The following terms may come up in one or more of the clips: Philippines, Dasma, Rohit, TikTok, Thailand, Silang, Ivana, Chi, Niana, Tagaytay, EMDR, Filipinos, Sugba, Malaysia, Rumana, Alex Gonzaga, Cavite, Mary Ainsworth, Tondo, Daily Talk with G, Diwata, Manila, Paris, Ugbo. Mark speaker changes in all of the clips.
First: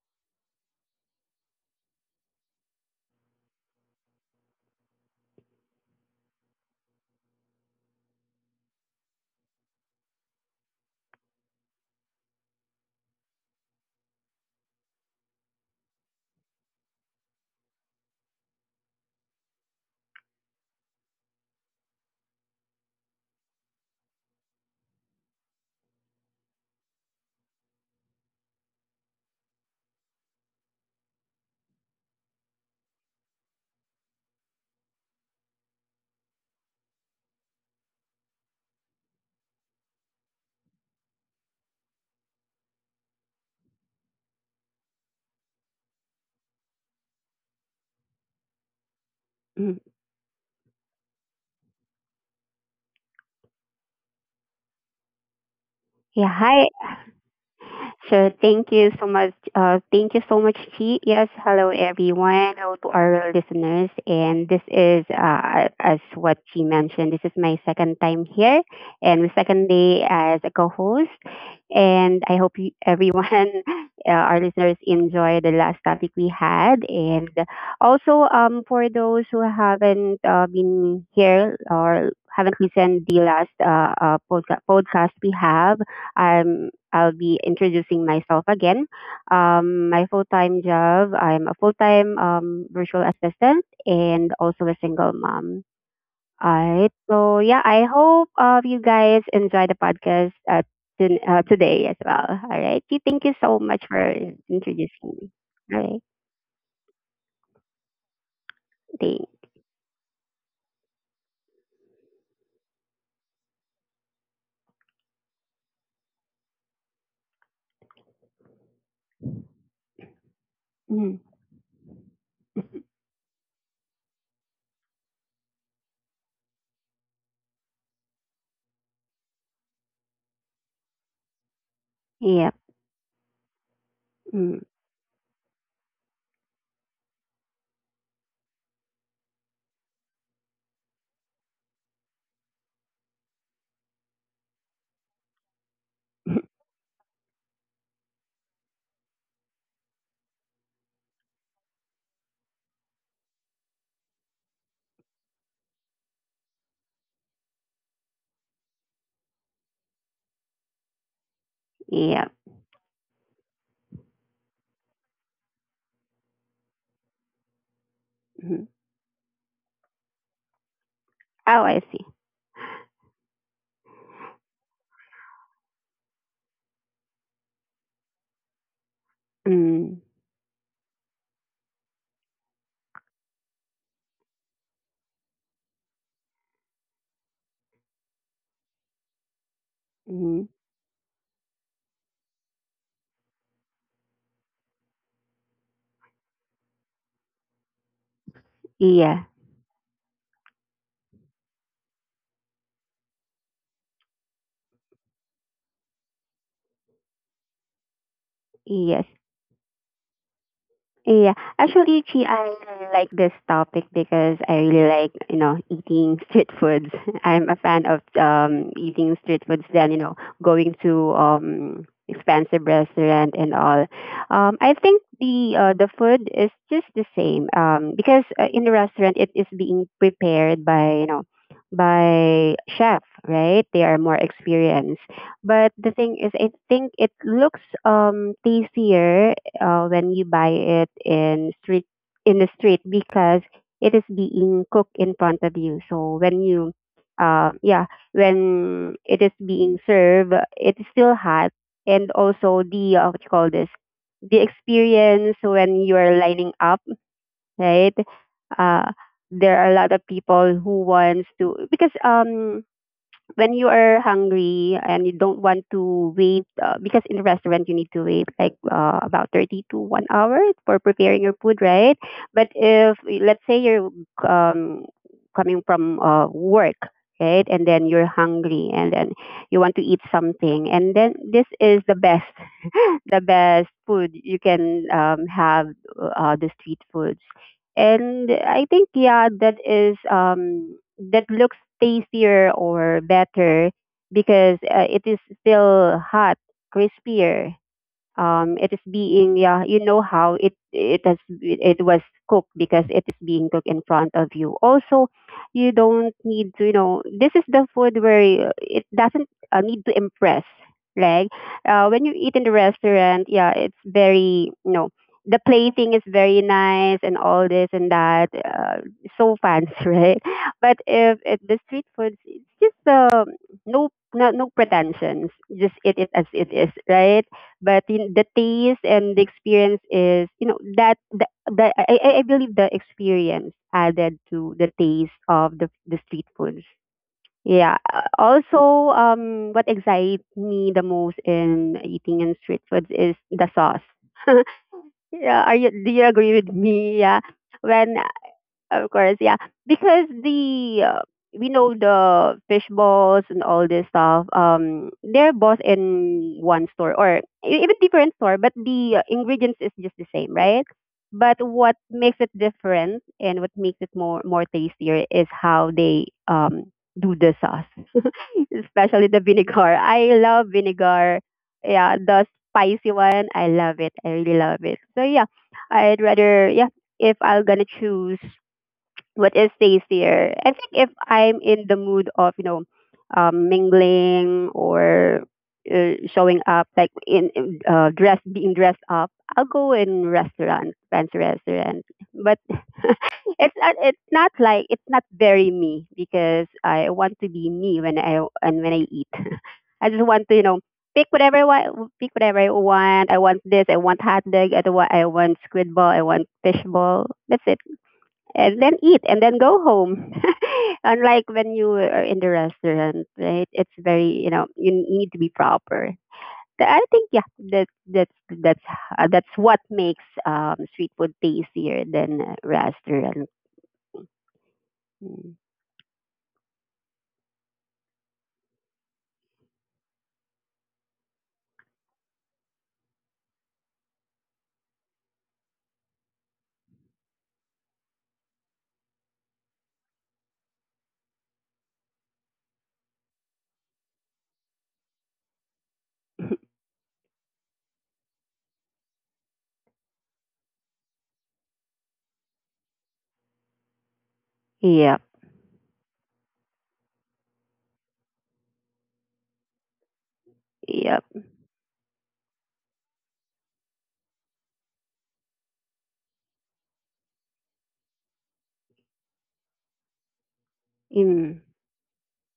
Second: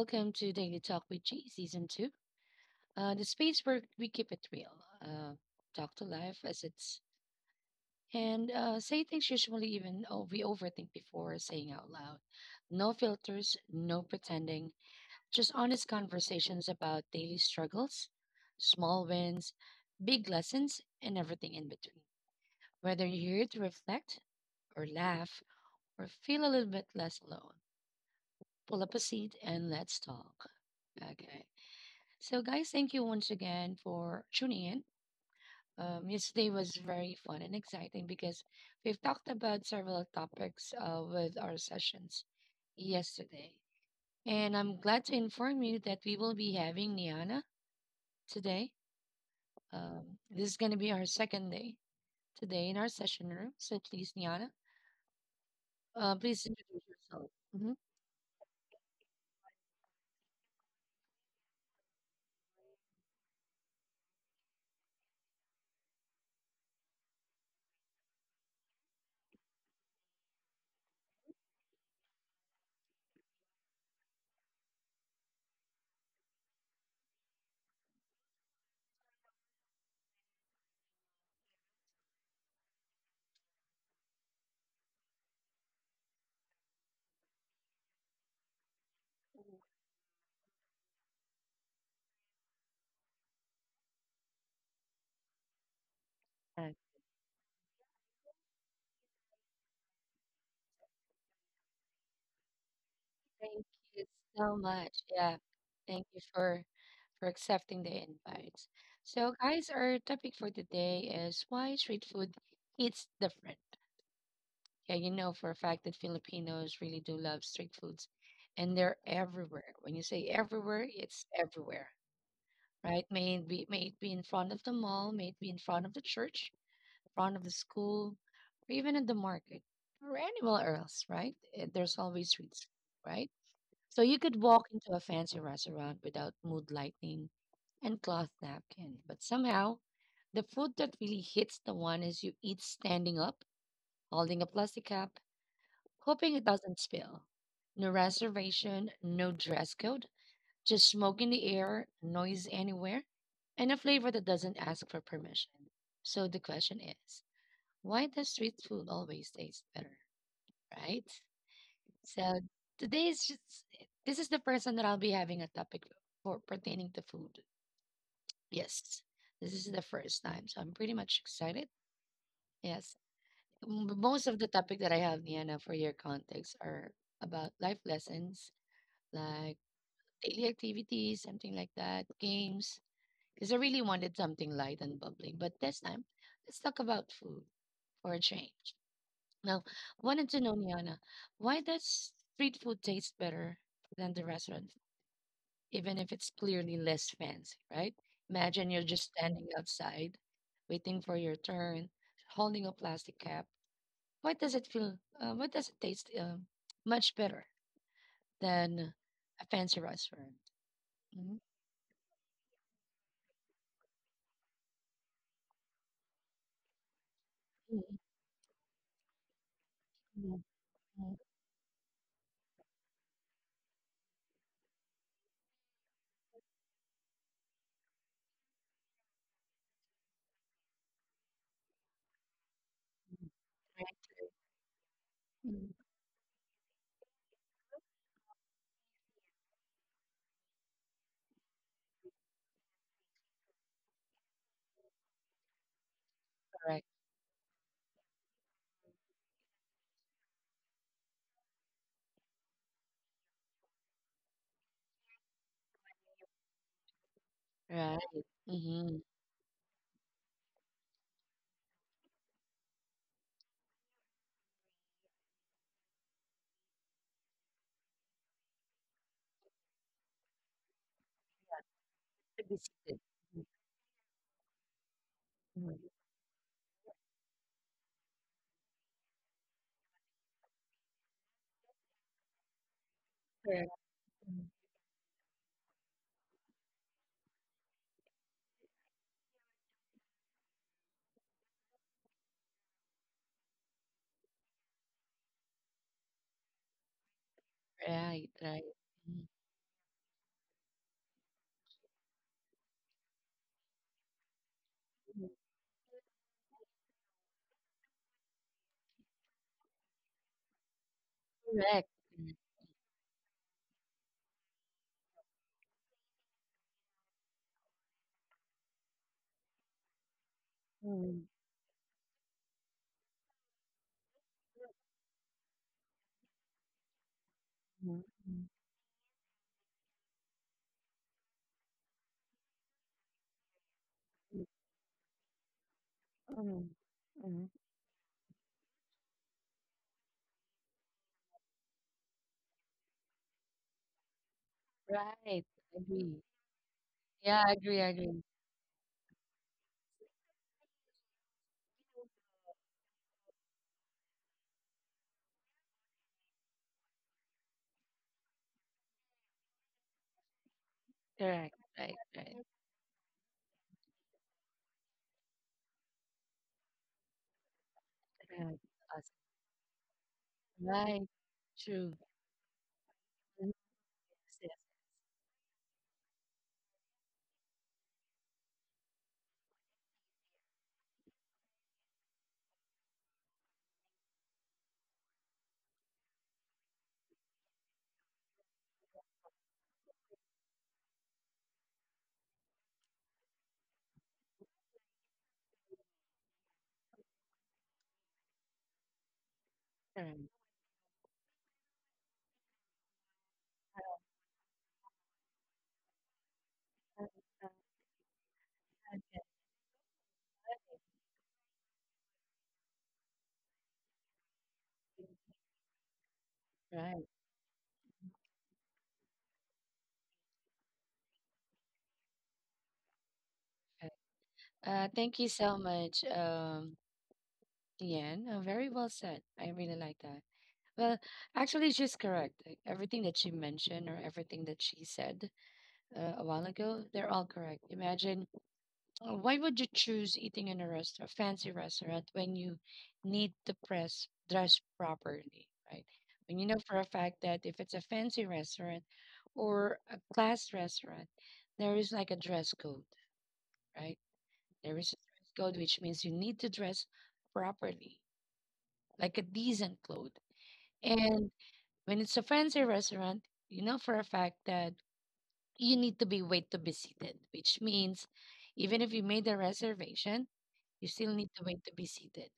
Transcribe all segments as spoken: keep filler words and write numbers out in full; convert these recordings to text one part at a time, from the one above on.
Speaker 1: Welcome to Daily Talk with G Season two, uh, the space where we keep it real, uh, talk to life as it's, and uh, say things usually even oh, we overthink before saying out loud. No filters, no pretending, just honest conversations about daily struggles, small wins, big lessons, and everything in between. Whether you're here to reflect, or laugh, or feel a little bit less alone, pull up a seat and let's talk. Okay. So, guys, thank you once again for tuning in. Um, yesterday was very fun and exciting because we've talked about several topics uh, with our sessions yesterday. And I'm glad to inform you that we will be having Niana today.
Speaker 2: 嗯，
Speaker 1: Um, this is going to be our second day today in our session room. So, please, Niana, uh,
Speaker 2: 呀
Speaker 1: please
Speaker 2: 嗨，
Speaker 1: introduce yourself. Mhm.
Speaker 2: So thank you so much. Uh, thank you so much, Chi. Yes, hello everyone, hello to our listeners. And this is, uh, as what Chi mentioned, this is my second time here and my second day as a co-host. And I hope you, everyone, uh, our listeners, enjoy the last topic we had. And also, um, for those who haven't uh, been here or haven't listened the last uh, uh, podca- podcast we have. I'm I'll be introducing myself again. Um, my full time job, I'm a full time um, virtual assistant and also a single mom. All right. So, yeah, I hope uh, you guys enjoy the podcast uh, to, uh, today as well. All right. Okay, thank you so
Speaker 1: Thank
Speaker 2: much
Speaker 1: you
Speaker 2: for
Speaker 1: so
Speaker 2: introducing
Speaker 1: much.
Speaker 2: me.
Speaker 1: Yeah.
Speaker 2: All right.
Speaker 1: Thank you for for accepting the invite.
Speaker 2: Thanks.
Speaker 1: So, guys, our topic for today is why street food hits different. Yeah, you know for a fact that Filipinos really do love street foods and they're everywhere. When you say everywhere,
Speaker 2: Mm.
Speaker 1: it's everywhere. Right? May it be may it be in front of the mall, may it be in front of the church, front of the school, or even at the market, or anywhere else, right? Eh, There's always
Speaker 2: Yep.
Speaker 1: streets, right? So you could
Speaker 2: Mm.
Speaker 1: walk into a fancy restaurant without mood lighting and cloth napkin, but somehow the food that really hits the one is you eat standing up, holding a plastic cup, hoping it doesn't spill. No reservation, no dress code, just smoke in the air, noise anywhere, and a flavor that doesn't ask for permission. So the question is, why does street food always taste better, right?
Speaker 2: Yep.
Speaker 1: So today is just this is the first time that I'll be having a topic for pertaining to food.
Speaker 2: Mm.
Speaker 1: Yes, this is the first time, so I'm pretty much
Speaker 2: Oh,
Speaker 1: excited.
Speaker 2: I see.
Speaker 1: Yes, M- most of the topic that I have, Diana, for your context, are about life lessons, like
Speaker 2: Mm.
Speaker 1: daily activities, something like that, games. Because I really wanted something light and bubbling, but this time, let's talk about food for a change. Now, wanted to
Speaker 2: Mm.
Speaker 1: know, Niana, why does street food taste better than the restaurant even if it's clearly less fancy, right? Imagine you're just
Speaker 2: Yeah.
Speaker 1: standing outside, waiting for your turn, holding a plastic cap. What does it feel? Uh, what does it taste? Um, much better than
Speaker 2: Yes.
Speaker 1: a fancy restaurant.
Speaker 2: Yeah,
Speaker 1: Mhm.
Speaker 2: actually, Chi, I really like this topic because I really like, you know, eating street foods. I'm a fan
Speaker 1: Mhm,
Speaker 2: of um eating street foods than, you know,
Speaker 1: mhm,
Speaker 2: going to
Speaker 1: mhm,
Speaker 2: um expensive restaurant and all. Um, I think the uh, the food is just the same. Um, because uh, in the restaurant it is being prepared by, you know, by chef,
Speaker 1: mhm.
Speaker 2: right? They are more
Speaker 1: Right.
Speaker 2: experienced. But
Speaker 1: Mhm.
Speaker 2: the thing is, I think it looks um tastier uh, when you buy it in street in the street because it is being cooked in front of you. So when you
Speaker 1: Correct.
Speaker 2: uh, yeah, when it is being served, it's still hot, and also the uh, what you call this, the experience when you are lining up, right?
Speaker 1: Right.
Speaker 2: Uh,
Speaker 1: Mm-hmm.
Speaker 2: there are a lot of people who wants to because um when you are hungry and you don't want to wait uh, because in the restaurant you need to wait like uh, about thirty to one hour for preparing your food, right?
Speaker 1: To
Speaker 2: But
Speaker 1: be
Speaker 2: if
Speaker 1: seated.
Speaker 2: let's
Speaker 1: Mhm,
Speaker 2: say you're um, coming
Speaker 1: mhm.
Speaker 2: from uh, work, right? And then you're hungry and then you want to eat something and then this is the best the best
Speaker 1: Correct.
Speaker 2: food you
Speaker 1: Mhm.
Speaker 2: can um, have uh, the street foods. And I think yeah that is um, that looks tastier or better because uh, it is still hot, crispier.
Speaker 1: Right.
Speaker 2: um
Speaker 1: Right.
Speaker 2: it is
Speaker 1: Mhm,
Speaker 2: being yeah you know how it it has it was cooked because it is being cooked in front of you also
Speaker 1: mhm.
Speaker 2: you don't need to you know this is the food where uh, it doesn't uh, need to impress like
Speaker 1: Correct.
Speaker 2: uh, when you
Speaker 1: Mhm,
Speaker 2: eat in the restaurant, yeah it's very you know the plating is very nice and all this and that uh, so fancy right but if, if the street food it's just uh, no no no pretensions, just eat it as it is, right? But
Speaker 1: mhm,
Speaker 2: in the
Speaker 1: mhm,
Speaker 2: taste and the experience is you know that the, the I, I I believe the experience added
Speaker 1: mhm,
Speaker 2: to the taste of the the street
Speaker 1: mhm,
Speaker 2: foods,
Speaker 1: mhm.
Speaker 2: yeah. Uh, also um what excites me the most in eating in street foods is the sauce.
Speaker 1: Right.
Speaker 2: Yeah, are you do you
Speaker 1: Agree.
Speaker 2: agree with me? Yeah,
Speaker 1: Yeah, I agree, I
Speaker 2: when
Speaker 1: agree.
Speaker 2: of course, yeah. Because the uh, we know the fish balls and all this stuff. Um, they're both in one store or e- even different store, but the uh, ingredients is just the same, right? But
Speaker 1: Correct,
Speaker 2: what
Speaker 1: right,
Speaker 2: makes it
Speaker 1: right.
Speaker 2: different and what makes it more more tastier is how they um do the sauce,
Speaker 1: Correct.
Speaker 2: especially
Speaker 1: Us.
Speaker 2: the vinegar. I love
Speaker 1: Right.
Speaker 2: vinegar.
Speaker 1: True.
Speaker 2: Yeah, the spicy one. I
Speaker 1: Mm,
Speaker 2: love it. I really
Speaker 1: yes, yes.
Speaker 2: love it. So yeah, I'd rather yeah if I'm gonna choose what is tastier. I think if I'm in the mood of, you know, um, mingling or uh, showing up like in in, uh, dress being dressed up, I'll go in restaurant, fancy restaurant. But it's not it's not like it's not very me because I want to be me when I and when I eat. I just want
Speaker 1: Correct.
Speaker 2: to, you know, pick whatever I want, pick whatever I want. I want this. I want hot dog. I want I want squid ball. I want fish
Speaker 1: Uh,
Speaker 2: ball. That's
Speaker 1: uh,
Speaker 2: it and then eat
Speaker 1: okay.
Speaker 2: and then go home. Unlike when you are in the restaurant, right? It's very you know you n- need to be proper. Th- I
Speaker 1: Right.
Speaker 2: think yeah, that that's that's uh, that's what makes um, street food tastier than uh, restaurant.
Speaker 1: right. Uh, thank you
Speaker 2: Mm.
Speaker 1: so much, um, Ian. Uh, very well said. I really like that. Well, actually, she's correct. Like, Everything that she mentioned or everything that she said uh, a while ago, they're all correct. Imagine, Uh, why would you choose eating in a rest a fancy restaurant when you need to press dress properly, right? When you know for a fact that if it's a fancy restaurant or a class restaurant, there is like a dress code, right? There is a
Speaker 2: Yep,
Speaker 1: dress code, which means you need to dress properly, like a decent clothes.
Speaker 2: yep.
Speaker 1: And when it's a fancy restaurant, you know for a fact that you need to be wait to be seated, which means even if you made a reservation, You still need
Speaker 2: Mm,
Speaker 1: to wait to be seated.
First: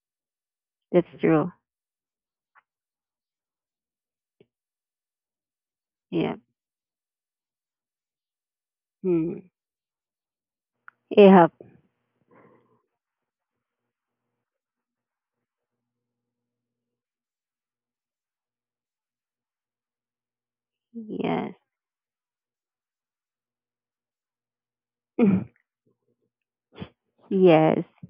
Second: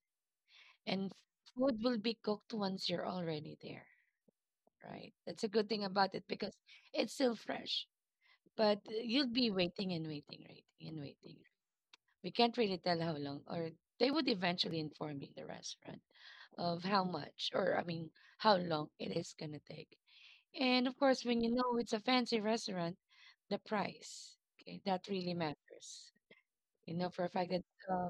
Speaker 2: that's
Speaker 1: And
Speaker 2: true.
Speaker 1: f- food will be cooked once you're already there, right? That's a good thing about it
Speaker 2: Yep.
Speaker 1: because it's still fresh. But uh, you'll
Speaker 2: Mm.
Speaker 1: be waiting and waiting, waiting and waiting.
Speaker 2: Yep.
Speaker 1: We can't really tell how long, or they would eventually inform you, the restaurant, of how much, or I mean, how long it is going to take. And of course, when you
Speaker 2: Yes.
Speaker 1: know it's a fancy restaurant, the price, okay, that really
Speaker 2: Mm.
Speaker 1: matters. You know for a fact that
Speaker 2: Yes.
Speaker 1: uh,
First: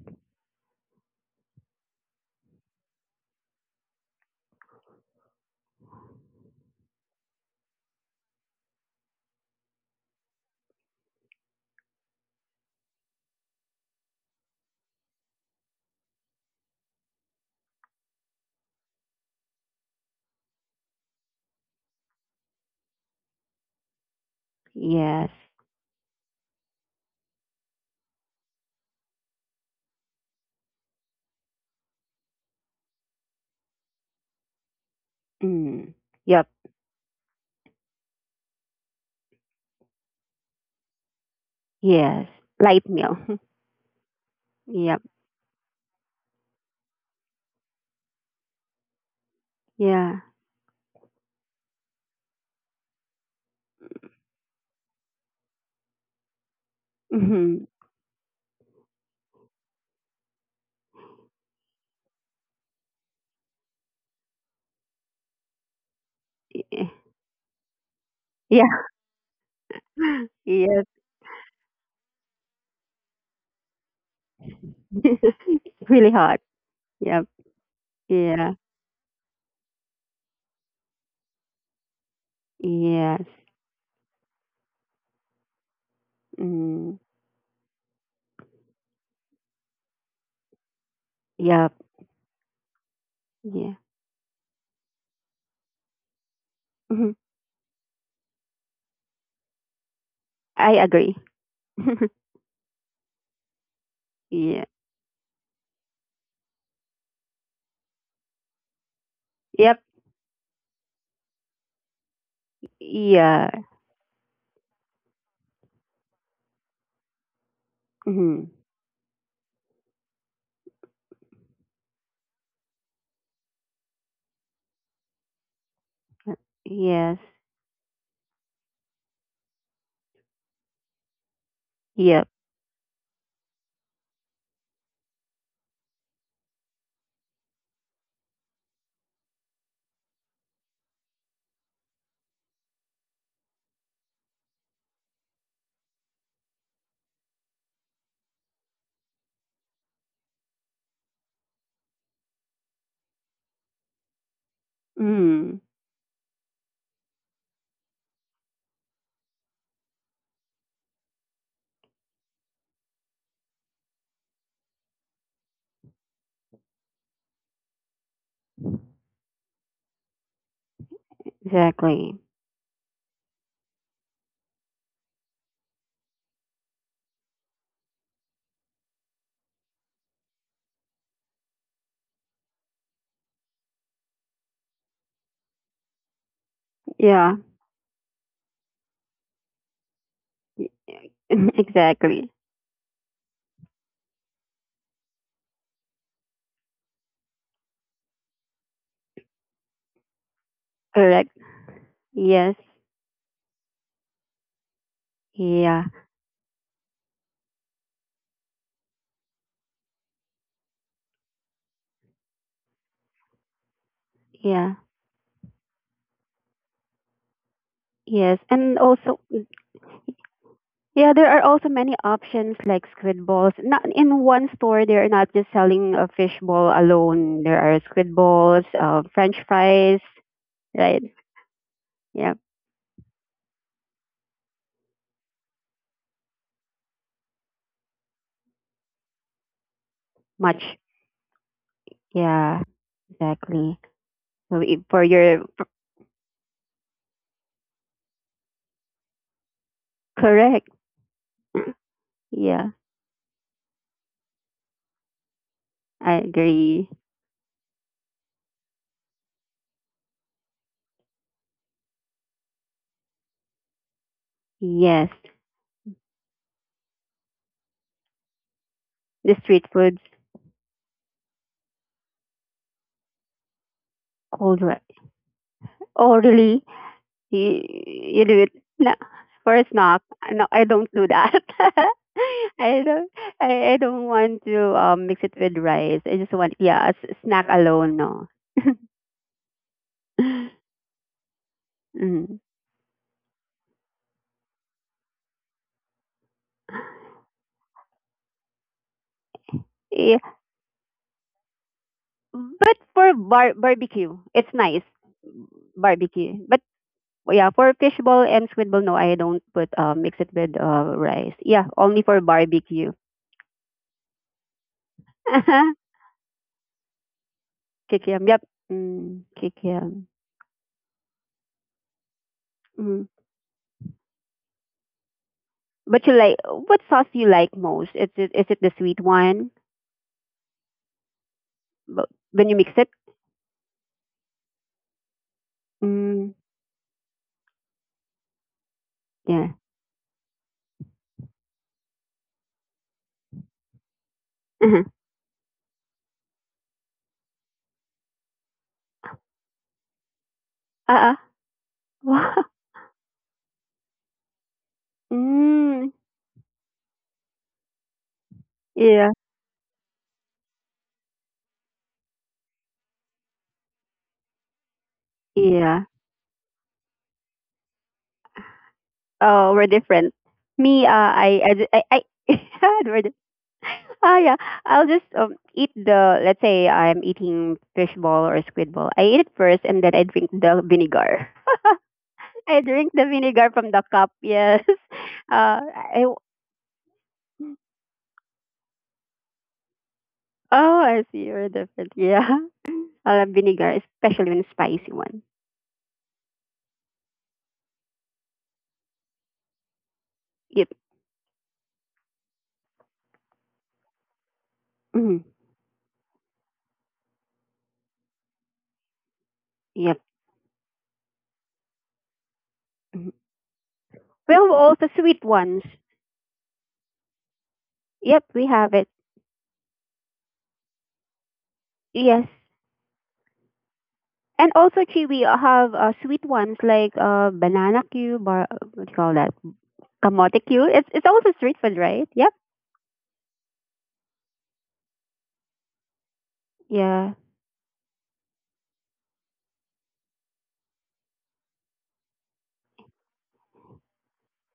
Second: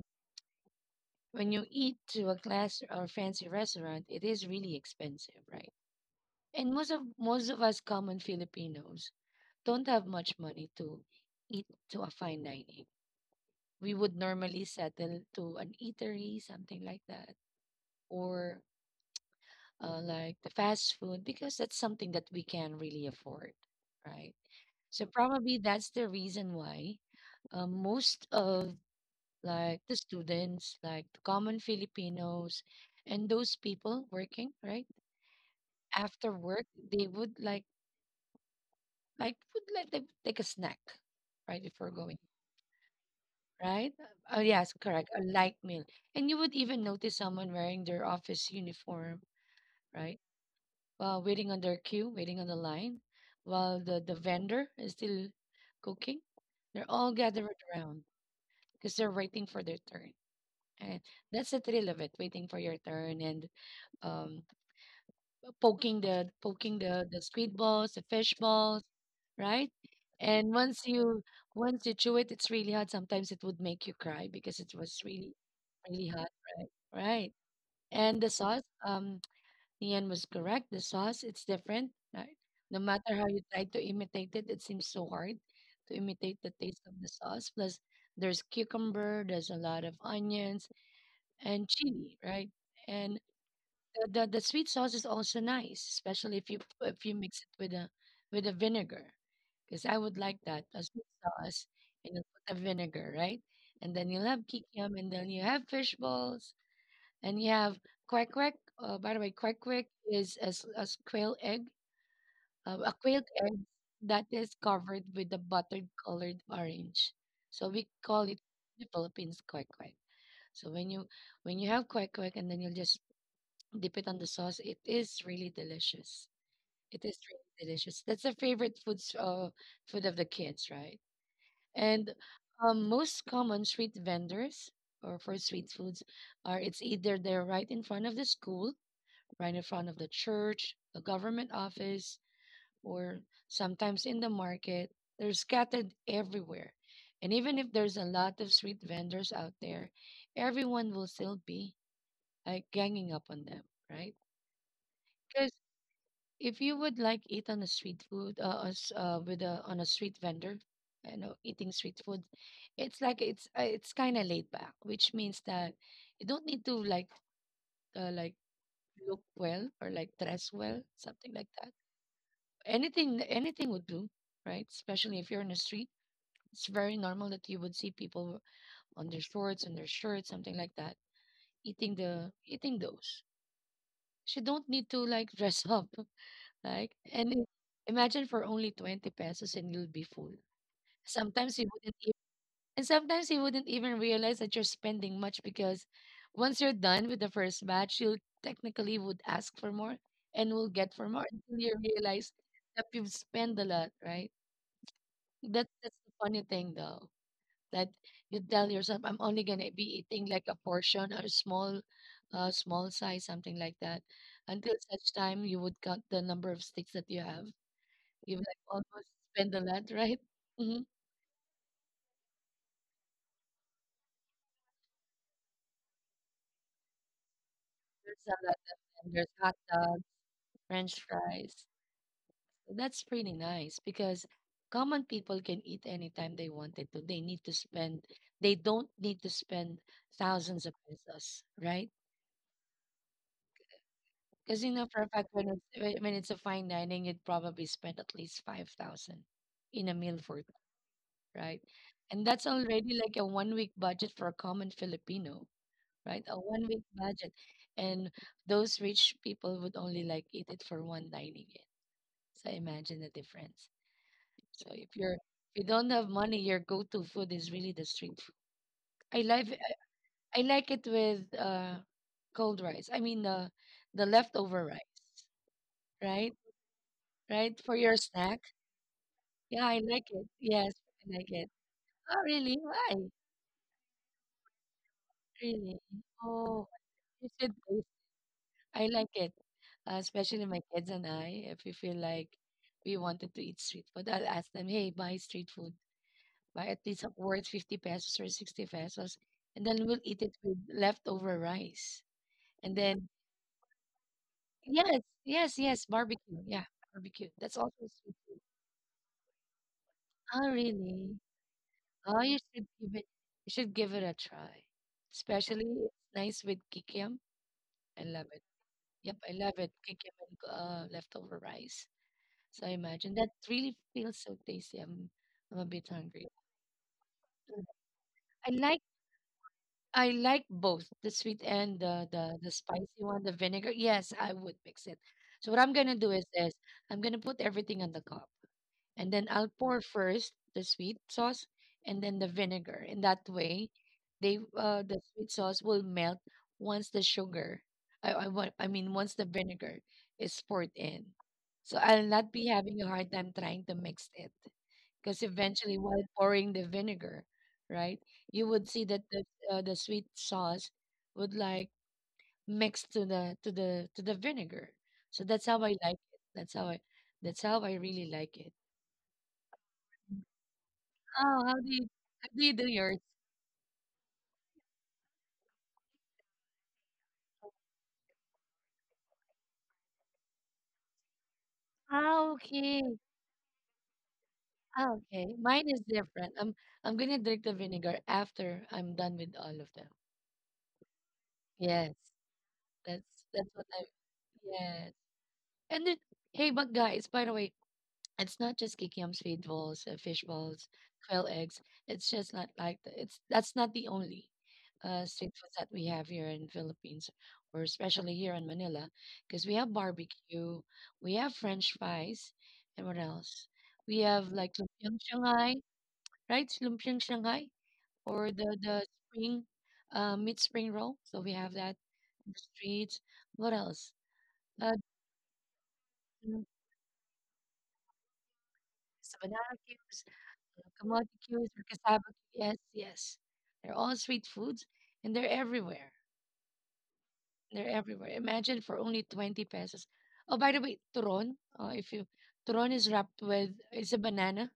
Speaker 1: When you eat to a class or fancy restaurant, it is really expensive, right? And most of most of us common Filipinos don't have much money to eat to a fine dining. We would normally settle to an eatery, something like that, or uh, like the fast food because that's something that we can really afford, right? So
Speaker 2: Yes.
Speaker 1: probably that's the reason why uh, most of like the students, like the common Filipinos, and those people working, right?
Speaker 2: Mm.
Speaker 1: After
Speaker 2: Yep.
Speaker 1: work, they would like like would like they would take a snack, right, before going.
Speaker 2: Yes. Light meal.
Speaker 1: Right? Uh, yes,
Speaker 2: Yep.
Speaker 1: correct. A light meal. And you would even notice someone wearing their office uniform, right?
Speaker 2: Yeah.
Speaker 1: While waiting on their queue, waiting on the line, while the, the vendor is still cooking. They're all gathered
Speaker 2: Mm-hmm.
Speaker 1: around because they're waiting for their turn. And that's the thrill of it, waiting for your turn and um poking the
Speaker 2: Eh,
Speaker 1: poking
Speaker 2: eh.
Speaker 1: the the squid balls, the fish balls, right? And
Speaker 2: Yes.
Speaker 1: once you once you chew it, it's really hot. Sometimes it would make you cry because it was really
Speaker 2: It's
Speaker 1: really
Speaker 2: really
Speaker 1: hot,
Speaker 2: hard.
Speaker 1: right?
Speaker 2: Yep.
Speaker 1: Right. And the
Speaker 2: Yeah.
Speaker 1: sauce, um, Nian was correct. The sauce, it's different, right? No matter how you
Speaker 2: Yes.
Speaker 1: try to imitate it, it seems so hard to imitate the taste of
Speaker 2: Mm.
Speaker 1: the sauce. Plus, there's cucumber, there's a lot of onions and
Speaker 2: Yep.
Speaker 1: chili, right? And
Speaker 2: Yeah.
Speaker 1: the, the the sweet sauce is also nice, especially if you if
Speaker 2: Mhm.
Speaker 1: you mix it with a with a vinegar, because I would like that
Speaker 2: I
Speaker 1: a sweet
Speaker 2: agree.
Speaker 1: sauce and you put the vinegar, right? And then you'll have
Speaker 2: Yeah.
Speaker 1: kikiam, and then you have fish balls, and you have quack quack. Uh, by the way, quack
Speaker 2: Yep.
Speaker 1: quack is a, s- a s- quail egg, uh, a quail
Speaker 2: Yeah.
Speaker 1: egg that is covered with the buttered colored orange. So we call it
Speaker 2: Mhm.
Speaker 1: the Philippines quack quack. So when you when you have quack quack, and then you'll just Dip it on the sauce. It is really delicious. It is
Speaker 2: Yes.
Speaker 1: really delicious. That's a favorite foods uh, food of the kids, right? And
Speaker 2: Yep.
Speaker 1: um, most common street vendors or for street foods are it's either they're right in front of the school, right in front of the church, the government office, or sometimes in the market. They're scattered everywhere. And even if there's a lot of street vendors out there, everyone will still be like ganging up on them, right? Because
Speaker 2: Mm.
Speaker 1: if you would like eat on a street food, uh, us- uh with a on a street vendor, you know, eating street food, it's like it's uh, it's kind of laid back, which means that you don't need to like uh, like look well or like dress well, something like that.
Speaker 2: Exactly.
Speaker 1: Anything anything would do, right? Especially if you're in the street, it's very normal that you would see people on their shorts and their shirts, something like that, eating the eating those. So you don't need to like dress up. Like, and
Speaker 2: Yeah.
Speaker 1: i- imagine for only twenty pesos and you'll be full.
Speaker 2: Y-
Speaker 1: Sometimes you wouldn't even,
Speaker 2: Exactly.
Speaker 1: and sometimes you wouldn't even realize that you're spending much because once you're done with the first batch, you'll technically would ask for more and will get for more
Speaker 2: Correct.
Speaker 1: until you realize
Speaker 2: Yes.
Speaker 1: that you've spent a lot, right? That,
Speaker 2: Yeah.
Speaker 1: that's the funny thing though, that you tell yourself, I'm only gonna be eating like a portion or a small, uh, small size, something like that,
Speaker 2: Yeah.
Speaker 1: until such time you would count the number of sticks that you have.
Speaker 2: Yes.
Speaker 1: You've like
Speaker 2: And
Speaker 1: almost
Speaker 2: also,
Speaker 1: spent a lot, right? Mhm.
Speaker 2: yeah, there are also many options like squid balls. Not in one store, they're not just selling a fish ball alone. There are squid
Speaker 1: There's a lot
Speaker 2: balls, uh,
Speaker 1: of them. There's
Speaker 2: French
Speaker 1: hot
Speaker 2: fries,
Speaker 1: dogs,
Speaker 2: right?
Speaker 1: French fries.
Speaker 2: Yeah,
Speaker 1: So that's pretty nice because common people can eat anytime they wanted to. They need to spend. They don't need to spend
Speaker 2: much.
Speaker 1: thousands of pesos, right?
Speaker 2: Yeah, exactly. So
Speaker 1: Because you
Speaker 2: if
Speaker 1: know for
Speaker 2: for
Speaker 1: a fact
Speaker 2: your
Speaker 1: when it's when when it's a fine dining, you'd probably spend at least five thousand in a meal for that,
Speaker 2: correct,
Speaker 1: right? And that's
Speaker 2: yeah,
Speaker 1: already like a one week budget for a common Filipino.
Speaker 2: I
Speaker 1: right? A one week
Speaker 2: agree.
Speaker 1: budget. And those rich people would only like eat it for one dining in. So imagine the difference. So if
Speaker 2: Yes,
Speaker 1: you're if you don't have money, your go to food is really the street food. I
Speaker 2: the
Speaker 1: like
Speaker 2: street foods,
Speaker 1: I like it with uh cold rice. I mean the the
Speaker 2: cold
Speaker 1: leftover
Speaker 2: rice.
Speaker 1: rice,
Speaker 2: Oh,
Speaker 1: right?
Speaker 2: really?
Speaker 1: Right?
Speaker 2: You,
Speaker 1: For your
Speaker 2: you
Speaker 1: snack.
Speaker 2: do it. No,
Speaker 1: Yeah,
Speaker 2: first
Speaker 1: I
Speaker 2: knock.
Speaker 1: like it.
Speaker 2: No, I
Speaker 1: Yes,
Speaker 2: don't do
Speaker 1: I like
Speaker 2: that.
Speaker 1: it. Oh, really?
Speaker 2: I
Speaker 1: Why?
Speaker 2: don't. I, I don't want to um, mix it with
Speaker 1: Really?
Speaker 2: rice. I just want
Speaker 1: Oh,
Speaker 2: yeah, s-
Speaker 1: you
Speaker 2: snack
Speaker 1: should.
Speaker 2: alone. No.
Speaker 1: I like it, uh, especially my kids and I. If we feel like
Speaker 2: Mm.
Speaker 1: we wanted to eat street food, I'll ask them, hey, buy street food, buy at least worth fifty pesos or sixty pesos, and then we'll
Speaker 2: Yeah,
Speaker 1: eat it with leftover rice. And
Speaker 2: but
Speaker 1: then,
Speaker 2: for bar- barbecue, it's nice
Speaker 1: yes, yes, yes, barbecue.
Speaker 2: barbecue. But
Speaker 1: Yeah, barbecue.
Speaker 2: yeah,
Speaker 1: That's
Speaker 2: for
Speaker 1: also street
Speaker 2: fishball
Speaker 1: food.
Speaker 2: and squidball, no, I don't put uh, mix it
Speaker 1: Oh,
Speaker 2: with uh,
Speaker 1: really?
Speaker 2: rice. Yeah, only
Speaker 1: Oh,
Speaker 2: for
Speaker 1: you should
Speaker 2: barbecue.
Speaker 1: give it, you should give it a try. Especially it's nice with kikiam. I
Speaker 2: Kikiam.
Speaker 1: love
Speaker 2: Yep.
Speaker 1: it.
Speaker 2: Mm,
Speaker 1: Yep, I love it.
Speaker 2: kikiam.
Speaker 1: Kikiam and uh, leftover rice. So I
Speaker 2: Mm-hmm.
Speaker 1: imagine that really feels so tasty. I'm I'm a bit
Speaker 2: But you
Speaker 1: hungry.
Speaker 2: like what sauce do you like
Speaker 1: Mm.
Speaker 2: most? Is it is
Speaker 1: I
Speaker 2: it the
Speaker 1: like
Speaker 2: sweet one?
Speaker 1: I like both the sweet and the
Speaker 2: But
Speaker 1: the
Speaker 2: when
Speaker 1: the
Speaker 2: you mix it,
Speaker 1: spicy one, the vinegar. Yes, I would mix it. So what I'm gonna do is
Speaker 2: mm,
Speaker 1: this: I'm gonna put everything on the cup, and then I'll
Speaker 2: yeah.
Speaker 1: pour first the sweet sauce and then the vinegar. And that way, they
Speaker 2: Uh-huh.
Speaker 1: uh the sweet sauce will melt once the sugar. I I want I mean Once the vinegar is poured in.
Speaker 2: Uh-uh.
Speaker 1: So I'll not
Speaker 2: Wow.
Speaker 1: be having a hard time trying to mix it, because eventually
Speaker 2: Mm,
Speaker 1: while pouring the vinegar, right, you would see that
Speaker 2: yeah.
Speaker 1: the, uh, the sweet sauce would like mix to the to the to the vinegar. So that's how i
Speaker 2: Yeah.
Speaker 1: like it that's how i that's how I really like it.
Speaker 2: Oh, we're different. Me, uh, I,
Speaker 1: Oh,
Speaker 2: I,
Speaker 1: how
Speaker 2: ju-
Speaker 1: do
Speaker 2: I,
Speaker 1: you
Speaker 2: I
Speaker 1: how do you do
Speaker 2: yeah,
Speaker 1: yours?
Speaker 2: we're di- ah, yeah. I'll just um, eat the. Let's say I'm eating fish ball or squid ball. I eat it first, and then I drink the vinegar.
Speaker 1: Ah,
Speaker 2: I
Speaker 1: okay.
Speaker 2: drink the vinegar from the cup. Yes.
Speaker 1: Ah, okay,
Speaker 2: Uh,
Speaker 1: mine is
Speaker 2: I.
Speaker 1: different. i'm I'm gonna drink the vinegar after I'm done with all of them.
Speaker 2: Oh, I see. We're different.
Speaker 1: Yes,
Speaker 2: Yeah. I
Speaker 1: that's
Speaker 2: love
Speaker 1: that's what
Speaker 2: vinegar,
Speaker 1: I
Speaker 2: especially when spicy
Speaker 1: yes,
Speaker 2: one.
Speaker 1: and then, hey, but guys, by the way, it's not just kikiam, sweet balls, uh, fish balls,
Speaker 2: Yep.
Speaker 1: quail eggs. It's just not like the, it's That's not the only uh,
Speaker 2: Mhm.
Speaker 1: street food that we have here in Philippines, or especially here in Manila, because we have
Speaker 2: Yep.
Speaker 1: barbecue, we have French fries, and what
Speaker 2: Mhm.
Speaker 1: else? We have
Speaker 2: We have
Speaker 1: like
Speaker 2: also
Speaker 1: lumpiang
Speaker 2: sweet
Speaker 1: Shanghai,
Speaker 2: ones.
Speaker 1: right? Lumpiang Shanghai,
Speaker 2: Yep,
Speaker 1: or
Speaker 2: we
Speaker 1: the
Speaker 2: have
Speaker 1: the
Speaker 2: it.
Speaker 1: spring, uh, mid spring roll. So we have that
Speaker 2: Yes.
Speaker 1: in the streets. What else?
Speaker 2: And
Speaker 1: Uh,
Speaker 2: also, Chi, we have uh, sweet
Speaker 1: mm,
Speaker 2: ones like uh, banana cube or uh, what do you call
Speaker 1: the
Speaker 2: that?
Speaker 1: banana cubes.
Speaker 2: Kamote
Speaker 1: Uh,
Speaker 2: cube. It's, it's
Speaker 1: kamote
Speaker 2: also
Speaker 1: cues
Speaker 2: street
Speaker 1: or
Speaker 2: food,
Speaker 1: cassava.
Speaker 2: right? Yep.
Speaker 1: Yes, yes. They're all street foods and they're everywhere.
Speaker 2: Yeah.
Speaker 1: They're everywhere. Imagine for only twenty pesos. Oh, by the way, turon, uh, if you, turon is wrapped with, it's a banana,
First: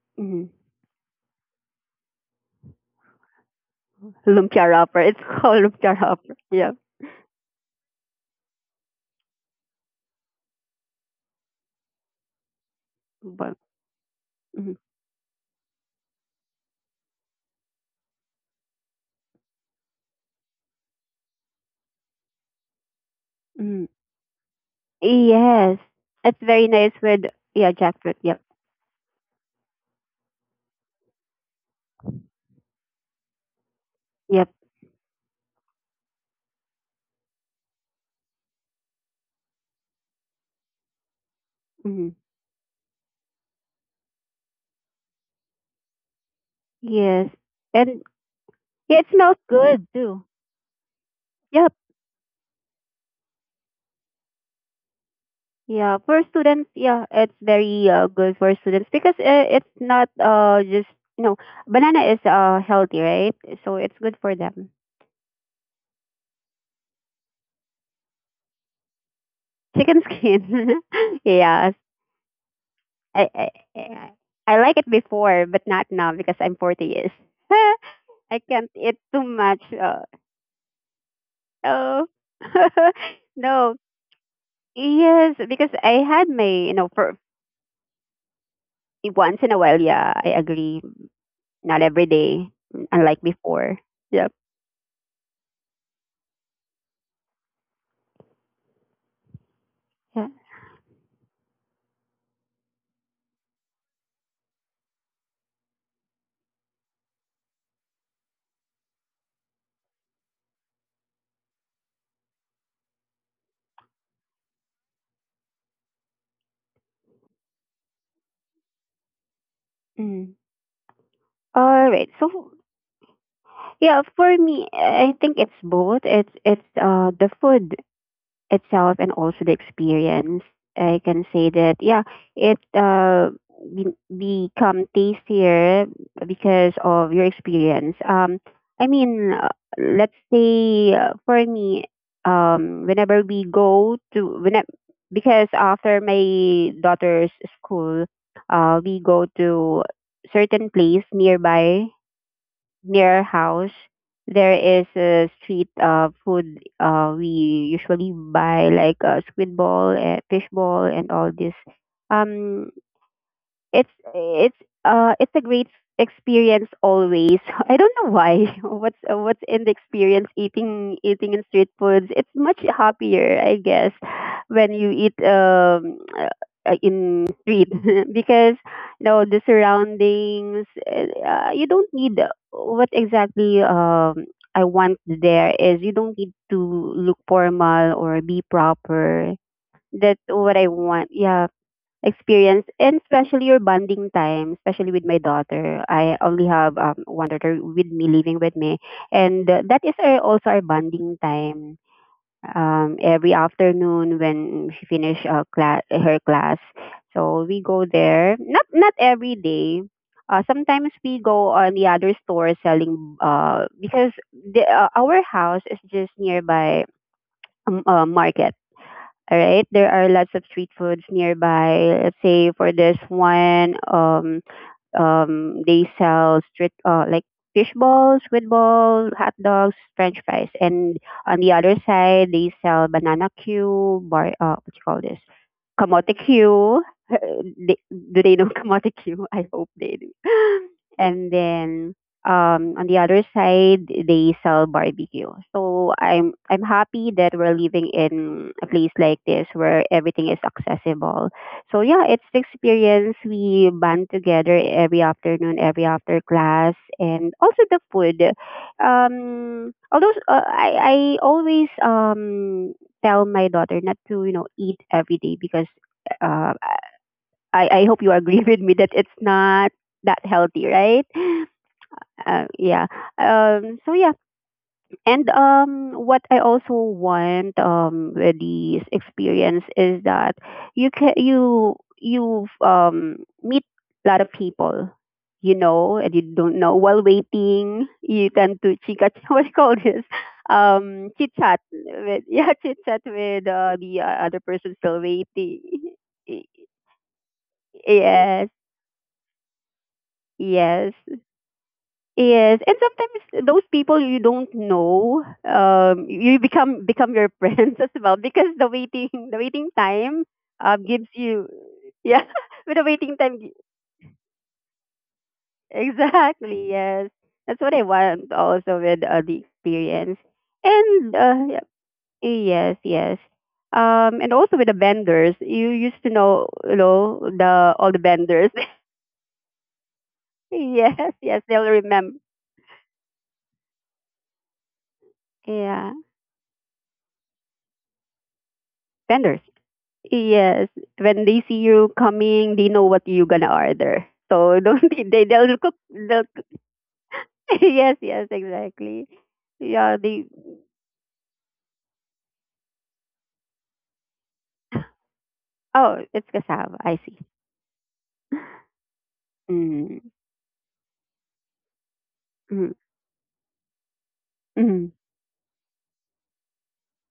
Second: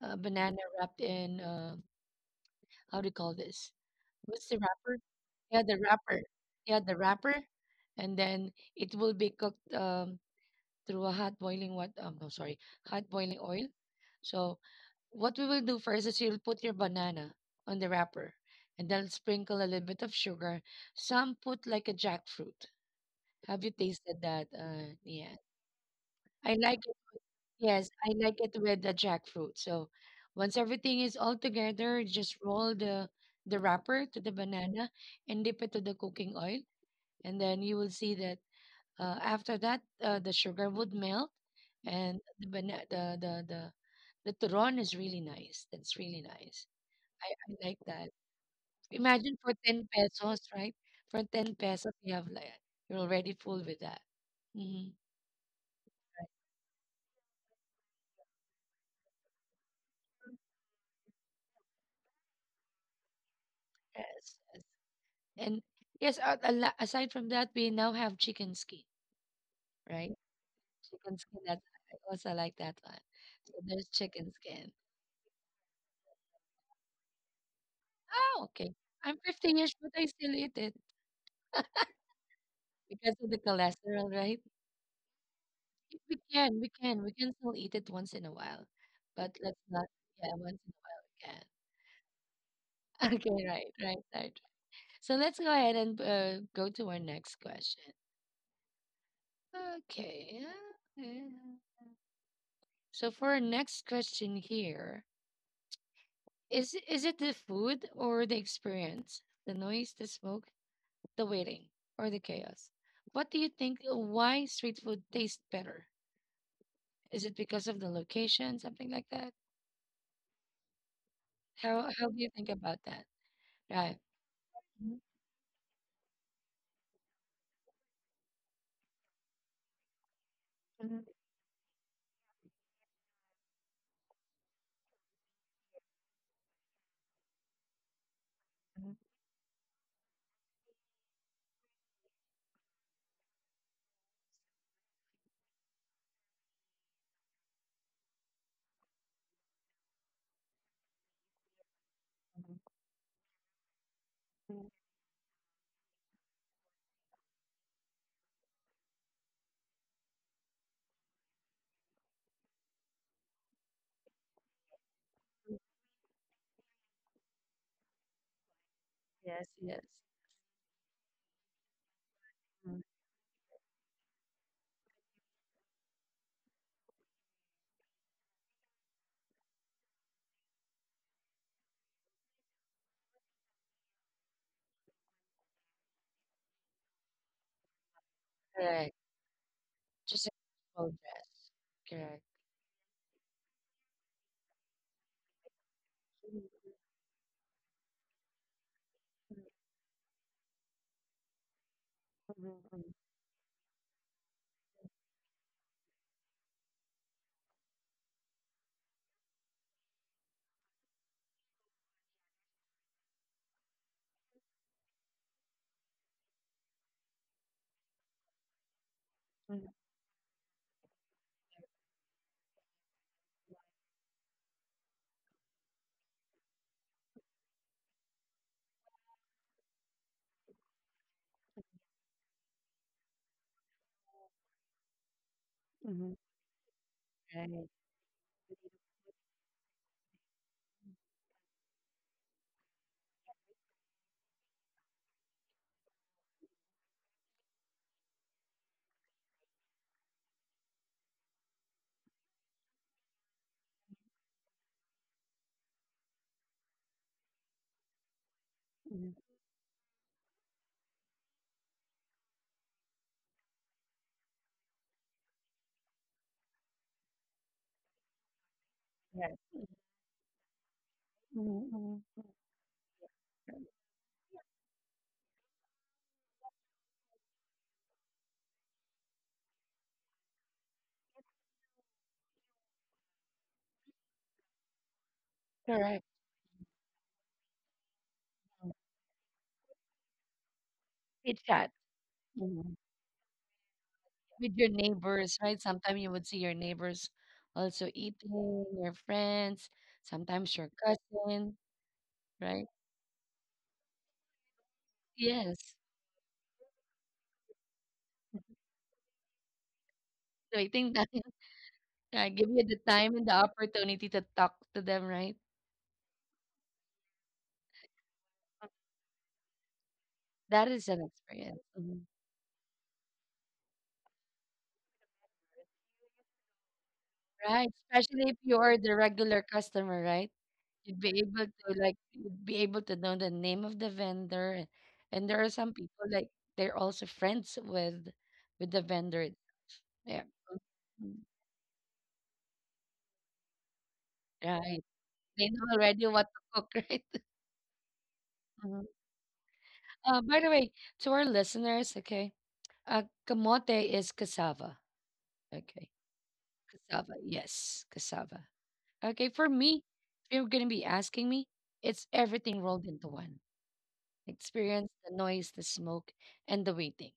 Speaker 1: a
Speaker 2: Hmm.
Speaker 1: banana wrapped in, uh, how do you call this? What's the
Speaker 2: Lumpia
Speaker 1: wrapper?
Speaker 2: wrapper. It's
Speaker 1: Yeah,
Speaker 2: called
Speaker 1: the
Speaker 2: lumpia
Speaker 1: wrapper.
Speaker 2: wrapper. Yep.
Speaker 1: Yeah, the wrapper. And then it will be cooked. Um, through a hot boiling what um no sorry hot boiling
Speaker 2: But,
Speaker 1: oil. So
Speaker 2: mhm.
Speaker 1: what we will do first is you'll put your banana on the wrapper, and then sprinkle a little bit of sugar. Some put like a jackfruit. Have you
Speaker 2: Mhm.
Speaker 1: tasted that? Uh yeah,
Speaker 2: Yes. It's
Speaker 1: I
Speaker 2: very
Speaker 1: like
Speaker 2: nice
Speaker 1: it
Speaker 2: with, yeah,
Speaker 1: yes, I
Speaker 2: jackfruit.
Speaker 1: like
Speaker 2: Yep.
Speaker 1: it with the jackfruit. So once everything is all together, just roll the the wrapper to the
Speaker 2: Yep.
Speaker 1: banana and dip it to the cooking oil. And then you will see that, uh, after that, uh, the sugar would melt,
Speaker 2: Hmm.
Speaker 1: and the bana- the the the the turon is really nice. That's really nice. I,
Speaker 2: Yes.
Speaker 1: I like
Speaker 2: And
Speaker 1: that.
Speaker 2: yeah, it
Speaker 1: Imagine
Speaker 2: smells
Speaker 1: for ten
Speaker 2: good too.
Speaker 1: pesos, right? For ten
Speaker 2: Yep.
Speaker 1: pesos, you have like you're already full with that. Hmm
Speaker 2: Yeah, for students, yeah, it's very uh, good for students because uh, it's not uh just you know banana is uh healthy, right? So it's good
Speaker 1: Yes,
Speaker 2: for
Speaker 1: yes.
Speaker 2: them.
Speaker 1: And yes, a- a la- aside from that, we now have chicken skin,
Speaker 2: Chicken
Speaker 1: right?
Speaker 2: skin,
Speaker 1: Chicken skin. That
Speaker 2: yes.
Speaker 1: I also like that one.
Speaker 2: I, I
Speaker 1: So there's
Speaker 2: I
Speaker 1: chicken
Speaker 2: I
Speaker 1: skin.
Speaker 2: like it before, but not now because I'm forty years. I
Speaker 1: Oh,
Speaker 2: can't
Speaker 1: okay.
Speaker 2: eat
Speaker 1: I'm
Speaker 2: too
Speaker 1: fifty
Speaker 2: much.
Speaker 1: years, but
Speaker 2: Uh,
Speaker 1: I still eat it
Speaker 2: oh,
Speaker 1: because of the
Speaker 2: no.
Speaker 1: cholesterol, right?
Speaker 2: Yes, because I
Speaker 1: If we
Speaker 2: had my
Speaker 1: can, We
Speaker 2: you know
Speaker 1: can. We
Speaker 2: for
Speaker 1: can still eat it once in a while, but
Speaker 2: once in a
Speaker 1: let's
Speaker 2: while.
Speaker 1: not.
Speaker 2: Yeah, I
Speaker 1: Yeah, once in a
Speaker 2: agree.
Speaker 1: while we can.
Speaker 2: Not every day, unlike
Speaker 1: Okay, right,
Speaker 2: before.
Speaker 1: right, right.
Speaker 2: Yep.
Speaker 1: So let's go ahead and uh, go to our next question. Okay. uh, uh, So for our next question here, is is it the food or the experience, the noise, the smoke, the waiting, or the chaos? What do you think? Why street food tastes better? Is it because of the location, something like that?
Speaker 2: Mm.
Speaker 1: How
Speaker 2: All
Speaker 1: how
Speaker 2: right.
Speaker 1: do you think
Speaker 2: So
Speaker 1: about that? Right.
Speaker 2: yeah, for me, I think it's both. It's it's uh the food itself and also the experience.
Speaker 1: Mhm,
Speaker 2: I can say that yeah, it uh be- become tastier because of your experience. Um, I
Speaker 1: mhm,
Speaker 2: mean, uh, let's say uh, for me, um, whenever we go to when because after my daughter's school, uh, we go to certain place nearby
Speaker 1: mhm.
Speaker 2: near our house, there
Speaker 1: Mm.
Speaker 2: is a street uh, food uh, we usually buy like uh, squid ball and fish ball and all this. Um, it's it's uh it's a great experience always. I don't know why. What's uh,
Speaker 1: Yes,
Speaker 2: what's in the
Speaker 1: yes.
Speaker 2: experience eating eating in street foods? It's much
Speaker 1: Mm.
Speaker 2: happier, I guess, when you eat um uh, uh, in street because you know the surroundings. Uh, you don't need what exactly um I want there is you don't need to look formal or be
Speaker 1: Correct.
Speaker 2: proper. That's
Speaker 1: Just a
Speaker 2: what I
Speaker 1: small
Speaker 2: want.
Speaker 1: dress.
Speaker 2: Yeah
Speaker 1: Correct.
Speaker 2: experience and especially your bonding time, especially with my daughter. I
Speaker 1: Mhm,
Speaker 2: only have um, one daughter with me living with me, and uh, that is our, also our bonding time.
Speaker 1: mhm,
Speaker 2: Um, every afternoon when she finish uh, class, her class, so we go there. Not not every day. Uh, sometimes we go on the other store selling uh, because the, uh, our house is just nearby um, uh, market, all
Speaker 1: mhm,
Speaker 2: right, there are lots of street foods nearby. Let's say for this one, um, um, they sell street uh, like fish balls, squid balls, hot dogs, French fries, and on the other side they sell banana cue, bar uh, what you call this,
Speaker 1: mhm, mhm.
Speaker 2: kamote cue.
Speaker 1: Right.
Speaker 2: They- do they know kamote cue? I hope they do. And then um, on the other side they sell barbecue. So I'm I'm happy that we're living in a place like this where everything is accessible so yeah, it's the experience. We band together every afternoon, every after class, and also the food.
Speaker 1: Mhm.
Speaker 2: Um, although uh, I I always um tell my daughter not to you know eat every day because uh, I I hope you agree with me that it's
Speaker 1: Yes.
Speaker 2: not that healthy, right?
Speaker 1: Mhm, mhm.
Speaker 2: Uh, yeah. Um, so yeah. And um, what I also want um with this experience is that you can you you um meet a lot of people, you know,
Speaker 1: Correct.
Speaker 2: and you don't know while waiting. You tend
Speaker 1: Mm.
Speaker 2: to chika what do you call this? Um, chit
Speaker 1: Chit
Speaker 2: chat
Speaker 1: chat.
Speaker 2: with yeah,
Speaker 1: Mhm.
Speaker 2: chit chat with uh, the uh, other
Speaker 1: With your
Speaker 2: person still
Speaker 1: neighbors, right?
Speaker 2: waiting.
Speaker 1: Sometimes you would see your neighbors also
Speaker 2: Yes,
Speaker 1: eating, your friends, sometimes your
Speaker 2: yes.
Speaker 1: cousin,
Speaker 2: Yes,
Speaker 1: right?
Speaker 2: and sometimes those people you don't know,
Speaker 1: Yes.
Speaker 2: um, you become become your friends as well because the waiting the waiting time
Speaker 1: So I
Speaker 2: um
Speaker 1: think that,
Speaker 2: gives you, yeah.
Speaker 1: I give you the
Speaker 2: with the
Speaker 1: time
Speaker 2: waiting
Speaker 1: and the
Speaker 2: time gi-
Speaker 1: opportunity to talk to them, right?
Speaker 2: Exactly, yes, that's what I want also with uh, the experience.
Speaker 1: That is an
Speaker 2: And uh,
Speaker 1: experience.
Speaker 2: yeah,
Speaker 1: Mm-hmm.
Speaker 2: yes yes um and also with the vendors you used to know. You know
Speaker 1: Right,
Speaker 2: the all the
Speaker 1: especially if
Speaker 2: vendors.
Speaker 1: you are the regular customer, right? You'd
Speaker 2: Yes,
Speaker 1: be able
Speaker 2: yes, they'll
Speaker 1: to like
Speaker 2: remember,
Speaker 1: you'd be able to know the name of the vendor, and, and there are some
Speaker 2: yeah,
Speaker 1: people like they're also friends with with the vendor.
Speaker 2: vendors.
Speaker 1: Yeah.
Speaker 2: Yes,
Speaker 1: Mhm.
Speaker 2: when they see you coming, they know what you gonna order. So
Speaker 1: Right.
Speaker 2: don't they- they-
Speaker 1: They
Speaker 2: will
Speaker 1: know
Speaker 2: cook.
Speaker 1: already what
Speaker 2: They'll
Speaker 1: to
Speaker 2: cook.
Speaker 1: cook, right?
Speaker 2: Yes, yes,
Speaker 1: Mhm.
Speaker 2: exactly. Yeah,
Speaker 1: Uh,
Speaker 2: they.
Speaker 1: by the way, to our listeners, okay, uh, kamote is cassava. Okay,
Speaker 2: Oh, it's cassava. I
Speaker 1: cassava.
Speaker 2: see.
Speaker 1: Yes, cassava. Okay, for me,
Speaker 2: Mm,
Speaker 1: if you're gonna be asking me, it's everything
Speaker 2: mm,
Speaker 1: rolled into one. Experience,
Speaker 2: mm,
Speaker 1: the noise, the smoke, and the waiting.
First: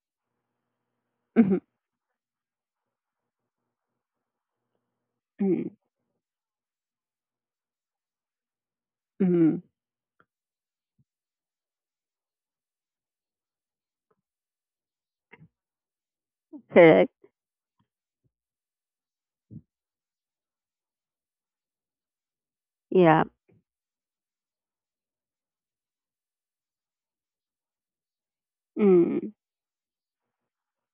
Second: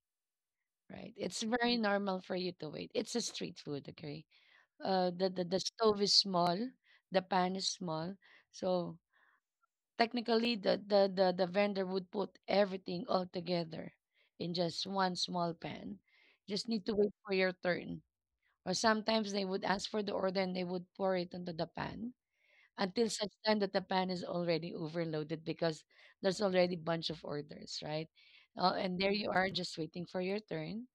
Speaker 1: Right? It's
Speaker 2: mm,
Speaker 1: very normal for you to wait. It's a street food, okay? Uh, the, the the,
Speaker 2: mm,
Speaker 1: stove is small, the pan is small, so
Speaker 2: mm.
Speaker 1: technically the the the, the vendor would put everything all together in just one small pan. Just need to
Speaker 2: Correct.
Speaker 1: wait for your turn. Or sometimes they would ask for the order and they would pour it into the pan until
Speaker 2: Yeah.
Speaker 1: such time that the pan is already overloaded, because there's already bunch of orders, right? Uh, and there you
Speaker 2: Mm.
Speaker 1: are just waiting for your turn,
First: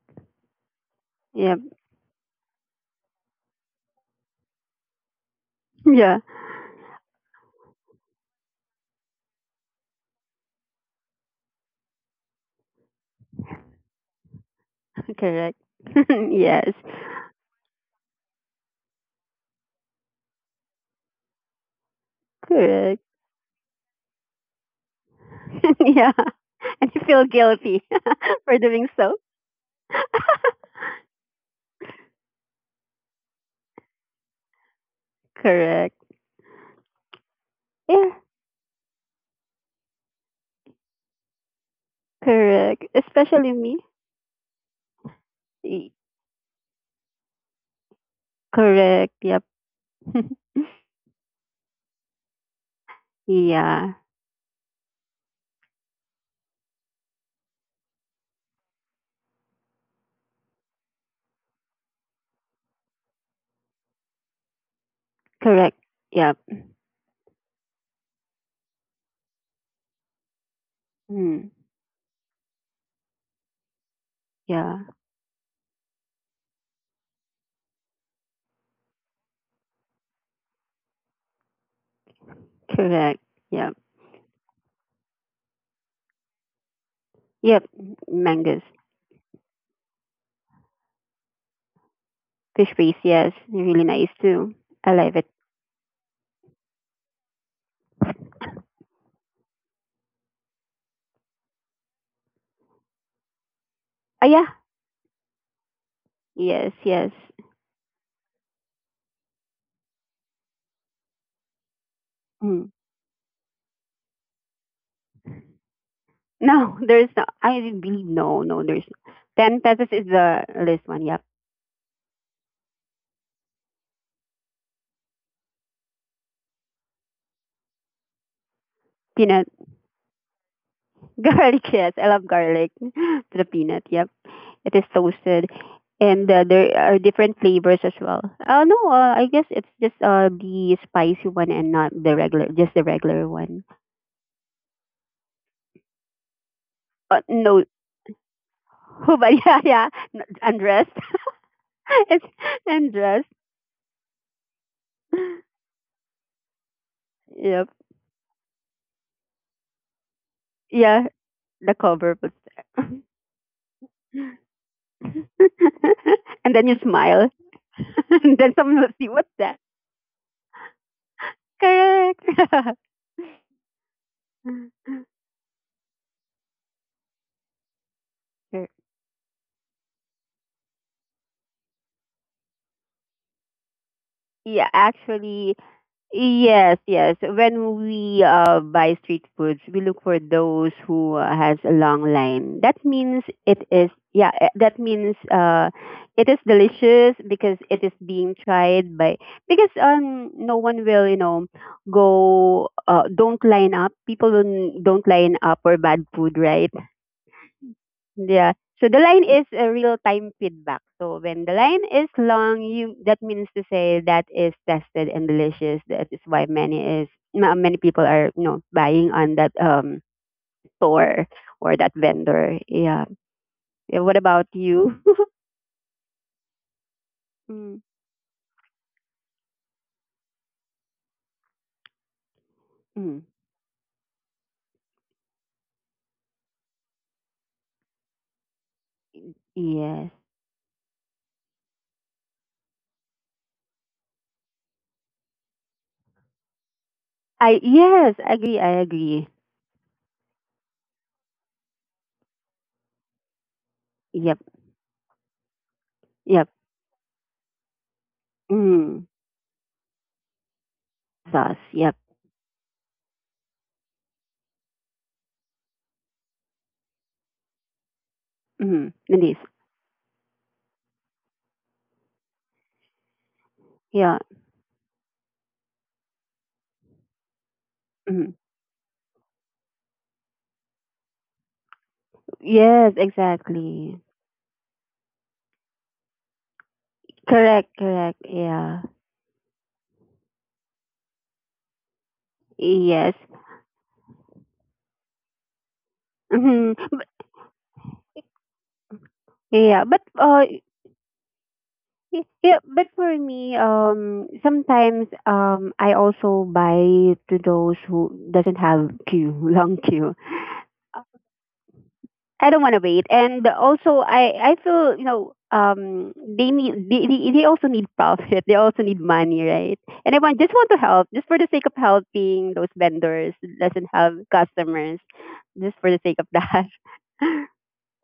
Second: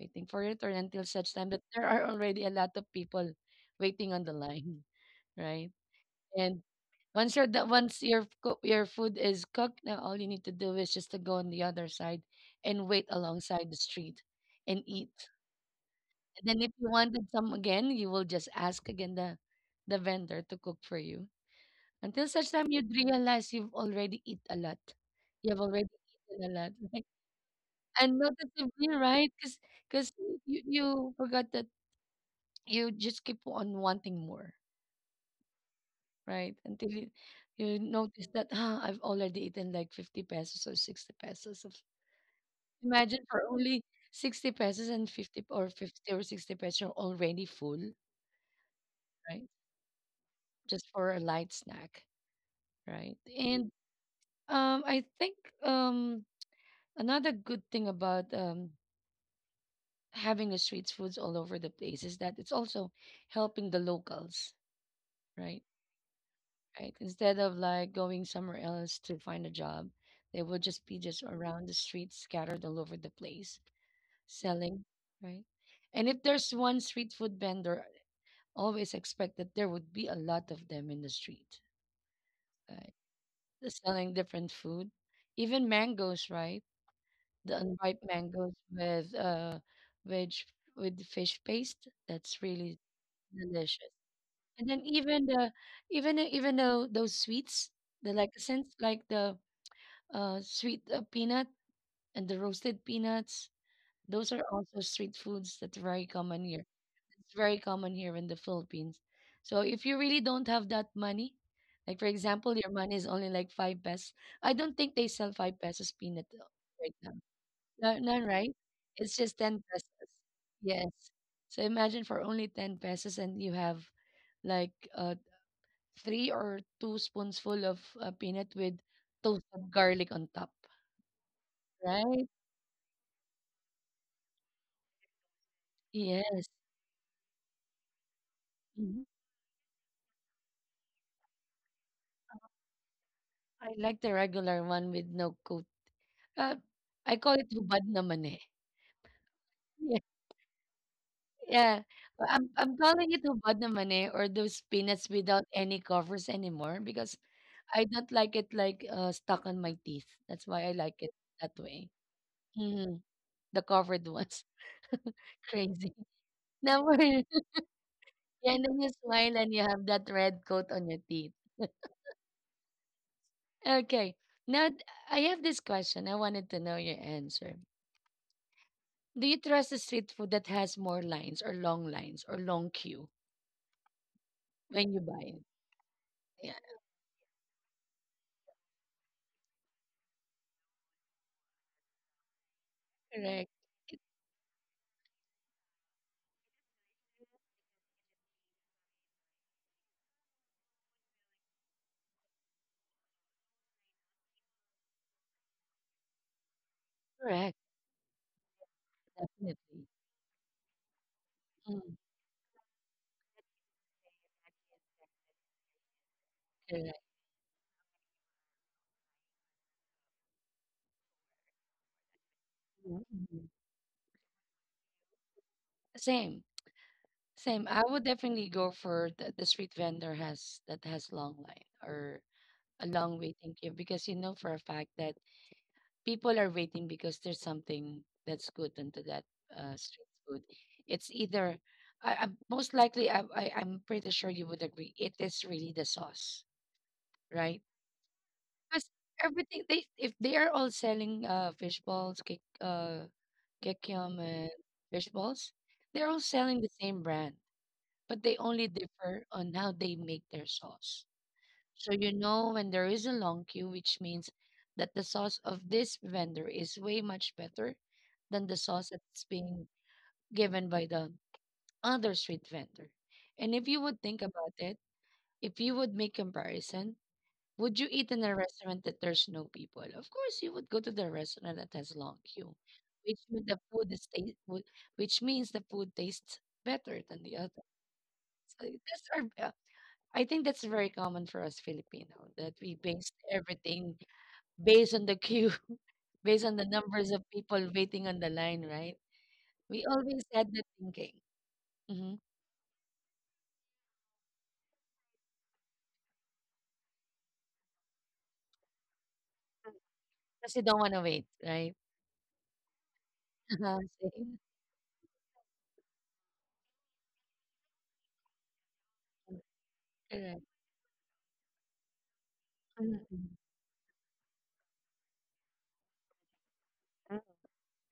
Speaker 1: waiting for your turn until such time
Speaker 2: Yeah.
Speaker 1: that there are already a lot of people waiting on the line, right?
Speaker 2: Yeah.
Speaker 1: And once you're that once your coo- your food is cooked, now all you need to do is just to go on the other side and wait alongside the street and eat.
Speaker 2: Correct.
Speaker 1: And then if
Speaker 2: Yes.
Speaker 1: you wanted some again, you will just ask again the the vendor to cook for you until such time you'd
Speaker 2: Correct.
Speaker 1: realize you've already eat a lot. You have already
Speaker 2: Yeah.
Speaker 1: eaten a lot,
Speaker 2: And you
Speaker 1: right?
Speaker 2: feel guilty
Speaker 1: And
Speaker 2: for
Speaker 1: noticeably,
Speaker 2: doing so.
Speaker 1: right? Because you, you forgot that you just keep on wanting more,
Speaker 2: Correct.
Speaker 1: right? Until you, you
Speaker 2: Yeah.
Speaker 1: notice that, ah, I've already eaten like fifty pesos or sixty pesos. Of-"
Speaker 2: Correct.
Speaker 1: Imagine for
Speaker 2: Especially me.
Speaker 1: only sixty pesos and fifty or fifty or sixty pesos, you're already full,
Speaker 2: Correct. Yep.
Speaker 1: right? Just for a light snack, right? And
Speaker 2: Yeah.
Speaker 1: um, I think um, another good thing about um, having the street foods all over the place is that it's also helping the locals, right?
Speaker 2: Correct. Yep.
Speaker 1: Right. Instead of like going somewhere else to find a job, they will just be just
Speaker 2: Mm.
Speaker 1: around the streets, scattered all over the place, selling,
Speaker 2: Yeah.
Speaker 1: right? And if there's one street food vendor, always expect that there would be a lot of them in the street, right?
Speaker 2: Correct.
Speaker 1: They're
Speaker 2: Yep.
Speaker 1: selling different food, even mangoes, right? The
Speaker 2: Yep.
Speaker 1: unripe mangoes
Speaker 2: Mangoes.
Speaker 1: with uh, veg with fish paste. That's
Speaker 2: Fish
Speaker 1: really
Speaker 2: paste. Yes. Really
Speaker 1: delicious.
Speaker 2: nice too.
Speaker 1: And then
Speaker 2: I love
Speaker 1: even
Speaker 2: it.
Speaker 1: the even the- even though those sweets, the lecithins, like the uh sweet uh, peanut and the roasted peanuts,
Speaker 2: Ah,
Speaker 1: those are
Speaker 2: yeah.
Speaker 1: also street foods that are very common here.
Speaker 2: Yes. Yes.
Speaker 1: It's very common here in the Philippines. So if you really don't have that money, like for example,
Speaker 2: Mm.
Speaker 1: your money is only like five pesos. I don't think they sell five pesos peanut uh,
Speaker 2: No,
Speaker 1: right
Speaker 2: there's
Speaker 1: now.
Speaker 2: no. I didn't
Speaker 1: No,
Speaker 2: believe.
Speaker 1: none,
Speaker 2: No.
Speaker 1: right?
Speaker 2: No. There's
Speaker 1: It's just
Speaker 2: Ten
Speaker 1: ten
Speaker 2: pesos is
Speaker 1: pesos.
Speaker 2: the least
Speaker 1: Yes.
Speaker 2: one. Yep.
Speaker 1: So imagine for only ten pesos and you have like uh three or two spoonsful of uh, peanut with
Speaker 2: Peanut
Speaker 1: toasted garlic on top,
Speaker 2: garlic. Yes. I love
Speaker 1: right?
Speaker 2: garlic. to the peanut. Yep. It is toasted, and uh,
Speaker 1: Yes.
Speaker 2: there are different flavors as well. Uh, no,
Speaker 1: Mhm.
Speaker 2: uh, I guess it's just uh the spicy one and not the regular, just the regular one.
Speaker 1: I like the regular one with no coat. Uh,
Speaker 2: Uh,
Speaker 1: I call
Speaker 2: no,
Speaker 1: it hubad naman eh.
Speaker 2: but yeah, yeah,
Speaker 1: Yeah.
Speaker 2: n- undressed.
Speaker 1: Yeah.
Speaker 2: It's
Speaker 1: Well, I'm, I'm calling
Speaker 2: undressed.
Speaker 1: it hubad naman eh, or those peanuts without any covers anymore because
Speaker 2: Yep.
Speaker 1: I don't like it like uh, stuck on my teeth. That's why I
Speaker 2: Yeah,
Speaker 1: like it that
Speaker 2: the
Speaker 1: way.
Speaker 2: cover was there.
Speaker 1: Mhm. The covered ones. Crazy.
Speaker 2: And then you
Speaker 1: Number,
Speaker 2: smile. And then
Speaker 1: yeah, and
Speaker 2: someone will
Speaker 1: then you
Speaker 2: see what's
Speaker 1: smile
Speaker 2: that.
Speaker 1: and you have that red coat on your teeth.
Speaker 2: Correct.
Speaker 1: Okay. Now th- I have this question. I wanted to know your answer.
Speaker 2: Correct.
Speaker 1: Do you trust a street food that has more lines or long lines or long queue
Speaker 2: Yeah,
Speaker 1: when you buy
Speaker 2: actually,
Speaker 1: it? Yeah,
Speaker 2: yes, yes. When we uh, buy street foods, we look for those who uh, has a long line. That means
Speaker 1: correct.
Speaker 2: it is, yeah, eh, that means uh, it is delicious because it is being tried by, because um no one will, you know go uh, don't line up. People don't don't line up for bad food, right?
Speaker 1: Correct.
Speaker 2: Yeah. So the line is a
Speaker 1: Definitely.
Speaker 2: real-time feedback. So when the line
Speaker 1: Mm,
Speaker 2: is long, you that means to say that is tested and delicious. That is why many is
Speaker 1: correct.
Speaker 2: ma- many people are you know buying on that um store or that vendor. Yeah.
Speaker 1: Mhm.
Speaker 2: Yeah, what about you?
Speaker 1: Same. Same.
Speaker 2: Mm.
Speaker 1: I would definitely go for the, the street vendor has that has long line or a
Speaker 2: Mm.
Speaker 1: long waiting queue, because you know for a fact that people are waiting because there's something that's good into that uh,
Speaker 2: Yes.
Speaker 1: street food. It's either I, I, most likely I, I I'm pretty sure you would agree it is really the sauce,
Speaker 2: I
Speaker 1: right?
Speaker 2: Yes, I agree. I
Speaker 1: Because
Speaker 2: agree.
Speaker 1: everything they if they are all selling uh fish balls, kick uh kikiam
Speaker 2: Yep.
Speaker 1: and fish balls, they're all
Speaker 2: Yep.
Speaker 1: selling the same brand, but they only
Speaker 2: Mm.
Speaker 1: differ on how they make their sauce.
Speaker 2: Sauce. Yep.
Speaker 1: So you know when there is a long queue, which means that the sauce of this vendor is way much better than the
Speaker 2: Mm.
Speaker 1: sauce
Speaker 2: And this.
Speaker 1: that's being given by the other street vendor. And if you would
Speaker 2: Yeah.
Speaker 1: think about it, if you would make comparison, would you eat
Speaker 2: Mm.
Speaker 1: in a restaurant that there's no people? Of course, you would go to the restaurant that has long queue,
Speaker 2: Yes.
Speaker 1: which means the
Speaker 2: Exactly.
Speaker 1: food is taste, which means the food tastes better than the
Speaker 2: Correct.
Speaker 1: other.
Speaker 2: Correct.
Speaker 1: So
Speaker 2: Yeah.
Speaker 1: that's our, uh, I think that's very common for us Filipino that we
Speaker 2: Yes.
Speaker 1: base everything based on the queue, based on
Speaker 2: Mhm.
Speaker 1: the numbers of people waiting on the line, right?
Speaker 2: Yeah,
Speaker 1: We
Speaker 2: but
Speaker 1: always
Speaker 2: uh,
Speaker 1: had that thinking.
Speaker 2: y-
Speaker 1: Mm-hmm.
Speaker 2: yeah, but for me, um, sometimes um, I also buy to those who doesn't have queue, long queue.
Speaker 1: Because you don't
Speaker 2: Uh,
Speaker 1: want to wait, right?
Speaker 2: I don't want to wait, and also
Speaker 1: Same.
Speaker 2: I I feel, you know um they need they, they they also need profit, they also need money, right? And I want just
Speaker 1: Correct.
Speaker 2: want to help, just for the sake of helping those vendors
Speaker 1: Mhm.
Speaker 2: that doesn't have customers, just for the sake of that.
Speaker 1: Mm.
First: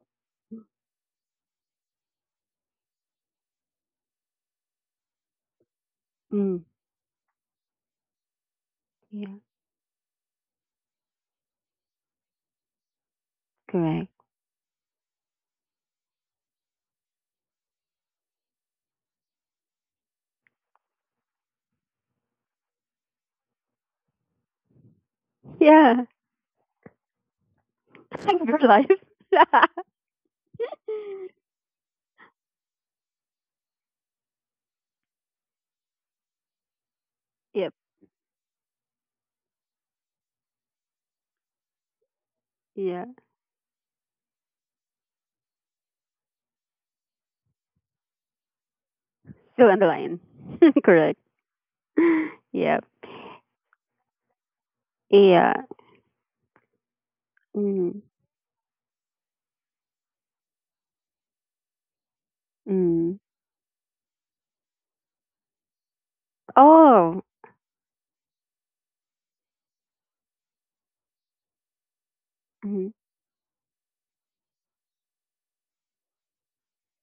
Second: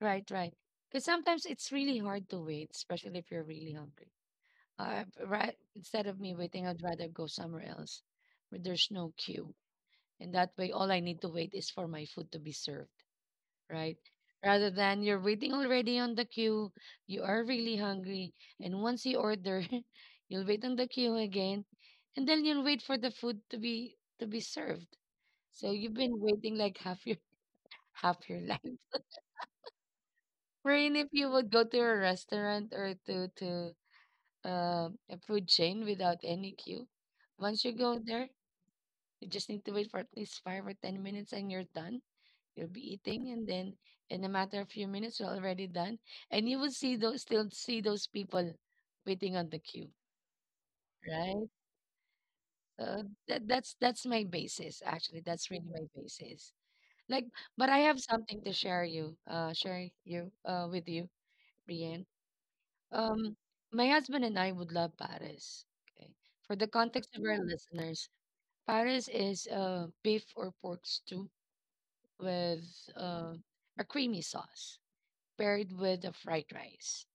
Speaker 1: Right, right. Because sometimes it's really hard to wait, especially if you're really hungry. Uh, right. Instead of me
Speaker 2: Mm,
Speaker 1: waiting, I'd rather go somewhere else where there's no
Speaker 2: yeah,
Speaker 1: queue. And that way, all I need to wait is for my food to be served, right?
Speaker 2: correct.
Speaker 1: Rather than you're waiting already on the queue, you are really hungry, and once you order, you'll wait on the queue again, and then you'll wait for the food to be to be served. So you've
Speaker 2: Yeah.
Speaker 1: been waiting like half your half your life.
Speaker 2: your life.
Speaker 1: Wherein if you would go to a restaurant or to to uh, a food chain without any queue, once you
Speaker 2: Yep.
Speaker 1: go there, you just need to wait for at least five or ten minutes and you're done. You'll be
Speaker 2: Yeah.
Speaker 1: eating, and then in a matter of few minutes you're already done. And you will see those still see those people waiting on the
Speaker 2: Still
Speaker 1: queue.
Speaker 2: underline. Correct.
Speaker 1: Right?
Speaker 2: Yep.
Speaker 1: So that, that's that's my basis actually. That's
Speaker 2: Yeah.
Speaker 1: really my basis. Like, but I have
Speaker 2: Mm.
Speaker 1: something to share you, uh share you uh with you, Brian.
Speaker 2: Mm.
Speaker 1: Um my husband and I would love Paris. Okay. For the context of our
Speaker 2: Oh.
Speaker 1: listeners, Paris is uh, beef or pork stew with
Speaker 2: Mm.
Speaker 1: uh, a creamy sauce paired with a fried rice.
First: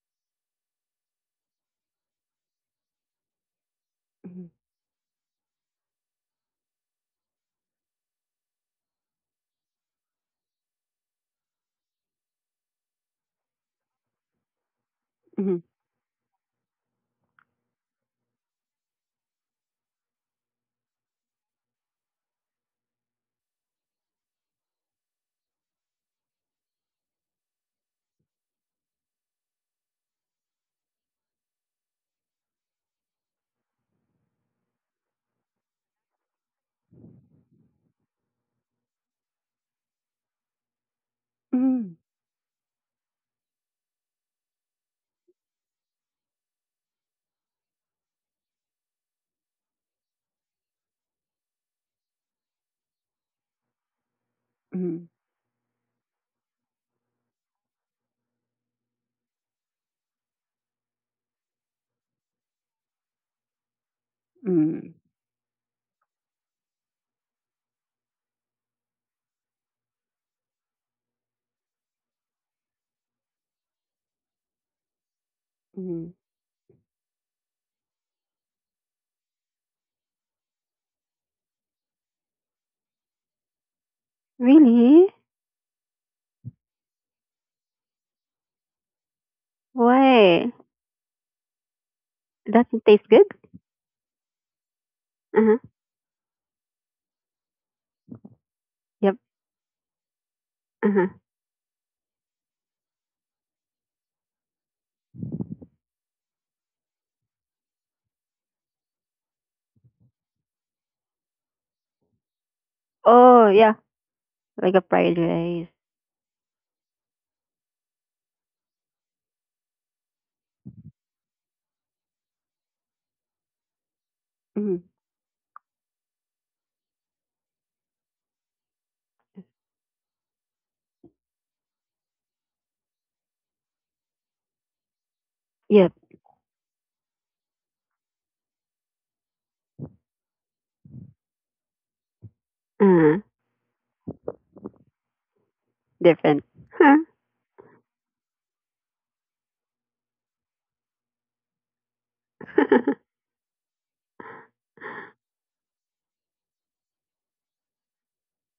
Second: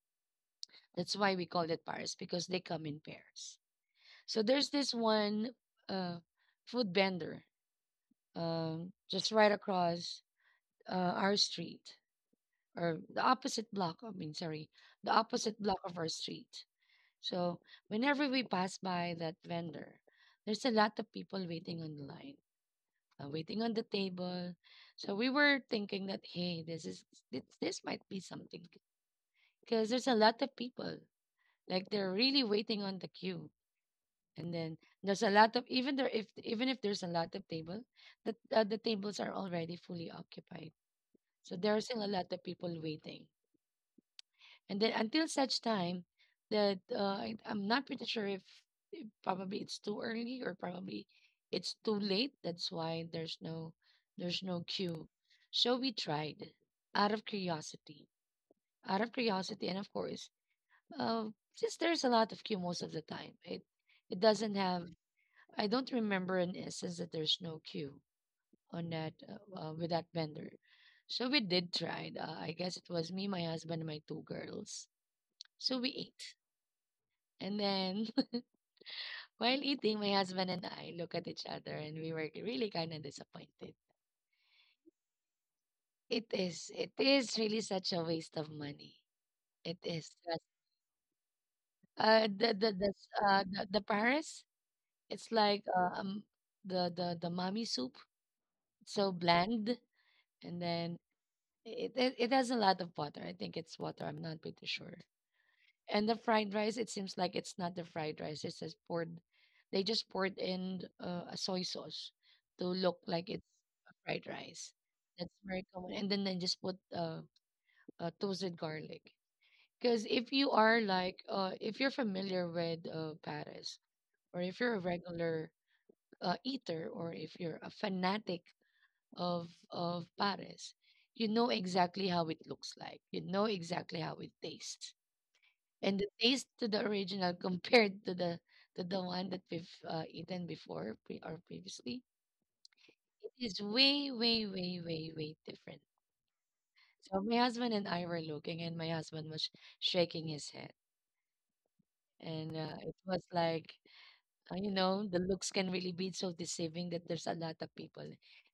Speaker 1: That's why we call it pairs because they come in pairs. So
Speaker 2: Mm.
Speaker 1: there's this one uh, food vendor, um, just right across uh, our street or the opposite block. I mean, sorry, the
Speaker 2: Mm.
Speaker 1: opposite block of our street. So whenever we pass by that vendor, there's a lot of people waiting online, uh, waiting on the table. So we were thinking that, hey, this is this, this might be something because there's a lot of people, like, they're really waiting on the queue, and then there's a lot of even there if even if there's a lot of table, the uh, the tables are already fully occupied. So there are
Speaker 2: Mm.
Speaker 1: still a lot of people waiting. And then until such time that uh, I, I'm not pretty sure if, if probably it's too early or probably it's too late. That's why there's no there's no
Speaker 2: Mm.
Speaker 1: queue. So we tried out of curiosity, out of curiosity, and of course, uh, since there's a lot of queue most of the time, it it doesn't
Speaker 2: Mm.
Speaker 1: have. I don't remember an instance that there's no queue on that uh, uh, with that vendor. So we did try. Uh, I guess it was me, my husband, and my two girls. So we
Speaker 2: Mm.
Speaker 1: ate. And then while eating, my husband and I look at each other and we were really kind of disappointed.
Speaker 2: Really?
Speaker 1: It is, it is really such a waste of money. It is just,
Speaker 2: Why?
Speaker 1: uh, the, the,
Speaker 2: Doesn't
Speaker 1: the,
Speaker 2: taste
Speaker 1: s-
Speaker 2: good?
Speaker 1: uh, the, the Paris, it's
Speaker 2: Uh
Speaker 1: like,
Speaker 2: huh.
Speaker 1: uh, um, the, the, the mommy soup.
Speaker 2: Yep.
Speaker 1: So bland. And
Speaker 2: Uh
Speaker 1: then
Speaker 2: huh.
Speaker 1: it, it, it has a lot of water. I think it's water. I'm not pretty sure. And the fried rice, it seems like it's not the fried rice. It's just poured. They just poured in uh, a soy sauce to look like
Speaker 2: Oh
Speaker 1: it's
Speaker 2: yeah.
Speaker 1: a fried
Speaker 2: Like
Speaker 1: rice.
Speaker 2: a fried
Speaker 1: That's
Speaker 2: rice.
Speaker 1: very common. And then they just put uh, uh, toasted garlic. Because if you are like, uh, if you're familiar with uh, Paris, or if
Speaker 2: Mm.
Speaker 1: you're a regular uh, eater, or if you're a fanatic of of Paris, you know exactly how it looks like. You know exactly how it tastes,
Speaker 2: Yep.
Speaker 1: and the taste to the original compared to the to the one that we've uh, eaten before pre- or previously,
Speaker 2: Uh huh.
Speaker 1: it is way way way way way different.
Speaker 2: Different. Huh.
Speaker 1: So my husband and I were looking and my husband was shaking his head, and uh, it was like, uh, you know, the looks can really be so deceiving that there's a lot of people,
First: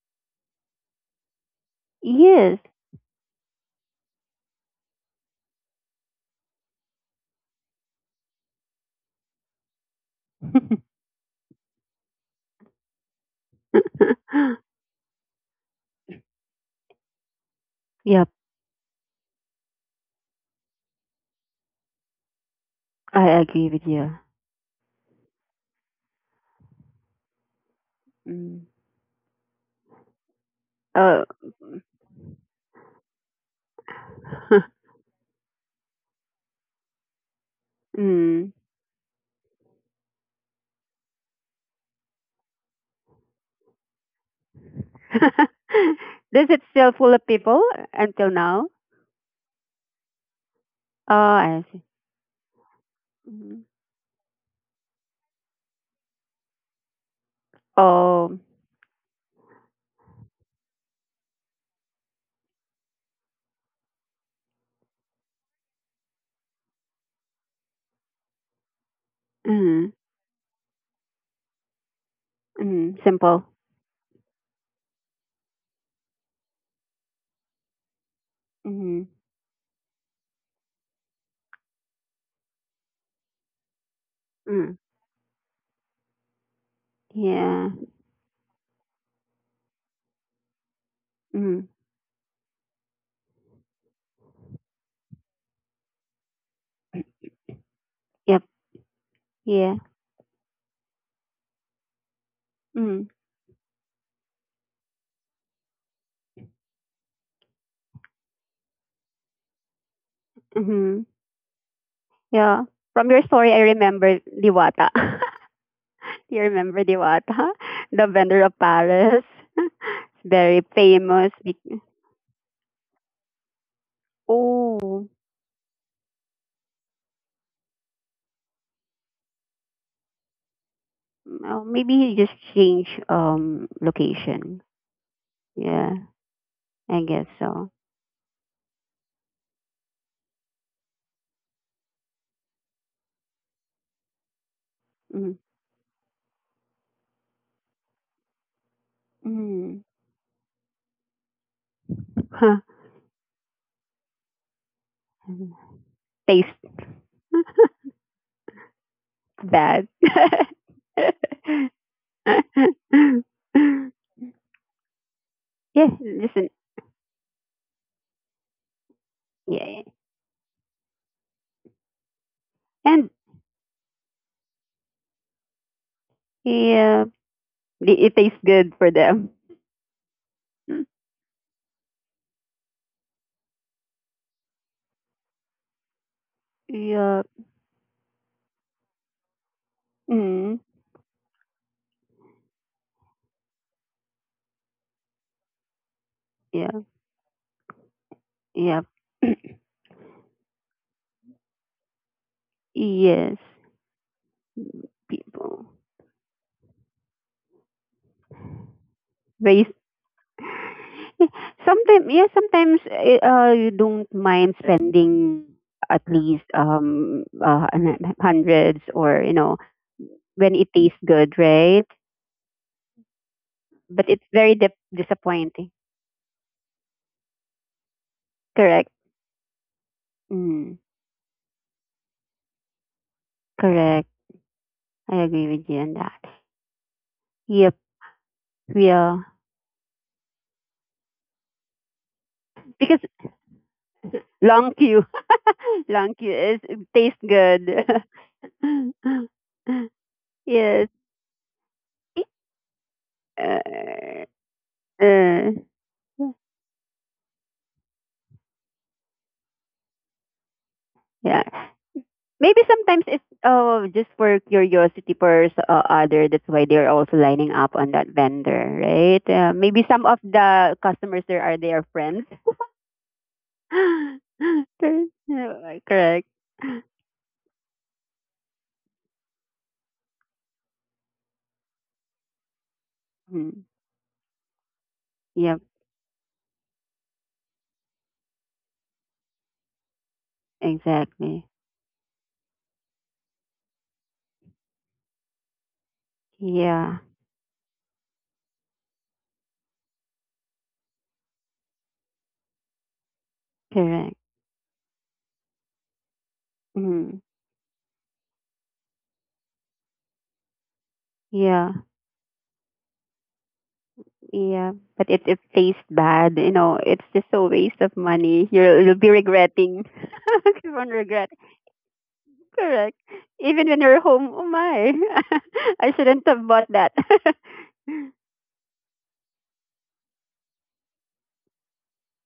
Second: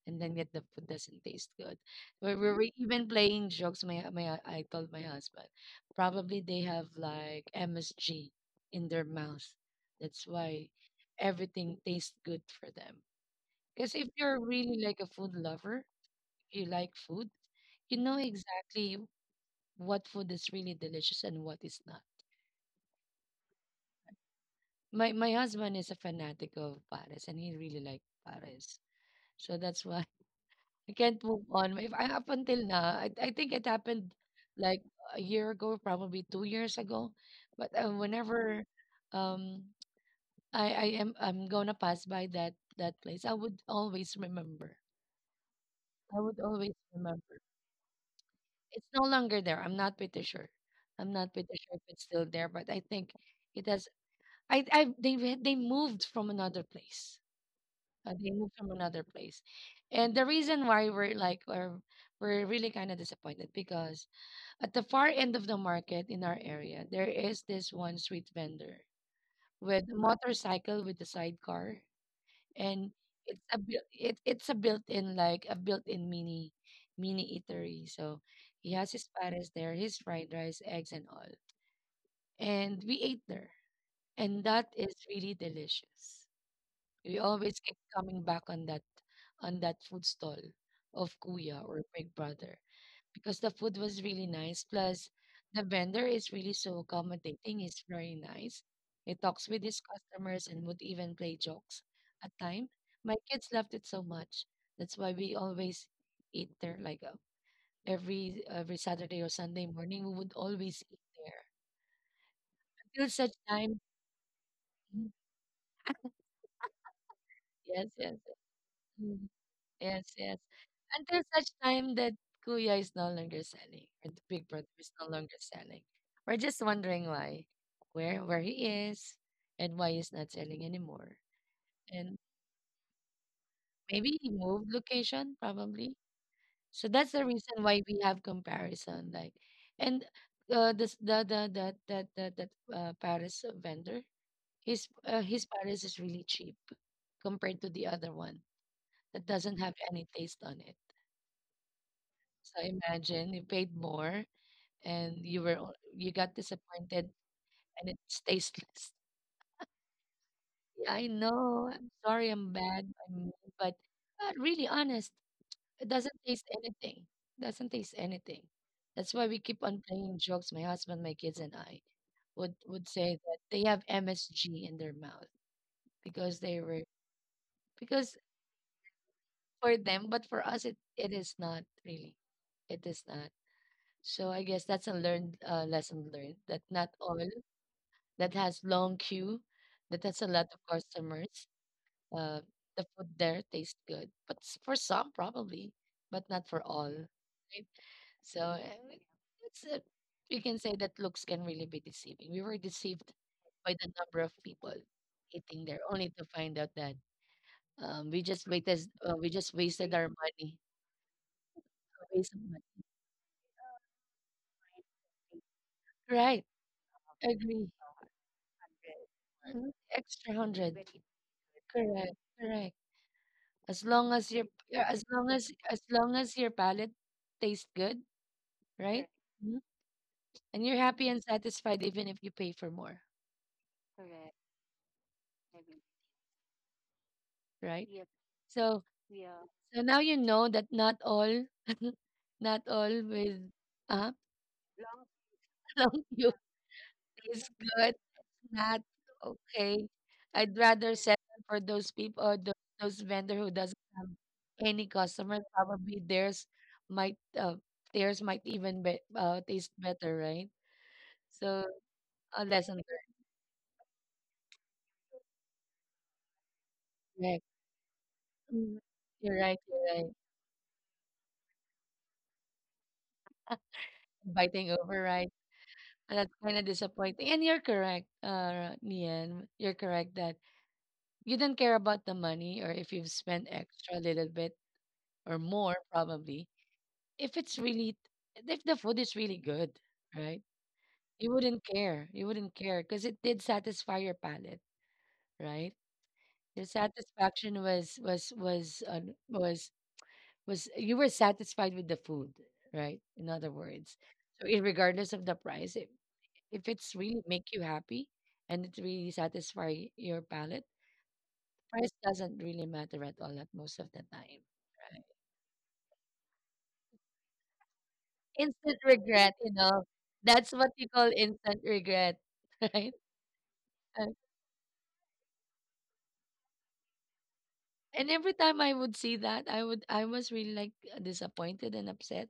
Speaker 1: and then yet the food doesn't taste good. We we
Speaker 2: Yes.
Speaker 1: were even playing jokes. My my uh, I told my husband, probably they have like M S G in their mouth. That's why everything tastes good for them. Because if you're really like a food lover, if you like food, you know
Speaker 2: Yep.
Speaker 1: exactly what food is really delicious and what is not.
Speaker 2: I agree with you.
Speaker 1: My my husband is a fanatic of pares, and he really liked
Speaker 2: Mm.
Speaker 1: pares. So that's why I can't
Speaker 2: Uh,
Speaker 1: move on. If I Up until now, I, I think it happened like a year ago, probably two years ago. But uh,
Speaker 2: mm.
Speaker 1: whenever um I I am I'm gonna pass by that that place, I would always remember. I would
Speaker 2: Does it
Speaker 1: always
Speaker 2: still full of
Speaker 1: remember.
Speaker 2: people until now?
Speaker 1: It's no longer there. I'm not pretty sure. I'm
Speaker 2: Oh,
Speaker 1: not pretty
Speaker 2: I
Speaker 1: sure
Speaker 2: see.
Speaker 1: if it's still there, but I think
Speaker 2: Mhm.
Speaker 1: it has. I I they they moved from another place. Uh, they
Speaker 2: Oh,
Speaker 1: moved from another place. And the reason why we're like we're, we're really kind of disappointed because at the far end of the market in our area, there is this one street vendor with a
Speaker 2: mm,
Speaker 1: motorcycle with a sidecar, and
Speaker 2: mm,
Speaker 1: it's
Speaker 2: simple.
Speaker 1: a buil- it, it's a built-in, like a built-in mini mini eatery. So he has
Speaker 2: Mm,
Speaker 1: his pares there, his fried rice, eggs and all. And we ate there. And that
Speaker 2: mm,
Speaker 1: is really delicious. We always
Speaker 2: yeah.
Speaker 1: keep coming back on that on that food stall of Kuya
Speaker 2: Mm,
Speaker 1: or Big Brother, because the food was really nice. Plus, the vendor is really so accommodating. He's very
Speaker 2: yep.
Speaker 1: nice. He talks with
Speaker 2: Yeah.
Speaker 1: his customers and would even play jokes at time.
Speaker 2: Mm,
Speaker 1: My kids loved it so much. That's why we always eat there. Like, uh, every every Saturday or Sunday morning, we would always eat
Speaker 2: mm-hmm.
Speaker 1: there
Speaker 2: Yeah.
Speaker 1: until
Speaker 2: From your
Speaker 1: such
Speaker 2: story, I
Speaker 1: time.
Speaker 2: remember Diwata.
Speaker 1: Mhm.
Speaker 2: You remember Diwata,
Speaker 1: Yes,
Speaker 2: the
Speaker 1: yes.
Speaker 2: vendor of
Speaker 1: Yes.
Speaker 2: Paris.
Speaker 1: Yes, yes.
Speaker 2: Very
Speaker 1: Until
Speaker 2: famous.
Speaker 1: such
Speaker 2: be-
Speaker 1: time that Kuya is no longer selling, or the Big Brother is no
Speaker 2: Oh,
Speaker 1: longer selling. We're just wondering why, where where he is, and why he's not selling anymore.
Speaker 2: oh, maybe
Speaker 1: And
Speaker 2: he just changed um
Speaker 1: maybe he
Speaker 2: location.
Speaker 1: moved location, probably.
Speaker 2: Yeah,
Speaker 1: So
Speaker 2: I
Speaker 1: that's the
Speaker 2: guess
Speaker 1: reason
Speaker 2: so.
Speaker 1: why we have comparison, like, and uh, this the the the that that that uh, Paris vendor, his uh,
Speaker 2: Mm-hmm.
Speaker 1: his Paris is really cheap compared to the other one that doesn't have
Speaker 2: Mm.
Speaker 1: any taste on it.
Speaker 2: Huh.
Speaker 1: So imagine you paid more and you were o- you got
Speaker 2: Taste
Speaker 1: disappointed and it's tasteless.
Speaker 2: bad.
Speaker 1: Yeah, I know. I'm sorry, I'm bad. I mean, but uh, really honest, it
Speaker 2: Yes,
Speaker 1: doesn't taste
Speaker 2: listen.
Speaker 1: anything. Doesn't taste anything. That's why we keep
Speaker 2: Yeah,
Speaker 1: on
Speaker 2: yeah.
Speaker 1: playing jokes. My husband, my kids, and I would would
Speaker 2: And
Speaker 1: say that they have M S G in their mouth because they were,
Speaker 2: yeah, it,
Speaker 1: because
Speaker 2: it tastes good for them.
Speaker 1: for them, but for us, it it is not really. It is not. So I guess that's a learned uh, lesson learned that not all
Speaker 2: Yeah.
Speaker 1: that has long queue, that has a lot of
Speaker 2: Mm.
Speaker 1: customers. Uh, the food there tastes good, but s- for some probably, but not for
Speaker 2: Yeah.
Speaker 1: all. Right? So uh,
Speaker 2: Yeah.
Speaker 1: it's a, you can say that looks can really be deceiving. We were deceived
Speaker 2: Yes,
Speaker 1: by the number of people eating
Speaker 2: people.
Speaker 1: there, only to find out that, um, we just waited, uh, we just
Speaker 2: Raise
Speaker 1: wasted our money. A
Speaker 2: Sometimes, yeah,
Speaker 1: waste of money.
Speaker 2: sometimes eh, uh you don't mind spending at
Speaker 1: Right,
Speaker 2: least um
Speaker 1: agree.
Speaker 2: uh hun- hundreds, or you know
Speaker 1: Mhm. Extra
Speaker 2: when it
Speaker 1: hundred.
Speaker 2: tastes good, right?
Speaker 1: Correct, correct. As long
Speaker 2: But it's
Speaker 1: as your
Speaker 2: very dip-
Speaker 1: Yeah. As long as
Speaker 2: disappointing.
Speaker 1: as long as your palate tastes good,
Speaker 2: Correct.
Speaker 1: right? Correct. Mhm. And you're
Speaker 2: Mm,
Speaker 1: happy and satisfied even if you pay for more,
Speaker 2: correct. I agree with you on that. Yep.
Speaker 1: right? Yep. So
Speaker 2: Yeah.
Speaker 1: so now you know that not all not all
Speaker 2: Because
Speaker 1: with uh
Speaker 2: long queue,
Speaker 1: long
Speaker 2: long
Speaker 1: queue
Speaker 2: queue is it tastes
Speaker 1: is
Speaker 2: good.
Speaker 1: good. Not okay. I'd
Speaker 2: Yes.
Speaker 1: rather settle for those people or those, those vendor who doesn't have
Speaker 2: Uh,
Speaker 1: any customer.
Speaker 2: uh,
Speaker 1: Probably theirs might uh theirs might even be uh taste better, right?
Speaker 2: yeah.
Speaker 1: So a
Speaker 2: Maybe
Speaker 1: lesson
Speaker 2: sometimes
Speaker 1: learned.
Speaker 2: it's oh just for curiosity for s- uh, other. That's why they're also
Speaker 1: Right?
Speaker 2: lining up on that vendor,
Speaker 1: Mm.
Speaker 2: right?
Speaker 1: You're
Speaker 2: Uh,
Speaker 1: right, you're
Speaker 2: maybe some
Speaker 1: right.
Speaker 2: of the customers there are their friends.
Speaker 1: Biting over,
Speaker 2: Correct.
Speaker 1: right?
Speaker 2: Yeah,
Speaker 1: And
Speaker 2: correct.
Speaker 1: that's kind of disappointing. And you're correct, uh, Nian. You're correct that you don't care about the money, or if you've spent
Speaker 2: Mhm.
Speaker 1: extra a little bit or
Speaker 2: Yep,
Speaker 1: more, probably. If it's really, if the food is really good, right? You
Speaker 2: exactly.
Speaker 1: wouldn't care. You wouldn't care because it did satisfy your palate, right? The
Speaker 2: Yeah,
Speaker 1: satisfaction was, was, was, uh, was, was, you were satisfied with the food, right? In other words.
Speaker 2: correct.
Speaker 1: So, irregardless of the price, if it's really
Speaker 2: Mhm.
Speaker 1: make you happy and it really satisfy your palate,
Speaker 2: Yeah,
Speaker 1: price doesn't really matter at all at most of the time.
Speaker 2: yeah.
Speaker 1: Right.
Speaker 2: But it it tastes bad, you know. It's just a waste of money.
Speaker 1: Instant
Speaker 2: You'll you'll be
Speaker 1: regret, you know.
Speaker 2: regretting.
Speaker 1: That's what
Speaker 2: Keep
Speaker 1: you
Speaker 2: on
Speaker 1: call
Speaker 2: regret.
Speaker 1: instant regret, right?
Speaker 2: Correct. Even when you're
Speaker 1: And
Speaker 2: home, oh my. I shouldn't have bought that.
Speaker 1: and every time I would see that, I would I was really like disappointed and upset.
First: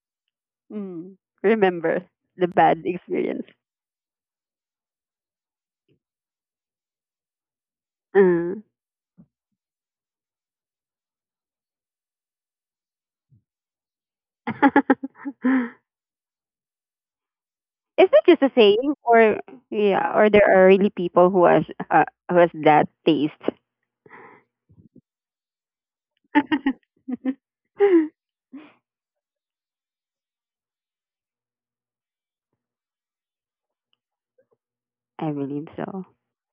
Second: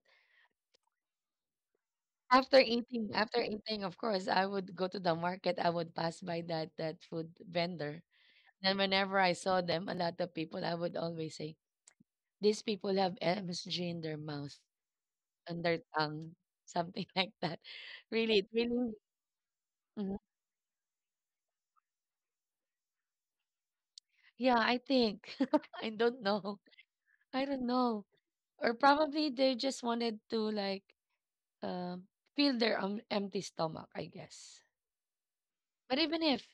Speaker 2: Mm. Remember the
Speaker 1: After
Speaker 2: bad
Speaker 1: eating, after
Speaker 2: experience.
Speaker 1: eating, of course, I would go to the market. I would pass by that that food vendor.
Speaker 2: Mm.
Speaker 1: And whenever I saw them, a lot of people, I would always say, "These people have M S G in their mouth." On their tongue, something like that.
Speaker 2: Is it
Speaker 1: Really,
Speaker 2: just
Speaker 1: it
Speaker 2: a
Speaker 1: really.
Speaker 2: saying, or yeah,
Speaker 1: Mhm.
Speaker 2: or there are really people who has uh, who has that taste?
Speaker 1: Yeah, I think. I don't know. I don't know. Or probably they just wanted to like um fill their um, empty stomach, I guess.
Speaker 2: I believe
Speaker 1: But
Speaker 2: so.
Speaker 1: even if,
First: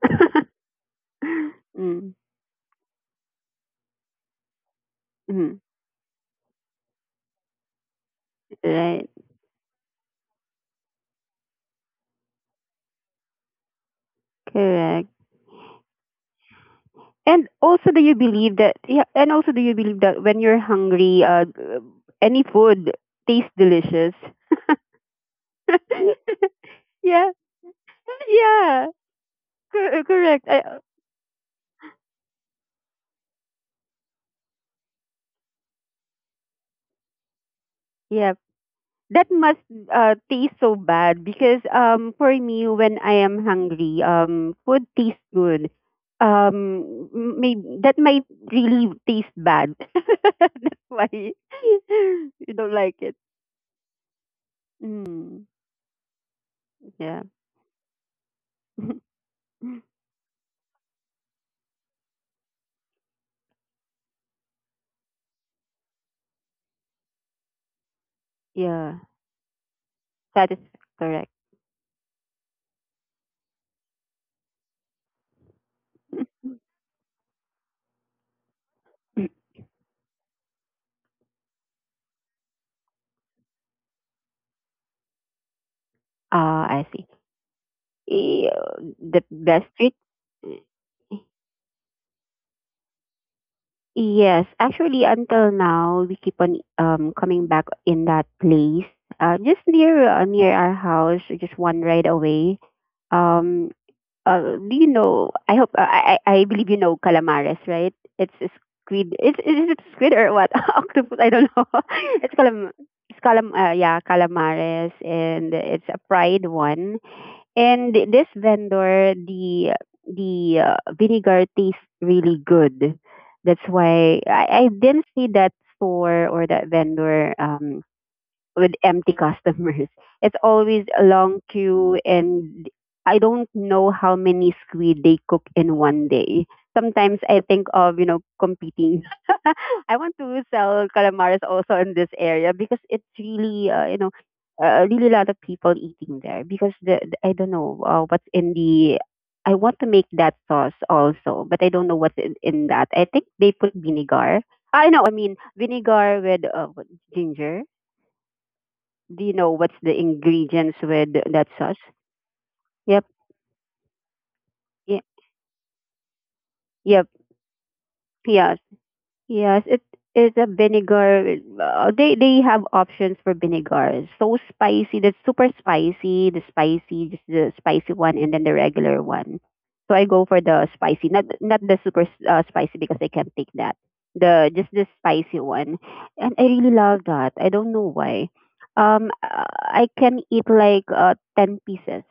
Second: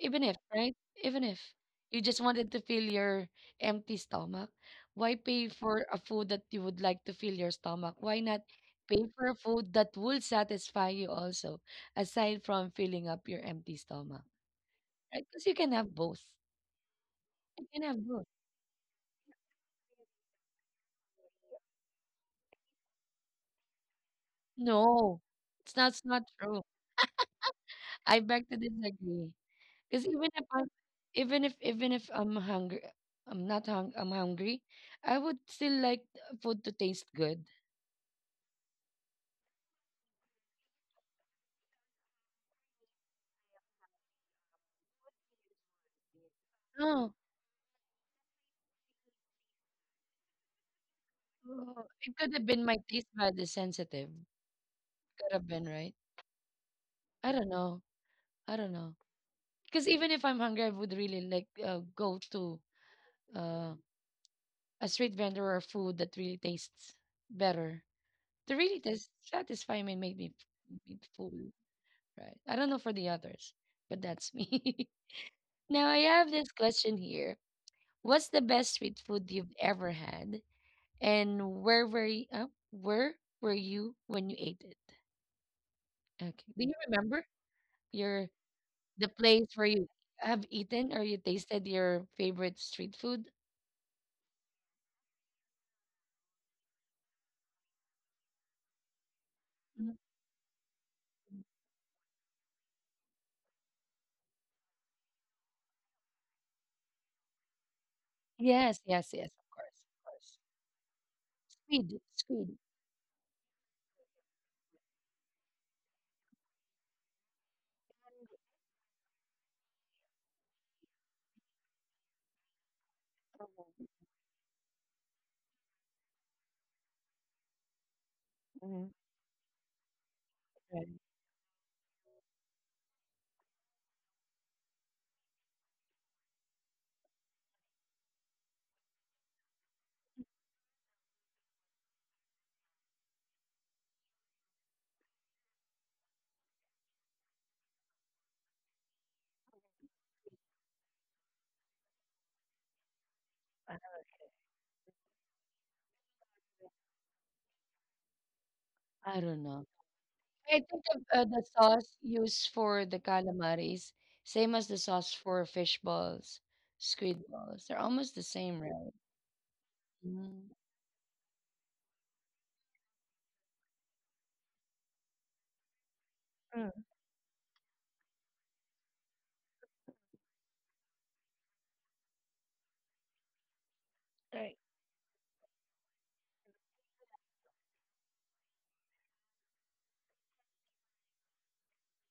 Speaker 1: even if, right? Even if you
Speaker 2: Mm.
Speaker 1: just wanted to fill your empty stomach, why pay
Speaker 2: Mm.
Speaker 1: for a food that you would like to fill your stomach? Why not pay
Speaker 2: Right.
Speaker 1: for a food that will satisfy you also, aside from filling up your empty stomach,
Speaker 2: Correct.
Speaker 1: right? Because you can have both.
Speaker 2: And
Speaker 1: You can
Speaker 2: also do
Speaker 1: have
Speaker 2: you
Speaker 1: both.
Speaker 2: believe that yeah, and also do you believe that when you're hungry, uh, any food tastes delicious?
Speaker 1: No, it's not it's not true.
Speaker 2: Yeah.
Speaker 1: I beg to
Speaker 2: Yeah.
Speaker 1: disagree.
Speaker 2: Cor-
Speaker 1: Because even if
Speaker 2: correct.
Speaker 1: I'm
Speaker 2: I,
Speaker 1: even if even if I'm hungry, I'm not hung I'm hungry, I would still like uh, food to taste good.
Speaker 2: yeah, that must uh, taste so bad because um for me when I am hungry um food tastes good. Um
Speaker 1: No,
Speaker 2: maybe that might really taste bad. That's why
Speaker 1: uh, it could have
Speaker 2: you
Speaker 1: been
Speaker 2: don't
Speaker 1: my
Speaker 2: like
Speaker 1: taste
Speaker 2: it.
Speaker 1: bud is sensitive. Could
Speaker 2: Mm,
Speaker 1: have been, right?
Speaker 2: yeah.
Speaker 1: I don't know. I don't know. Because even if I'm hungry, I would really like uh, go to uh, a street vendor or food that really tastes better. They really
Speaker 2: Yeah,
Speaker 1: does satisfy me and make me,
Speaker 2: that is
Speaker 1: f- me
Speaker 2: correct.
Speaker 1: full, right? I don't know for the others, but that's me. Now I have this question here. What's the best street food you've ever had? And where were you, uh, where were you when you ate it? Okay. Do
Speaker 2: Ah,
Speaker 1: you
Speaker 2: I see.
Speaker 1: remember your
Speaker 2: Eh,
Speaker 1: the
Speaker 2: the
Speaker 1: place
Speaker 2: best
Speaker 1: where you
Speaker 2: treat.
Speaker 1: have eaten or you tasted your favorite street food?
Speaker 2: Yes, actually, until now, we keep on um coming back in that place. Uh, just
Speaker 1: Mhm.
Speaker 2: near uh, Near our house, just one ride away. Um, uh, do you know? I hope uh, I I I believe you know calamares, right? It's a
Speaker 1: Yes, yes,
Speaker 2: squid.
Speaker 1: yes,
Speaker 2: It's
Speaker 1: of
Speaker 2: Is it
Speaker 1: course, of
Speaker 2: squid or
Speaker 1: course.
Speaker 2: what? Octopus? I don't know.
Speaker 1: Squid,
Speaker 2: It's
Speaker 1: squid.
Speaker 2: calam. It's calam. Uh, yeah, calamares, and it's a fried one. And th- this vendor, the the uh, vinegar tastes really good. That's why I, I didn't see that store or that vendor um with empty customers. It's always
Speaker 1: Right.
Speaker 2: a long queue, and I don't know how many squid they cook in one day. Sometimes I think of, you know, competing. I want to sell calamares also in this area because it's really, uh, you know, uh, really a lot of people eating there because the, the I don't know uh, what's in the. I want to make that sauce also, but I don't know what's in, in that. I think they
Speaker 1: I
Speaker 2: put vinegar. I know, I mean vinegar with uh, what, ginger.
Speaker 1: don't I
Speaker 2: Do you
Speaker 1: don't
Speaker 2: know
Speaker 1: know.
Speaker 2: what's the
Speaker 1: I
Speaker 2: ingredients
Speaker 1: think of
Speaker 2: with
Speaker 1: uh, the
Speaker 2: that sauce?
Speaker 1: sauce used for the
Speaker 2: Yep.
Speaker 1: calamaris, same as the
Speaker 2: Yep.
Speaker 1: sauce for fish balls,
Speaker 2: Yep.
Speaker 1: squid balls. They're almost the
Speaker 2: Yes.
Speaker 1: same, right?
Speaker 2: Yes. It is a
Speaker 1: Mm.
Speaker 2: vinegar. Uh, they they have options for vinegars. So spicy, the super spicy, the
Speaker 1: Mm,
Speaker 2: spicy, just the spicy one, and then the regular one. So I go for the spicy, not not the super uh, spicy because I can't take that. The
Speaker 1: right.
Speaker 2: Just the spicy one, and I really love that. I don't know why. Um, uh, I can eat like uh, ten pieces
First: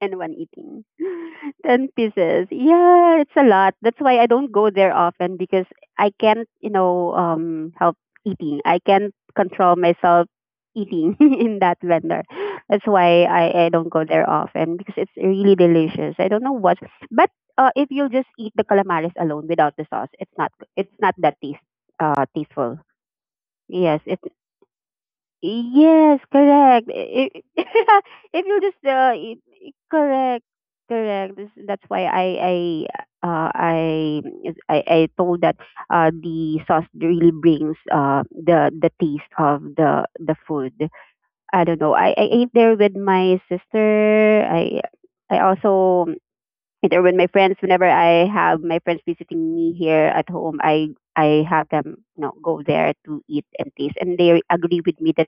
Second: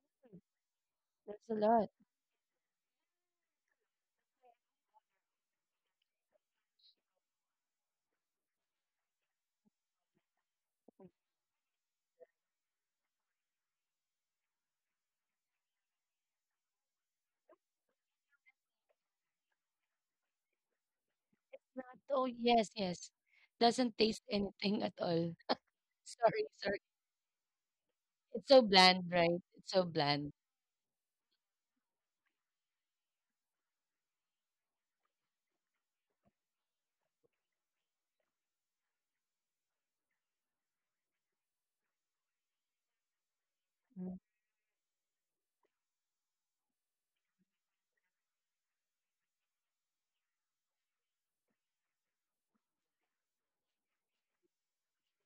Speaker 2: in one eating.
Speaker 1: That's a
Speaker 2: ten
Speaker 1: lot.
Speaker 2: pieces. Yeah, it's a lot. That's why I don't go there often because I can't, you know, um help eating. I can't control myself eating in that vendor. That's why I, I don't go there often because it's really delicious. I don't know what. But uh, if you just eat the calamaris alone without the sauce, it's not it's not that taste
Speaker 1: Not,
Speaker 2: uh
Speaker 1: oh, yes,
Speaker 2: tasteful.
Speaker 1: yes. Doesn't
Speaker 2: Yes, it's
Speaker 1: taste anything at all.
Speaker 2: Yes,
Speaker 1: Sorry, sorry.
Speaker 2: correct. I- i- If
Speaker 1: It's
Speaker 2: you
Speaker 1: so
Speaker 2: just
Speaker 1: bland,
Speaker 2: uh, i-
Speaker 1: right? It's
Speaker 2: i-
Speaker 1: so bland.
Speaker 2: correct, correct. This, that's why I I uh, I I I told that uh, the sauce really brings uh, the the taste of the the food. I don't know. I, I ate there with my
Speaker 1: Mhm.
Speaker 2: sister. I I also. And or when my friends whenever I have my friends visiting me here at home, i i have them, you know go there to eat and taste, and they agree with me that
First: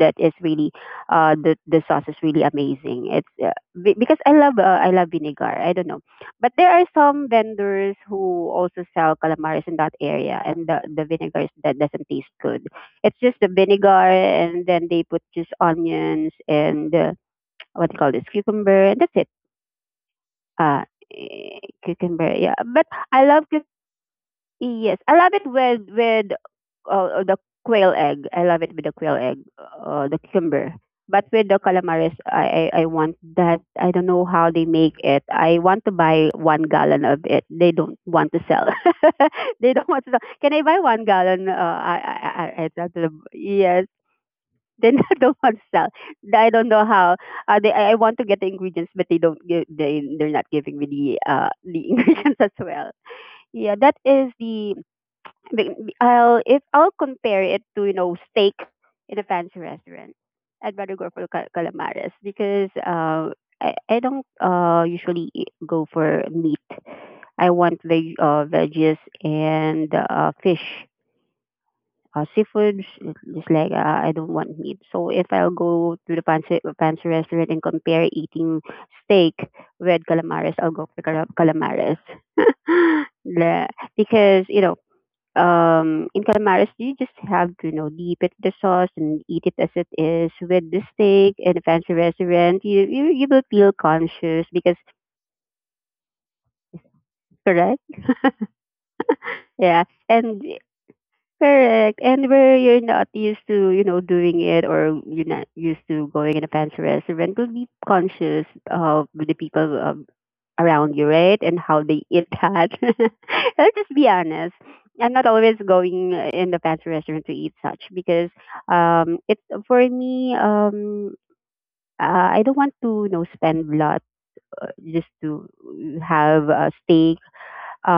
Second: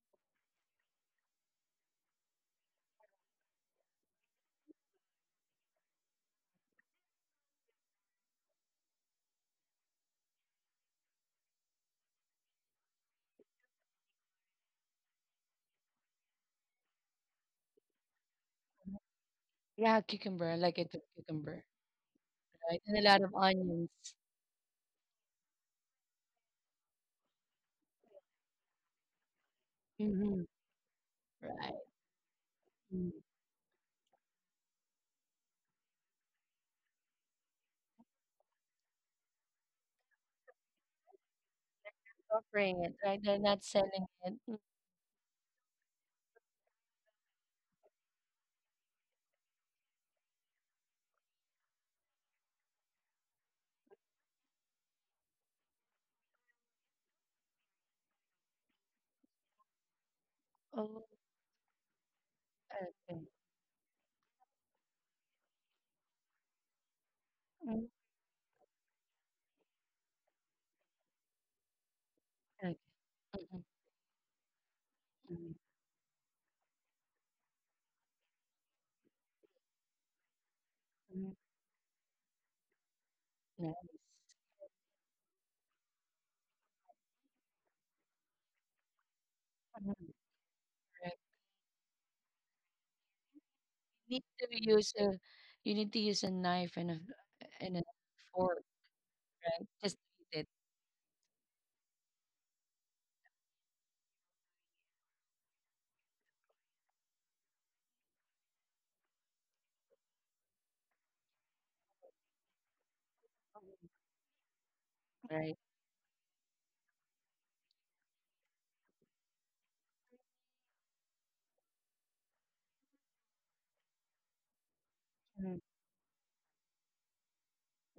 Speaker 2: that is really, uh the the sauce is really amazing. It's uh, be- because i love uh, I love vinegar. I don't know. But there are some vendors who also sell calamaris in that area, and the the vinegar is, that doesn't taste good. It's just the vinegar, and then they put just onions and uh, what do you call this, cucumber, and that's it.
Speaker 1: Yeah, cucumber. I like
Speaker 2: uh
Speaker 1: it with
Speaker 2: eh,
Speaker 1: cucumber,
Speaker 2: Cucumber, yeah,
Speaker 1: right?
Speaker 2: but
Speaker 1: And a lot
Speaker 2: i
Speaker 1: of
Speaker 2: love cuc
Speaker 1: onions.
Speaker 2: yes, i love it with with uh, the quail egg. I love it with the quail egg, uh, the
Speaker 1: Mm-hmm.
Speaker 2: cucumber. But with the
Speaker 1: Right.
Speaker 2: calamaris, I, I i
Speaker 1: Mm.
Speaker 2: want that. I don't know how they make it. I want to buy one gallon of it. They don't want to sell. They don't want to sell. Can I buy one gallon? uh i i i,
Speaker 1: Offering
Speaker 2: I
Speaker 1: it,
Speaker 2: I-
Speaker 1: right? They're not
Speaker 2: yes.
Speaker 1: selling it. Mm.
Speaker 2: They don't want to sell. I don't know how. Uh, they I I want to get the ingredients, but they don't. Give, they they're not giving me the uh the ingredients as well. Yeah, that is the. the- I'll if I'll compare it to you know steak in a fancy restaurant. I'd rather
Speaker 1: Oh,
Speaker 2: go for cal- calamares because
Speaker 1: okay.
Speaker 2: uh I, I don't uh usually eat- go for meat. I want
Speaker 1: Mm,
Speaker 2: veg uh veggies and uh fish, uh, seafood. sh- Just
Speaker 1: okay.
Speaker 2: like uh, I don't want meat. So if
Speaker 1: Mm,
Speaker 2: I'll go to the fancy fancy restaurant and compare eating steak with calamares, I'll go for cala-
Speaker 1: mm,
Speaker 2: calamares. The-
Speaker 1: nice.
Speaker 2: because you know, um, in calamares you just have to you know dip it the sauce and eat it as it
Speaker 1: Mhm.
Speaker 2: is with the
Speaker 1: Correct.
Speaker 2: steak in a fancy restaurant. You you you will feel
Speaker 1: You need
Speaker 2: conscious
Speaker 1: to
Speaker 2: because.
Speaker 1: use a you need to use a knife and a and
Speaker 2: Correct,
Speaker 1: a fork, right?
Speaker 2: yeah,
Speaker 1: Just to eat
Speaker 2: and
Speaker 1: it,
Speaker 2: correct. And where you're not used to, you know, doing it, or you're not used to going in a fancy restaurant, will be conscious of the people, um, around you, right? And how they eat that. I'll just be honest. I'm not
Speaker 1: right?
Speaker 2: always going in the fancy restaurant to eat such, because um it's for me, um uh, I don't want to you know spend a lot just to
Speaker 1: Mm.
Speaker 2: have a steak.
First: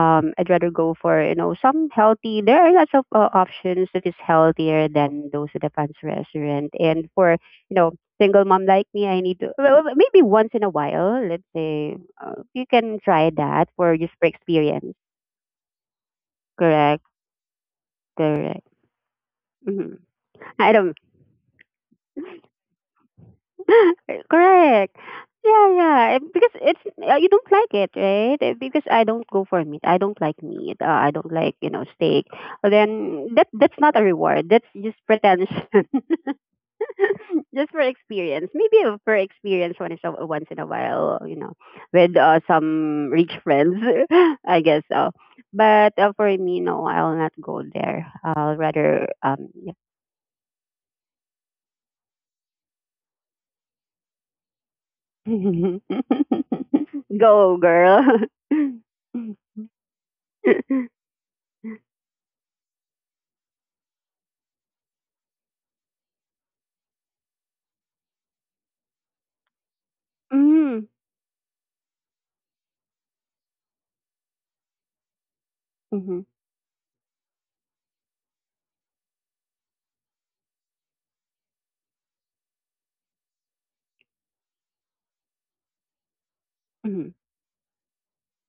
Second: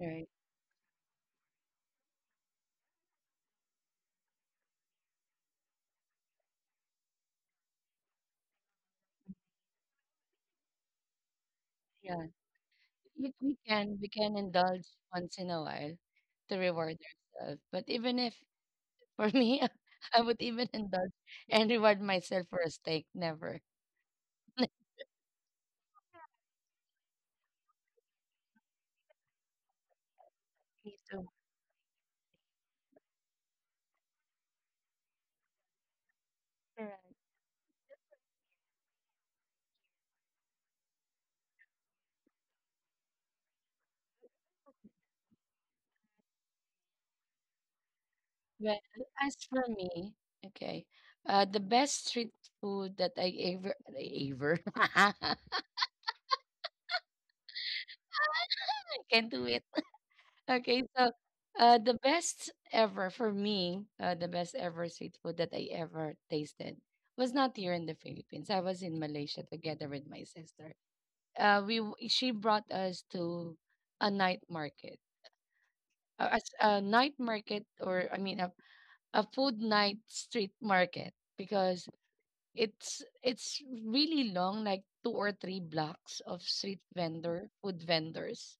Speaker 1: Right.
Speaker 2: I'd rather go for you know some healthy. There are lots of uh, options that is healthier than those at the fancy restaurant. And for you know single mom like me, I need to, well, well, maybe once in a while. Let's say
Speaker 1: Yeah.
Speaker 2: uh, you can try
Speaker 1: We, we
Speaker 2: that, for
Speaker 1: can we
Speaker 2: just for
Speaker 1: can indulge
Speaker 2: experience.
Speaker 1: once in a while to reward
Speaker 2: Correct,
Speaker 1: ourselves. But even if
Speaker 2: correct.
Speaker 1: for me
Speaker 2: Hmm,
Speaker 1: I would even
Speaker 2: I don't.
Speaker 1: indulge and reward myself for a steak. Never.
Speaker 2: Correct. Yeah, yeah. eh, Because it's, uh, you don't like it, right? Eh, Because I don't go for meat. I don't like meat. Uh, I
Speaker 1: So,
Speaker 2: don't like you know steak. But then that that's not a reward. That's just pretension. Just for experience. Maybe a- for experience once in a once in a while. You know, with uh, some rich friends, I guess so. But, uh, for me, no, I'll not go there. I'll
Speaker 1: well,
Speaker 2: rather
Speaker 1: as
Speaker 2: um.
Speaker 1: for me, okay, uh, the best street food that I ever, I ever, I
Speaker 2: Go, girl.
Speaker 1: can do it. Okay,
Speaker 2: Mhm.
Speaker 1: so uh, the best ever for me, uh, the best ever street food that I ever tasted was not here in the Philippines. I was in Malaysia together with my sister. Uh, we w- She brought us to a night market, a,
Speaker 2: Mhm.
Speaker 1: a s- a night market, or I mean a, a food night street market because it's it's really long, like two or three blocks of street
Speaker 2: Mhm.
Speaker 1: vendor food vendors.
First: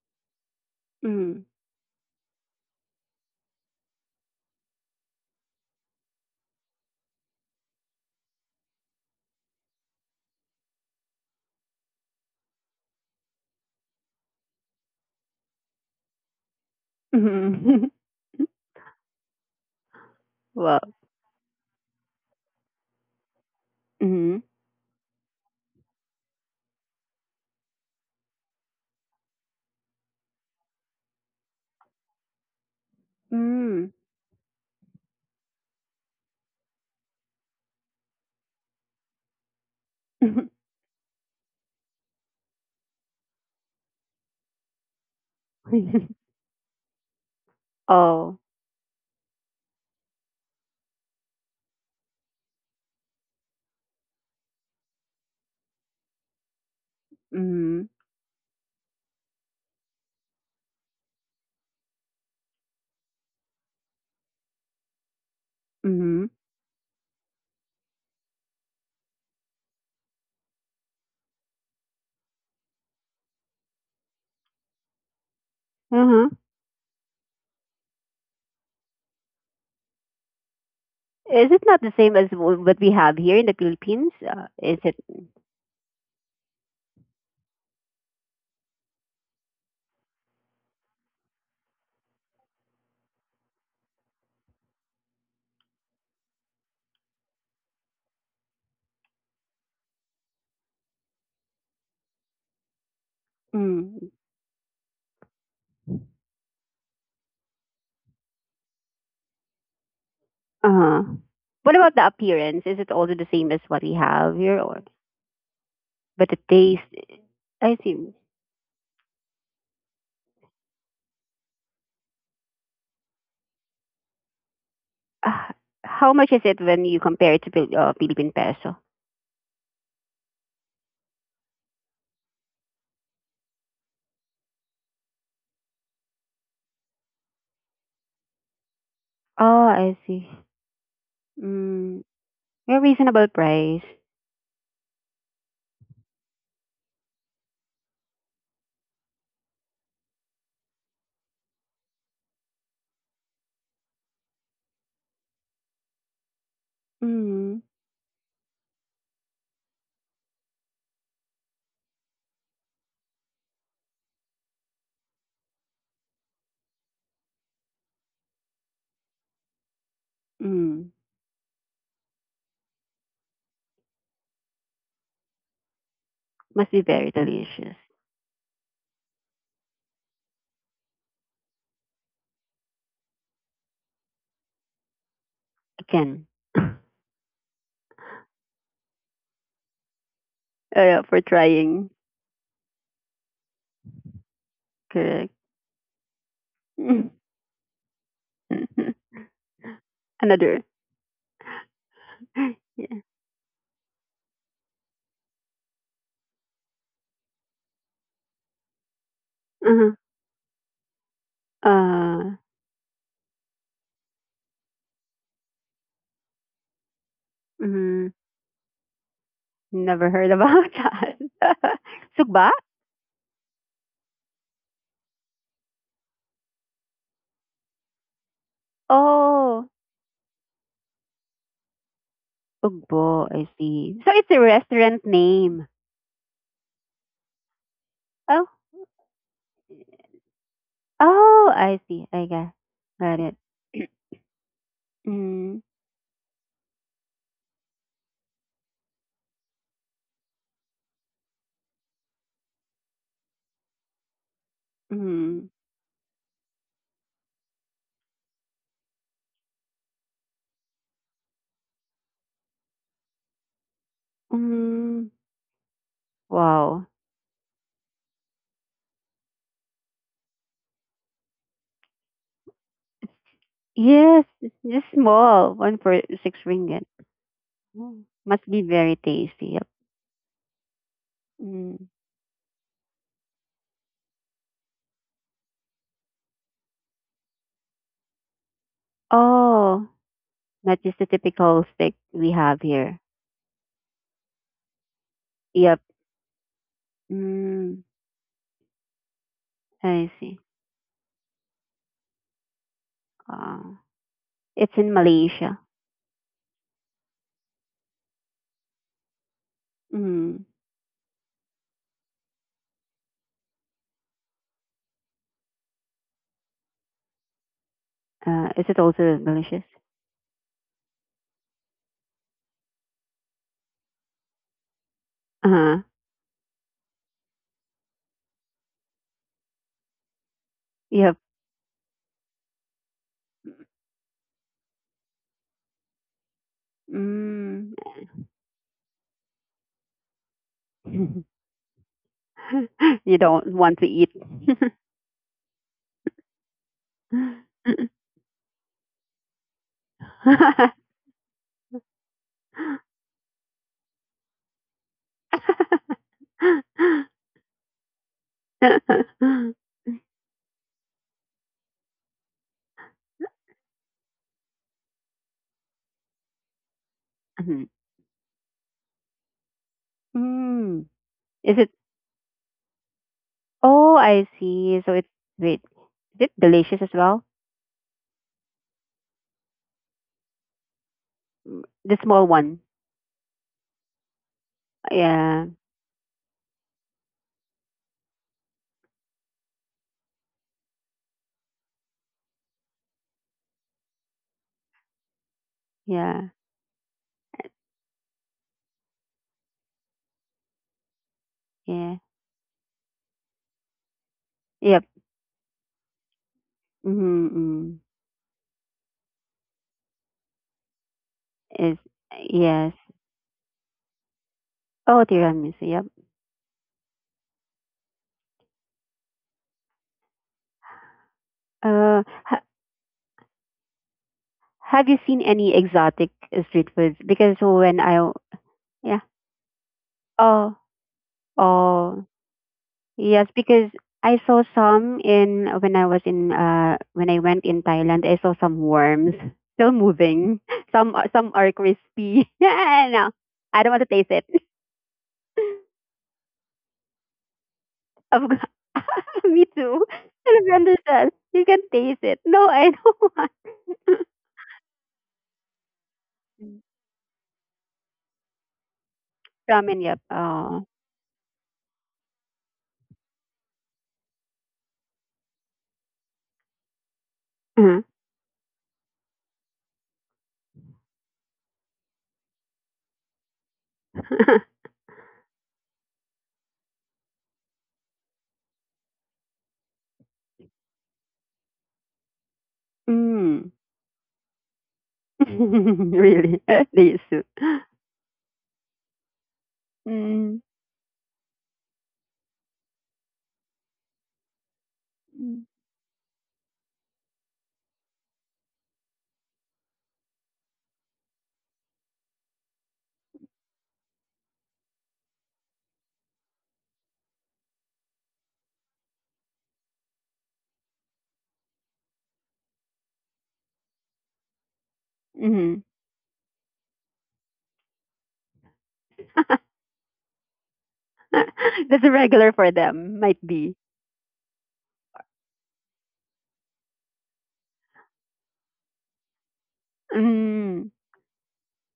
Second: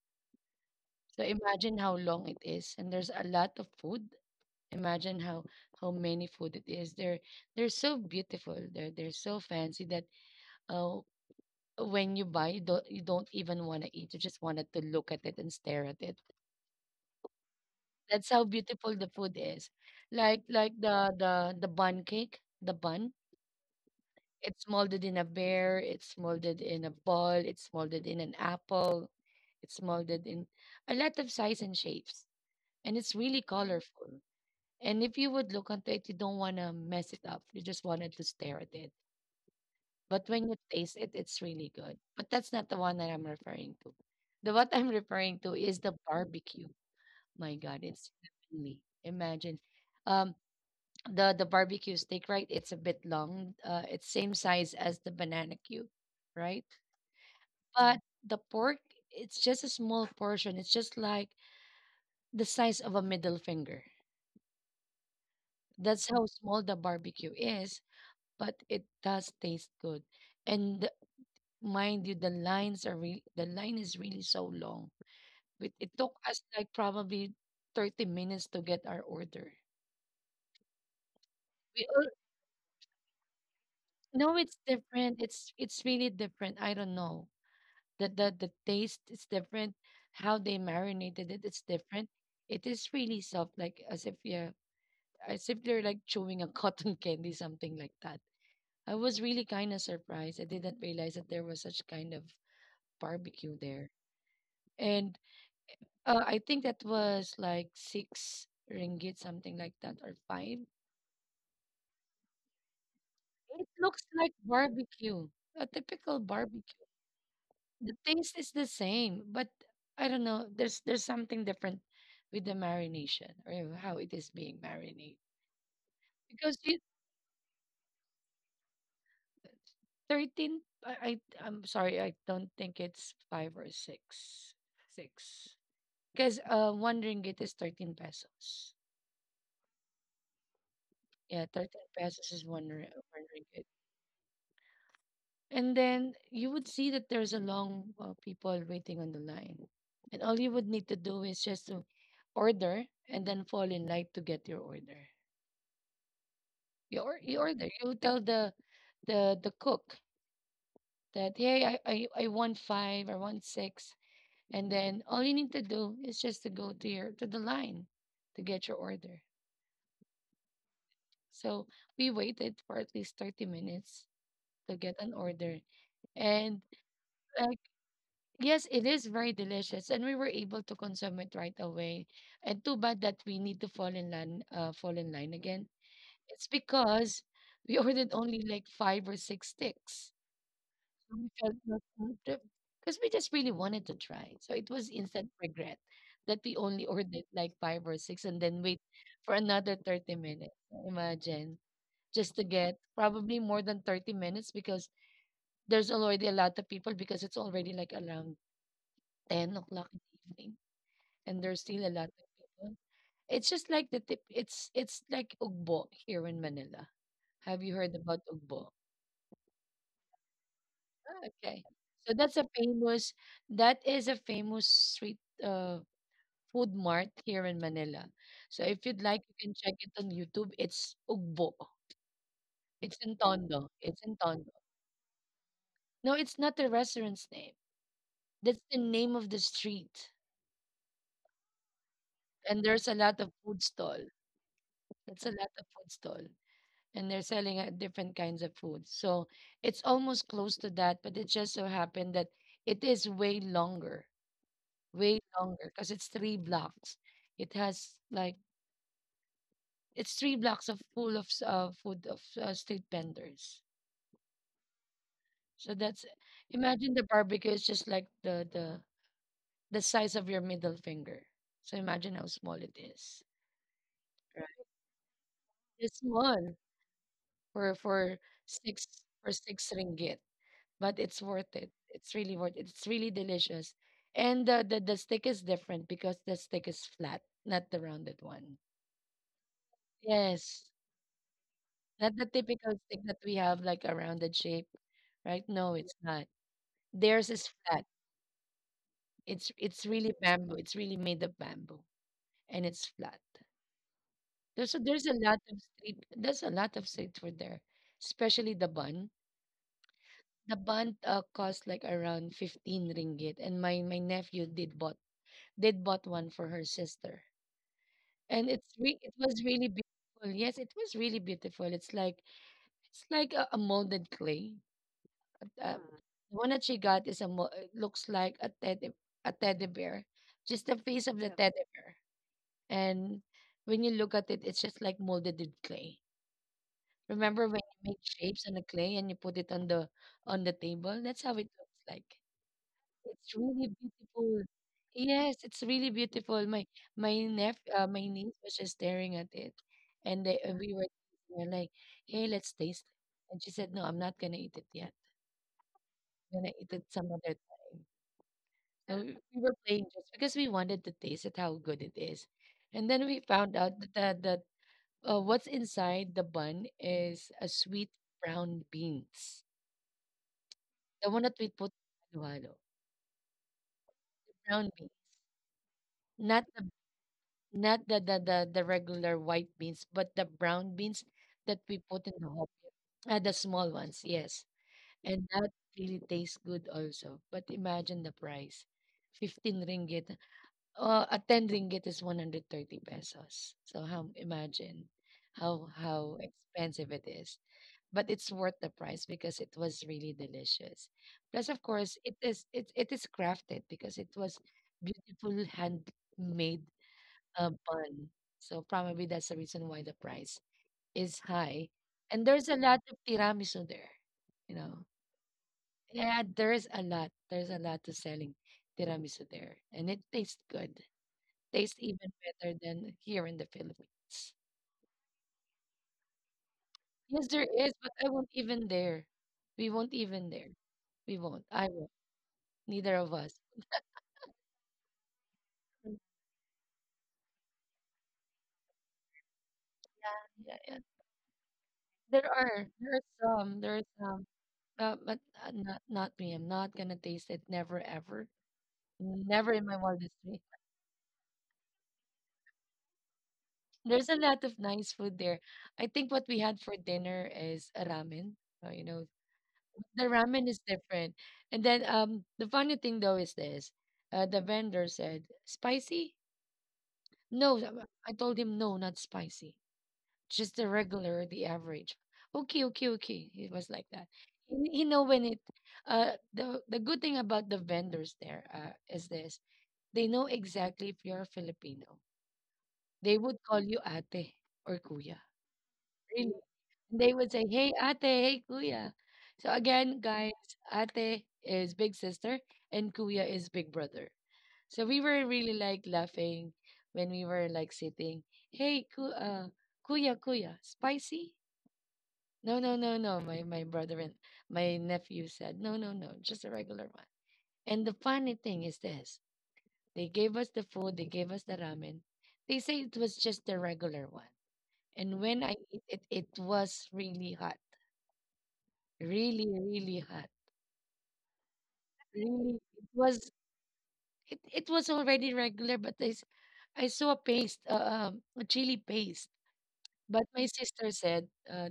Speaker 1: So
Speaker 2: Mhm.
Speaker 1: imagine how long it is, and there's a lot of food. Imagine how how many food it is. They're they're so beautiful. They're they're so fancy that uh, when you buy, you don't you don't even want to eat. You just wanted to look at it and stare at it.
Speaker 2: Mhm.
Speaker 1: That's how beautiful the food is. Like
Speaker 2: Wow.
Speaker 1: like the the the bun cake, the bun.
Speaker 2: Mhm.
Speaker 1: It's molded in a bear. It's molded in a ball. It's molded in an apple. It's molded in a lot of size and shapes, and it's really
Speaker 2: Mm.
Speaker 1: colorful. And if you would look onto it, you don't want to mess it up. You just wanted to stare at it. But when you taste it, it's really good. But that's not the one that I'm referring to. The what I'm referring to is the barbecue. My God, it's
Speaker 2: Oh.
Speaker 1: heavenly. Imagine, um, the the barbecue steak, right? It's a bit long. Uh, it's same size as the banana cube, right?
Speaker 2: Mhm.
Speaker 1: But the pork, it's just a small portion. It's just like the size of a middle finger. That's
Speaker 2: Mhm.
Speaker 1: how small the barbecue is, but it does taste good. And mind you, the lines are re- the line is really so long. It, it took
Speaker 2: Uh-huh.
Speaker 1: us like probably thirty minutes to get our order.
Speaker 2: Is it not the
Speaker 1: We,
Speaker 2: same
Speaker 1: al-
Speaker 2: as w- what we have here in the Philippines?
Speaker 1: no,
Speaker 2: Uh,
Speaker 1: it's
Speaker 2: is it?
Speaker 1: different. It's it's really different. I don't know. The, the the taste is different. How they marinated it, it's different. It is really soft, like as if you're as if you're like chewing a cotton candy, something like that. I was really kind of surprised. I didn't realize that there was such kind of barbecue there.
Speaker 2: Mm.
Speaker 1: And Uh, I think that was like six ringgit, something like that, or five.
Speaker 2: Uh-huh. What about the appearance? Is it also the same as
Speaker 1: It
Speaker 2: what we
Speaker 1: looks
Speaker 2: have
Speaker 1: like
Speaker 2: here, or
Speaker 1: barbecue, a typical
Speaker 2: but the taste?
Speaker 1: barbecue.
Speaker 2: I
Speaker 1: The
Speaker 2: see.
Speaker 1: taste is the same, but I don't know. There's there's something different with the marination or how it is being marinated.
Speaker 2: Uh, how much is it
Speaker 1: Because
Speaker 2: when
Speaker 1: you,
Speaker 2: you compare it to Phil- uh, Philippine peso?
Speaker 1: thirteen, I, I I'm sorry, I don't think it's five or six, six. Because uh, one ringgit is thirteen pesos.
Speaker 2: Oh, I see.
Speaker 1: Yeah, thirteen
Speaker 2: Mm.
Speaker 1: pesos is one,
Speaker 2: A
Speaker 1: ri-
Speaker 2: reasonable
Speaker 1: one ringgit.
Speaker 2: price.
Speaker 1: And then you would see that there's a long uh, people waiting on the line. And all you would need to do is just to order and then fall in line to get your order. You, or, you
Speaker 2: Mm,
Speaker 1: order. You tell the the the cook that hey, I, I I want five, I want six, and then all you need to do is just to go to your to the line to get your order.
Speaker 2: mm.
Speaker 1: So we waited for at least thirty minutes to get an order, and
Speaker 2: Must be very
Speaker 1: uh,
Speaker 2: delicious.
Speaker 1: yes, it is very delicious, and we were able to consume it right away. And too bad that we need to fall in line, uh, fall in line again.
Speaker 2: Again,
Speaker 1: It's
Speaker 2: oh,
Speaker 1: because we ordered only like five or six sticks.
Speaker 2: yeah, for
Speaker 1: So we felt
Speaker 2: trying.
Speaker 1: because we just really wanted to try. So it was
Speaker 2: Correct.
Speaker 1: instant regret that we only ordered like five or six and then wait for another thirty minutes.
Speaker 2: Another.
Speaker 1: Imagine just to get
Speaker 2: Yeah.
Speaker 1: probably more than thirty minutes because there's already a lot of people because it's already like around ten
Speaker 2: Uh-huh.
Speaker 1: o'clock in the evening, and there's still a lot of
Speaker 2: Uh,
Speaker 1: people. It's just like the tip. It's it's like ugbo here in Manila. Have you heard
Speaker 2: mm,
Speaker 1: about ugbo?
Speaker 2: never heard about
Speaker 1: Ah,
Speaker 2: that.
Speaker 1: okay, so that's
Speaker 2: Sugba?
Speaker 1: a famous. That is a famous street uh, food mart here in Manila. So if you'd like, you can
Speaker 2: Oh,
Speaker 1: check it on YouTube. It's ugbo. It's in
Speaker 2: Ugbo. I
Speaker 1: Tondo.
Speaker 2: see.
Speaker 1: It's
Speaker 2: So
Speaker 1: in
Speaker 2: it's a
Speaker 1: Tondo.
Speaker 2: restaurant name.
Speaker 1: No, it's not the restaurant's name.
Speaker 2: Oh,
Speaker 1: That's the name of the street.
Speaker 2: oh, I see. I got,
Speaker 1: And there's a
Speaker 2: got
Speaker 1: lot
Speaker 2: it.
Speaker 1: of food stall. That's a lot
Speaker 2: Mm,
Speaker 1: of food stall, and they're selling uh, different kinds of food. So it's almost close to that, but it just so happened that it is way longer, way
Speaker 2: mm,
Speaker 1: longer, because it's three blocks. It has like it's three blocks of full of s- uh, food of uh, street vendors.
Speaker 2: mm.
Speaker 1: So that's
Speaker 2: Wow.
Speaker 1: imagine the barbecue is just like the the the size of your middle finger. So imagine how small it is.
Speaker 2: Yes, it's
Speaker 1: Right.
Speaker 2: just small. One for
Speaker 1: It's
Speaker 2: six
Speaker 1: small
Speaker 2: ringgit.
Speaker 1: for
Speaker 2: Mm,
Speaker 1: for
Speaker 2: must be
Speaker 1: six
Speaker 2: very
Speaker 1: for
Speaker 2: tasty, yep.
Speaker 1: six ringgit. But it's worth it.
Speaker 2: Mm.
Speaker 1: It's really worth it. It's really delicious. And the, the, the stick is different because the stick is flat, not the rounded one.
Speaker 2: Oh,
Speaker 1: Yes.
Speaker 2: not just the typical stick
Speaker 1: Not the
Speaker 2: we have
Speaker 1: typical
Speaker 2: here.
Speaker 1: stick that we have, like a rounded shape, right? No,
Speaker 2: Yep.
Speaker 1: it's not. Theirs is
Speaker 2: Mm,
Speaker 1: flat. It's it's
Speaker 2: I
Speaker 1: really
Speaker 2: see.
Speaker 1: bamboo. It's really made of bamboo and it's flat.
Speaker 2: Uh, it's
Speaker 1: There's a,
Speaker 2: in
Speaker 1: there's a lot
Speaker 2: Malaysia.
Speaker 1: of street there's a lot of street food there, especially the bun.
Speaker 2: Mm.
Speaker 1: The bun uh, cost like around fifteen ringgit and my my nephew did bought did bought one for her sister
Speaker 2: Uh,
Speaker 1: and
Speaker 2: is it
Speaker 1: it's re-
Speaker 2: also
Speaker 1: it was
Speaker 2: delicious?
Speaker 1: really beautiful. Yes, it was really beautiful. It's like it's like a, a molded clay.
Speaker 2: Uh-huh.
Speaker 1: Uh, the one that she got is a mo- it looks like a teddy a teddy bear, just the face
Speaker 2: Yep.
Speaker 1: of the teddy bear. And when you look at it, it's just like molded in clay. Remember when
Speaker 2: Mm.
Speaker 1: you make shapes on the clay and you put it on the on the table? That's how it looks like.
Speaker 2: You
Speaker 1: It's
Speaker 2: don't
Speaker 1: really
Speaker 2: want to eat.
Speaker 1: beautiful. Yes, it's really beautiful. My my nep uh, my niece was just staring at it, and they, and we were we were like, "Hey, let's taste it." And she said, "No, I'm not gonna eat it yet. I'm gonna eat it some other time." And we, we were playing just because we wanted to taste it how good it is, and then we found out that that uh, what's inside the bun is a sweet brown beans,
Speaker 2: Mm.
Speaker 1: the one that we
Speaker 2: Is it?
Speaker 1: put in halo,
Speaker 2: Oh, I
Speaker 1: brown
Speaker 2: see. So
Speaker 1: beans,
Speaker 2: it's. Wait. Is it
Speaker 1: not the
Speaker 2: delicious as well?
Speaker 1: not the, the the the regular white beans, but the brown beans
Speaker 2: Mm,
Speaker 1: that we
Speaker 2: the
Speaker 1: put in
Speaker 2: small
Speaker 1: the hot.
Speaker 2: one.
Speaker 1: Uh, the small ones, yes. And
Speaker 2: Yeah,
Speaker 1: that really tastes good also. But imagine the price. fifteen ringgit. Uh, a ten ringgit is one hundred thirty pesos. So how imagine how
Speaker 2: yeah,
Speaker 1: how expensive it is. But it's worth the price because it was really delicious. Plus, of
Speaker 2: yeah.
Speaker 1: course, it is it it is crafted because it was
Speaker 2: Yep.
Speaker 1: beautiful handmade
Speaker 2: Mm-hmm,
Speaker 1: a
Speaker 2: mm-hmm.
Speaker 1: bun. So probably that's the reason why the price is high.
Speaker 2: Is.
Speaker 1: And there's a
Speaker 2: Yes.
Speaker 1: lot of tiramisu there, you know.
Speaker 2: Oh, tiramisu. Yep.
Speaker 1: Yeah, there's a lot. There's a lot to selling tiramisu there, and it tastes good. Tastes
Speaker 2: Uh,
Speaker 1: even
Speaker 2: ha-
Speaker 1: better than here in the Philippines.
Speaker 2: have you seen any exotic uh, street foods?
Speaker 1: Yes,
Speaker 2: Because
Speaker 1: there is,
Speaker 2: when
Speaker 1: but
Speaker 2: I,
Speaker 1: I won't even
Speaker 2: yeah.
Speaker 1: dare. We won't even dare.
Speaker 2: Oh,
Speaker 1: We won't. I won't.
Speaker 2: oh,
Speaker 1: Neither of
Speaker 2: yes.
Speaker 1: us.
Speaker 2: Because I saw some in, when I was in, uh when I went in Thailand. I saw some worms still moving.
Speaker 1: Yeah, yeah.
Speaker 2: Some are- some are crispy.
Speaker 1: There are. There are
Speaker 2: No, I
Speaker 1: some.
Speaker 2: don't want
Speaker 1: There
Speaker 2: to
Speaker 1: are
Speaker 2: taste it.
Speaker 1: some. Uh, but uh, not not me. I'm not gonna taste it. Never
Speaker 2: Of
Speaker 1: ever.
Speaker 2: course. Me
Speaker 1: Never in my
Speaker 2: too.
Speaker 1: wildest dream.
Speaker 2: Celebrando sauce. You can taste it. No, I don't want.
Speaker 1: There's a lot of nice food there. I think what we had for dinner is a ramen. uh, You know,
Speaker 2: Ramen, yep.
Speaker 1: the ramen
Speaker 2: Oh.
Speaker 1: is different. And then um, the funny thing though is this: uh, the vendor said spicy. No, uh,
Speaker 2: Mhm.
Speaker 1: uh," I told him no, not spicy. Just the regular, the average. Okay, okay, okay. It was like that. You you know when it. Uh, the the good thing about the vendors there uh, is this: they know exactly if you're Filipino. They would
Speaker 2: Mm.
Speaker 1: call you ate or kuya. Really. And
Speaker 2: Really? They
Speaker 1: they
Speaker 2: soup.
Speaker 1: would say, hey, ate, hey, kuya. So again, guys,
Speaker 2: Mm.
Speaker 1: ate is big sister and kuya is big brother. So we were really like laughing when we were like sitting. Hey, ku- uh, kuya, kuya, spicy? No, no, no, no. My my brother and my nephew said, no, no, no, just a regular one. And the funny thing is this: they gave us the food, they gave us the ramen. They say it was just the regular one. And when
Speaker 2: Mm-hmm.
Speaker 1: I ate it, it was really hot. Really, really hot.
Speaker 2: That's a regular for
Speaker 1: Really, it
Speaker 2: them. Might
Speaker 1: was
Speaker 2: be.
Speaker 1: it, it was already regular, but I, s- I saw a paste, uh, um, a chili paste. But my
Speaker 2: Mm.
Speaker 1: sister said, uh,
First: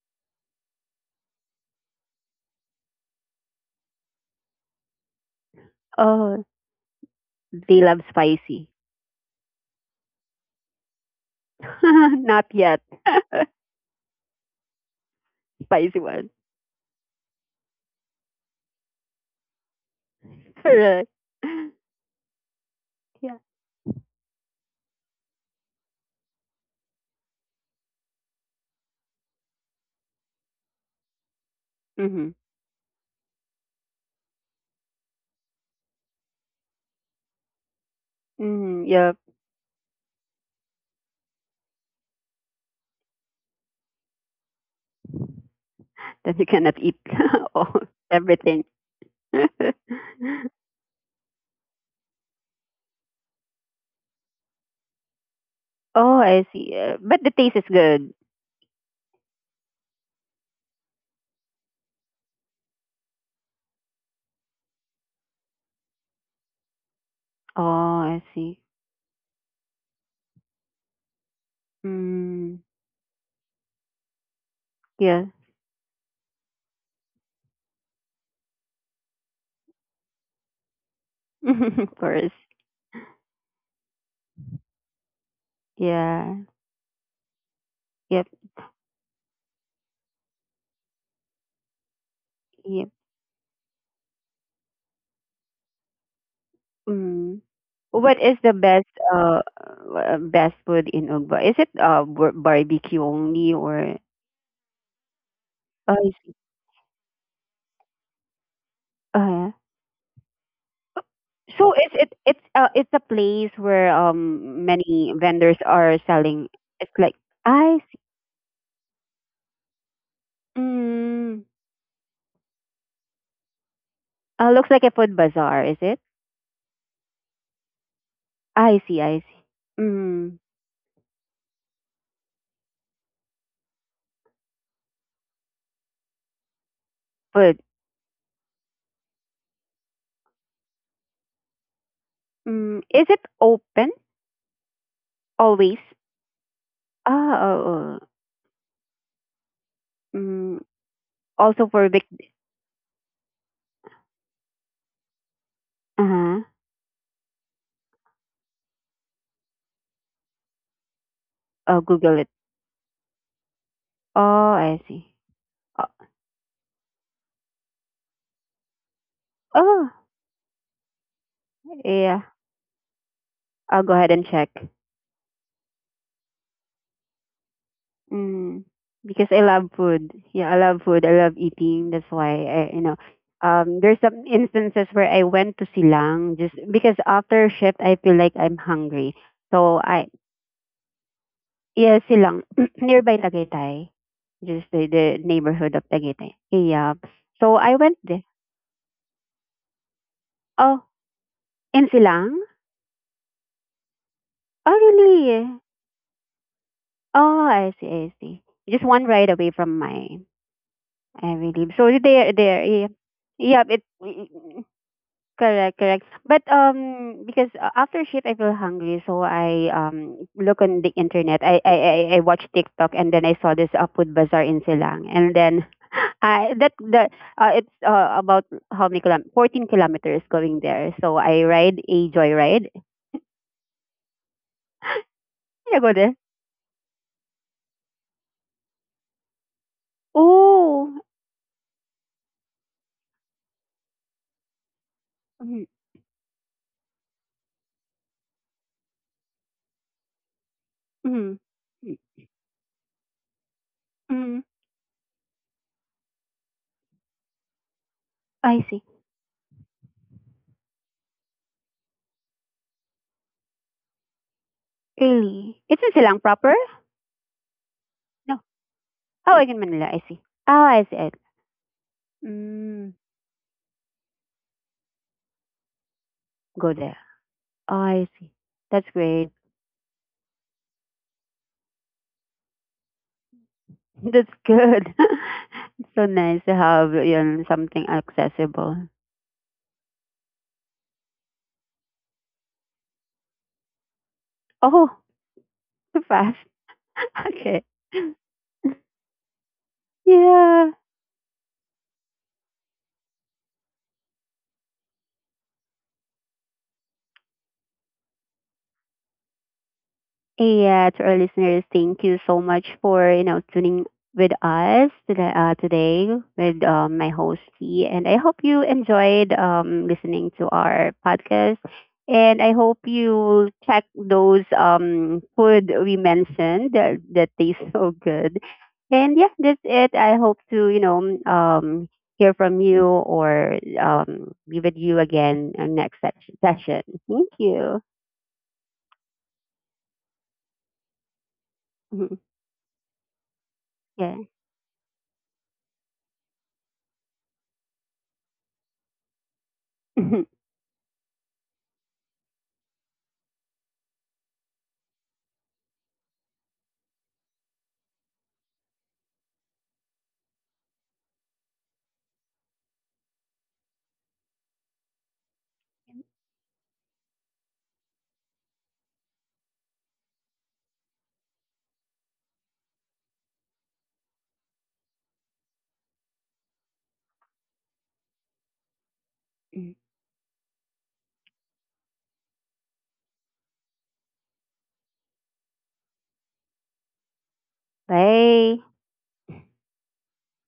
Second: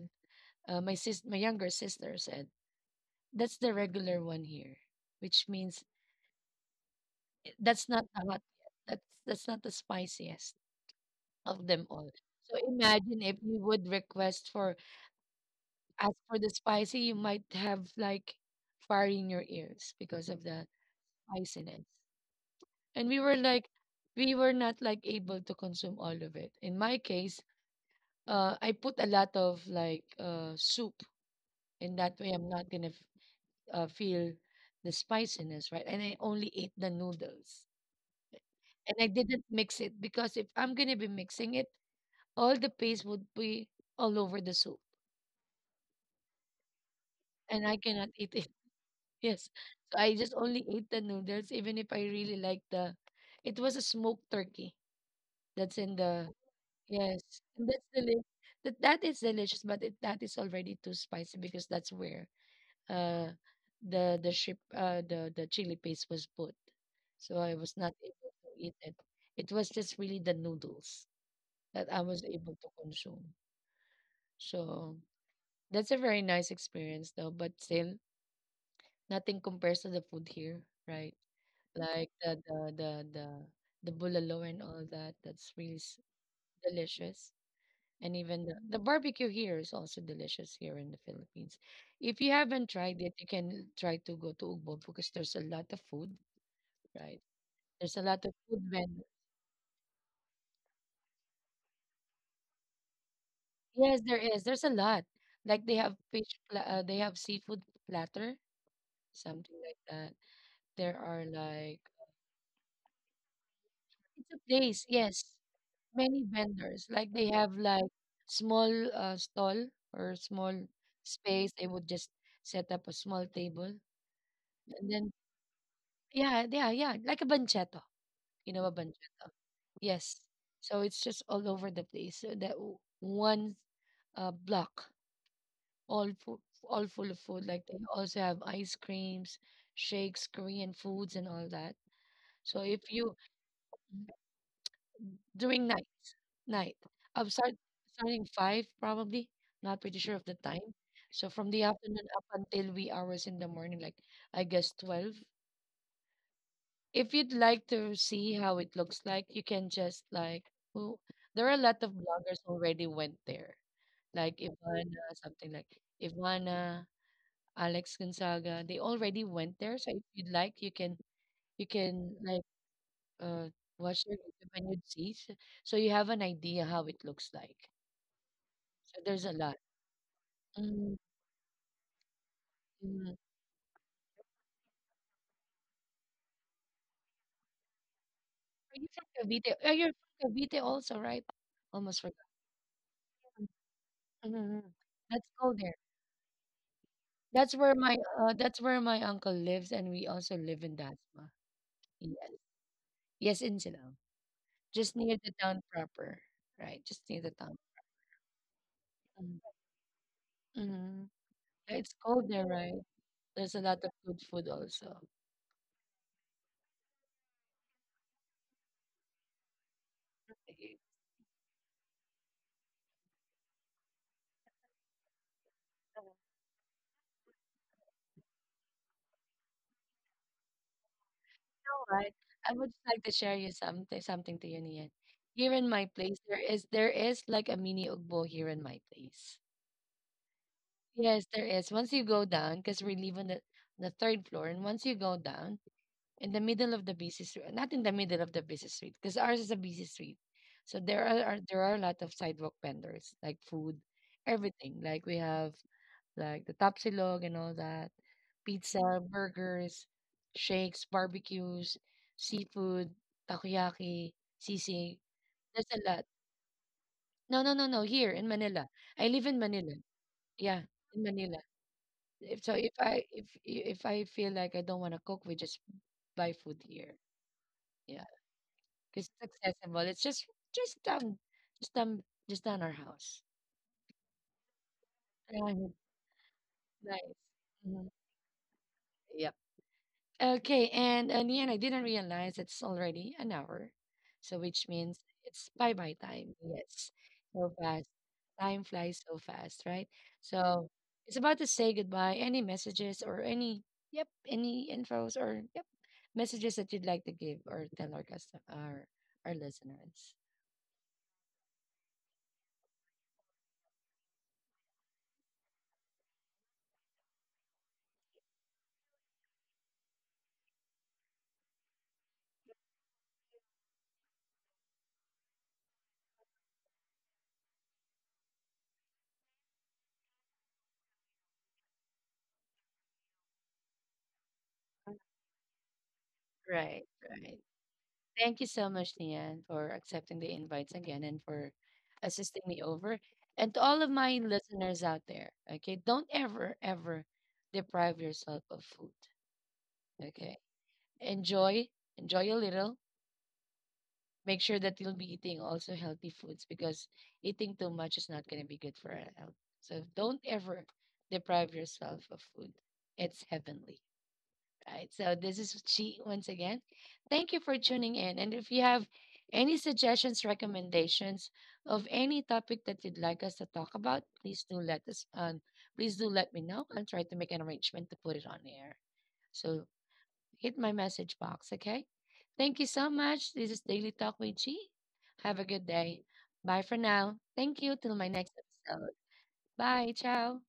Speaker 1: uh, my sis, my younger sister said, that's the regular one here, which means
Speaker 2: Oh,
Speaker 1: i-
Speaker 2: they
Speaker 1: that's
Speaker 2: love
Speaker 1: not the hot
Speaker 2: spicy.
Speaker 1: yet. That's that's not the spiciest of them all.
Speaker 2: Not
Speaker 1: So
Speaker 2: yet.
Speaker 1: imagine if you would request for
Speaker 2: Spicy
Speaker 1: ask
Speaker 2: one.
Speaker 1: for the spicy, you might have like fire in your ears because of that
Speaker 2: Correct.
Speaker 1: spiciness. And we were
Speaker 2: Yeah.
Speaker 1: like, we were not like able to consume all of it. In my case, uh, I put a lot of like uh, soup, and that
Speaker 2: Mm-hmm.
Speaker 1: way I'm not gonna f- uh, feel the spiciness, right? And I only ate the noodles,
Speaker 2: Mm-hmm.
Speaker 1: and I
Speaker 2: Yep.
Speaker 1: didn't mix it because if I'm gonna be mixing it, all the paste would be all over the soup,
Speaker 2: Then you cannot eat
Speaker 1: and
Speaker 2: all
Speaker 1: I cannot eat it.
Speaker 2: everything.
Speaker 1: Yes, so I just only ate the noodles, even if I really like the. It was a smoked turkey that's in
Speaker 2: Oh,
Speaker 1: the.
Speaker 2: I see. Uh, but
Speaker 1: Yes,
Speaker 2: the taste
Speaker 1: and
Speaker 2: is
Speaker 1: that's
Speaker 2: good.
Speaker 1: deli that that is delicious, but it that is already too spicy because that's where uh the the ship uh the the chili paste was put. So I
Speaker 2: Oh,
Speaker 1: was not
Speaker 2: I
Speaker 1: able to
Speaker 2: see.
Speaker 1: eat it. It was just really the noodles that I was able
Speaker 2: Mm,
Speaker 1: to consume. So
Speaker 2: yeah.
Speaker 1: that's a very nice experience though, but still nothing compares to the food here, right?
Speaker 2: Of
Speaker 1: Like
Speaker 2: course.
Speaker 1: the the the the the bulalo and all that. That's really s-
Speaker 2: Yeah.
Speaker 1: delicious. And
Speaker 2: Yep.
Speaker 1: even the, the barbecue here is also delicious here in the Philippines. If you haven't
Speaker 2: Yep.
Speaker 1: tried it, you can try to go to Ugbo because there's a lot of food, right?
Speaker 2: Mm.
Speaker 1: There's a
Speaker 2: What
Speaker 1: lot of
Speaker 2: is the
Speaker 1: food
Speaker 2: best,
Speaker 1: vendors.
Speaker 2: uh uh, best food in Ugba? Is it uh bar- barbecue only, or?
Speaker 1: Yes, there is. There's a lot. Like they
Speaker 2: Oh,
Speaker 1: have
Speaker 2: I
Speaker 1: fish,
Speaker 2: see.
Speaker 1: pla- uh, they have seafood platter,
Speaker 2: Oh, yeah.
Speaker 1: something like that. There are
Speaker 2: So
Speaker 1: like
Speaker 2: it's it it's uh it's a place where
Speaker 1: it's a
Speaker 2: um
Speaker 1: place.
Speaker 2: many
Speaker 1: Yes,
Speaker 2: vendors are
Speaker 1: many
Speaker 2: selling.
Speaker 1: vendors.
Speaker 2: It's
Speaker 1: Like
Speaker 2: like.
Speaker 1: they have
Speaker 2: I
Speaker 1: like
Speaker 2: see.
Speaker 1: small uh, stall or small
Speaker 2: Mm,
Speaker 1: space. They would just set up a small table
Speaker 2: uh, looks like a
Speaker 1: and then
Speaker 2: food bazaar, is it?
Speaker 1: yeah, yeah, yeah. Like a banchetto. You know a
Speaker 2: I see, I
Speaker 1: banchetto?
Speaker 2: see.
Speaker 1: Yes.
Speaker 2: Mm.
Speaker 1: So it's just all over the place. So that w- one uh, block, all full, all full of food.
Speaker 2: But,
Speaker 1: Like they also have ice creams, shakes, Korean foods, and all that. So
Speaker 2: mm,
Speaker 1: if
Speaker 2: is
Speaker 1: you
Speaker 2: it open
Speaker 1: during
Speaker 2: always?
Speaker 1: night, night, I'm
Speaker 2: Ah,
Speaker 1: start
Speaker 2: oh, oh.
Speaker 1: starting five probably. Not pretty sure of the time.
Speaker 2: Mm,
Speaker 1: So from the
Speaker 2: also for Vic.
Speaker 1: afternoon up until wee hours in the morning, like I guess twelve.
Speaker 2: Uh-huh.
Speaker 1: If you'd like to see how it looks like, you can just like who there are a
Speaker 2: Oh,
Speaker 1: lot of
Speaker 2: Google it.
Speaker 1: bloggers already went there,
Speaker 2: Oh,
Speaker 1: like
Speaker 2: I
Speaker 1: Ivana,
Speaker 2: see.
Speaker 1: something like
Speaker 2: Uh,
Speaker 1: Ivana, Alex Gonzaga. They already went there,
Speaker 2: oh,
Speaker 1: so if you'd like, you can you can
Speaker 2: yeah.
Speaker 1: like uh
Speaker 2: I'll go
Speaker 1: watch
Speaker 2: ahead
Speaker 1: their
Speaker 2: and check.
Speaker 1: YouTube and you'd see, so, so you have an idea how it looks like.
Speaker 2: Mm,
Speaker 1: So there's
Speaker 2: because
Speaker 1: a
Speaker 2: I
Speaker 1: lot.
Speaker 2: love food. Yeah, I love
Speaker 1: Mm,
Speaker 2: food. I love eating. That's why I, you know,
Speaker 1: mm.
Speaker 2: um, there's some instances where I went to Silang just because after shift I feel like I'm
Speaker 1: Are you from
Speaker 2: hungry.
Speaker 1: Cavite? Are
Speaker 2: So
Speaker 1: you
Speaker 2: I.
Speaker 1: from Cavite also, right? Almost
Speaker 2: Yes,
Speaker 1: forgot.
Speaker 2: Silang, nearby Tagaytay. Just
Speaker 1: Mhm.
Speaker 2: the, the
Speaker 1: Let's go.
Speaker 2: neighborhood of Tagaytay. Yeah.
Speaker 1: That's
Speaker 2: So
Speaker 1: where
Speaker 2: I
Speaker 1: my
Speaker 2: went there.
Speaker 1: uh, that's where my uncle lives, and we also live in
Speaker 2: Oh,
Speaker 1: Dasma.
Speaker 2: in
Speaker 1: Yes,
Speaker 2: Silang?
Speaker 1: yes, in Silang,
Speaker 2: Oh,
Speaker 1: just near the
Speaker 2: really?
Speaker 1: town proper, right? Just near the
Speaker 2: Oh,
Speaker 1: town.
Speaker 2: I see, I see. Just one ride away from my,
Speaker 1: Mm-hmm.
Speaker 2: I believe. So
Speaker 1: It's cold
Speaker 2: there,
Speaker 1: there,
Speaker 2: there.
Speaker 1: right?
Speaker 2: Yeah,
Speaker 1: There's a
Speaker 2: yeah.
Speaker 1: lot
Speaker 2: It.
Speaker 1: of good food also.
Speaker 2: Correct, correct. But, um, because, uh, after shift I feel hungry, so I um look
Speaker 1: You
Speaker 2: on the internet. I I I, I watch TikTok, and then I saw this uh, food bazaar in Silang, and then I that the uh, it's uh, about how many kilometers? Fourteen kilometers going there. So I ride
Speaker 1: know
Speaker 2: a
Speaker 1: what? I would
Speaker 2: joyride.
Speaker 1: just like to share you something something to you, Nian. Here in
Speaker 2: I
Speaker 1: my
Speaker 2: go there.
Speaker 1: place, there is there is like a mini ugbo here in my place.
Speaker 2: Oh,
Speaker 1: Yes, there is. Once you go down, because we live on the, the third floor, and once you go down,
Speaker 2: mm,
Speaker 1: in the middle of the busy street, not in the middle of the busy street, because ours is a busy street. So there are, are
Speaker 2: mm,
Speaker 1: there are a lot
Speaker 2: mm,
Speaker 1: of sidewalk vendors like food,
Speaker 2: mm,
Speaker 1: everything. Like we have like the tapsilog and all that,
Speaker 2: I see.
Speaker 1: pizza, burgers, shakes, barbecues, seafood, takoyaki, sisig.
Speaker 2: Really,
Speaker 1: There's a
Speaker 2: it's in
Speaker 1: lot.
Speaker 2: Silang proper?
Speaker 1: No, no, no, no. Here in
Speaker 2: No.
Speaker 1: Manila, I live
Speaker 2: Oh,
Speaker 1: in
Speaker 2: again,
Speaker 1: Manila.
Speaker 2: Manila. I see.
Speaker 1: Yeah,
Speaker 2: Oh, I see.
Speaker 1: in
Speaker 2: I-
Speaker 1: Manila. If so, if
Speaker 2: Mm,
Speaker 1: I if if I feel like I don't want to cook, we just buy food
Speaker 2: go
Speaker 1: here.
Speaker 2: there.
Speaker 1: Yeah.
Speaker 2: I see. That's
Speaker 1: 'Cause
Speaker 2: great.
Speaker 1: success involved. It's just just um just um just down our house.
Speaker 2: That's good.
Speaker 1: Um,
Speaker 2: It's so nice to have
Speaker 1: nice.
Speaker 2: yun,
Speaker 1: Mhm.
Speaker 2: something accessible.
Speaker 1: Yep. Okay, and uh, Nian, I didn't realize it's already an hour, so which
Speaker 2: Oh,
Speaker 1: means it's bye bye time.
Speaker 2: fast.
Speaker 1: Yes, so
Speaker 2: Okay.
Speaker 1: fast. Time flies so fast, right? So
Speaker 2: Yeah.
Speaker 1: it's about to say goodbye. Any messages or any yep, any infos or yep, messages that you'd like to give or tell our custom our our listeners.
Speaker 2: Yeah, to our listeners, thank you so much for you know tuning with us today, uh, today with um, my host T, and I hope you enjoyed, um, listening to our podcast, and I hope you check those, um, food we mentioned, that, that tastes so good, and yeah, that's it. I hope to you know um, hear from you, or um, be with you again, uh, next se- session.
Speaker 1: Right,
Speaker 2: Thank
Speaker 1: right.
Speaker 2: you.
Speaker 1: Thank you so much, Nian, for accepting the invites again and for assisting me over. And to all of my
Speaker 2: Yeah.
Speaker 1: listeners out there, okay, don't ever, ever deprive yourself of food. Okay. Enjoy, enjoy a little. Make sure that you'll be eating also healthy foods because eating too much is not going to be good for our health. So don't ever deprive yourself of food. It's heavenly. Right. So this is Chi once again. Thank you for tuning in. And if you have any suggestions, recommendations of any topic that you'd like us to talk about, please do let us um, please do let me know. I'll try to make an arrangement to put it on air. So hit my message box, okay? Thank you so much. This is Daily Talk with Chi. Have a good day. Bye for now. Thank you. Till my next
Speaker 2: 喂，
Speaker 1: episode. Bye. Ciao.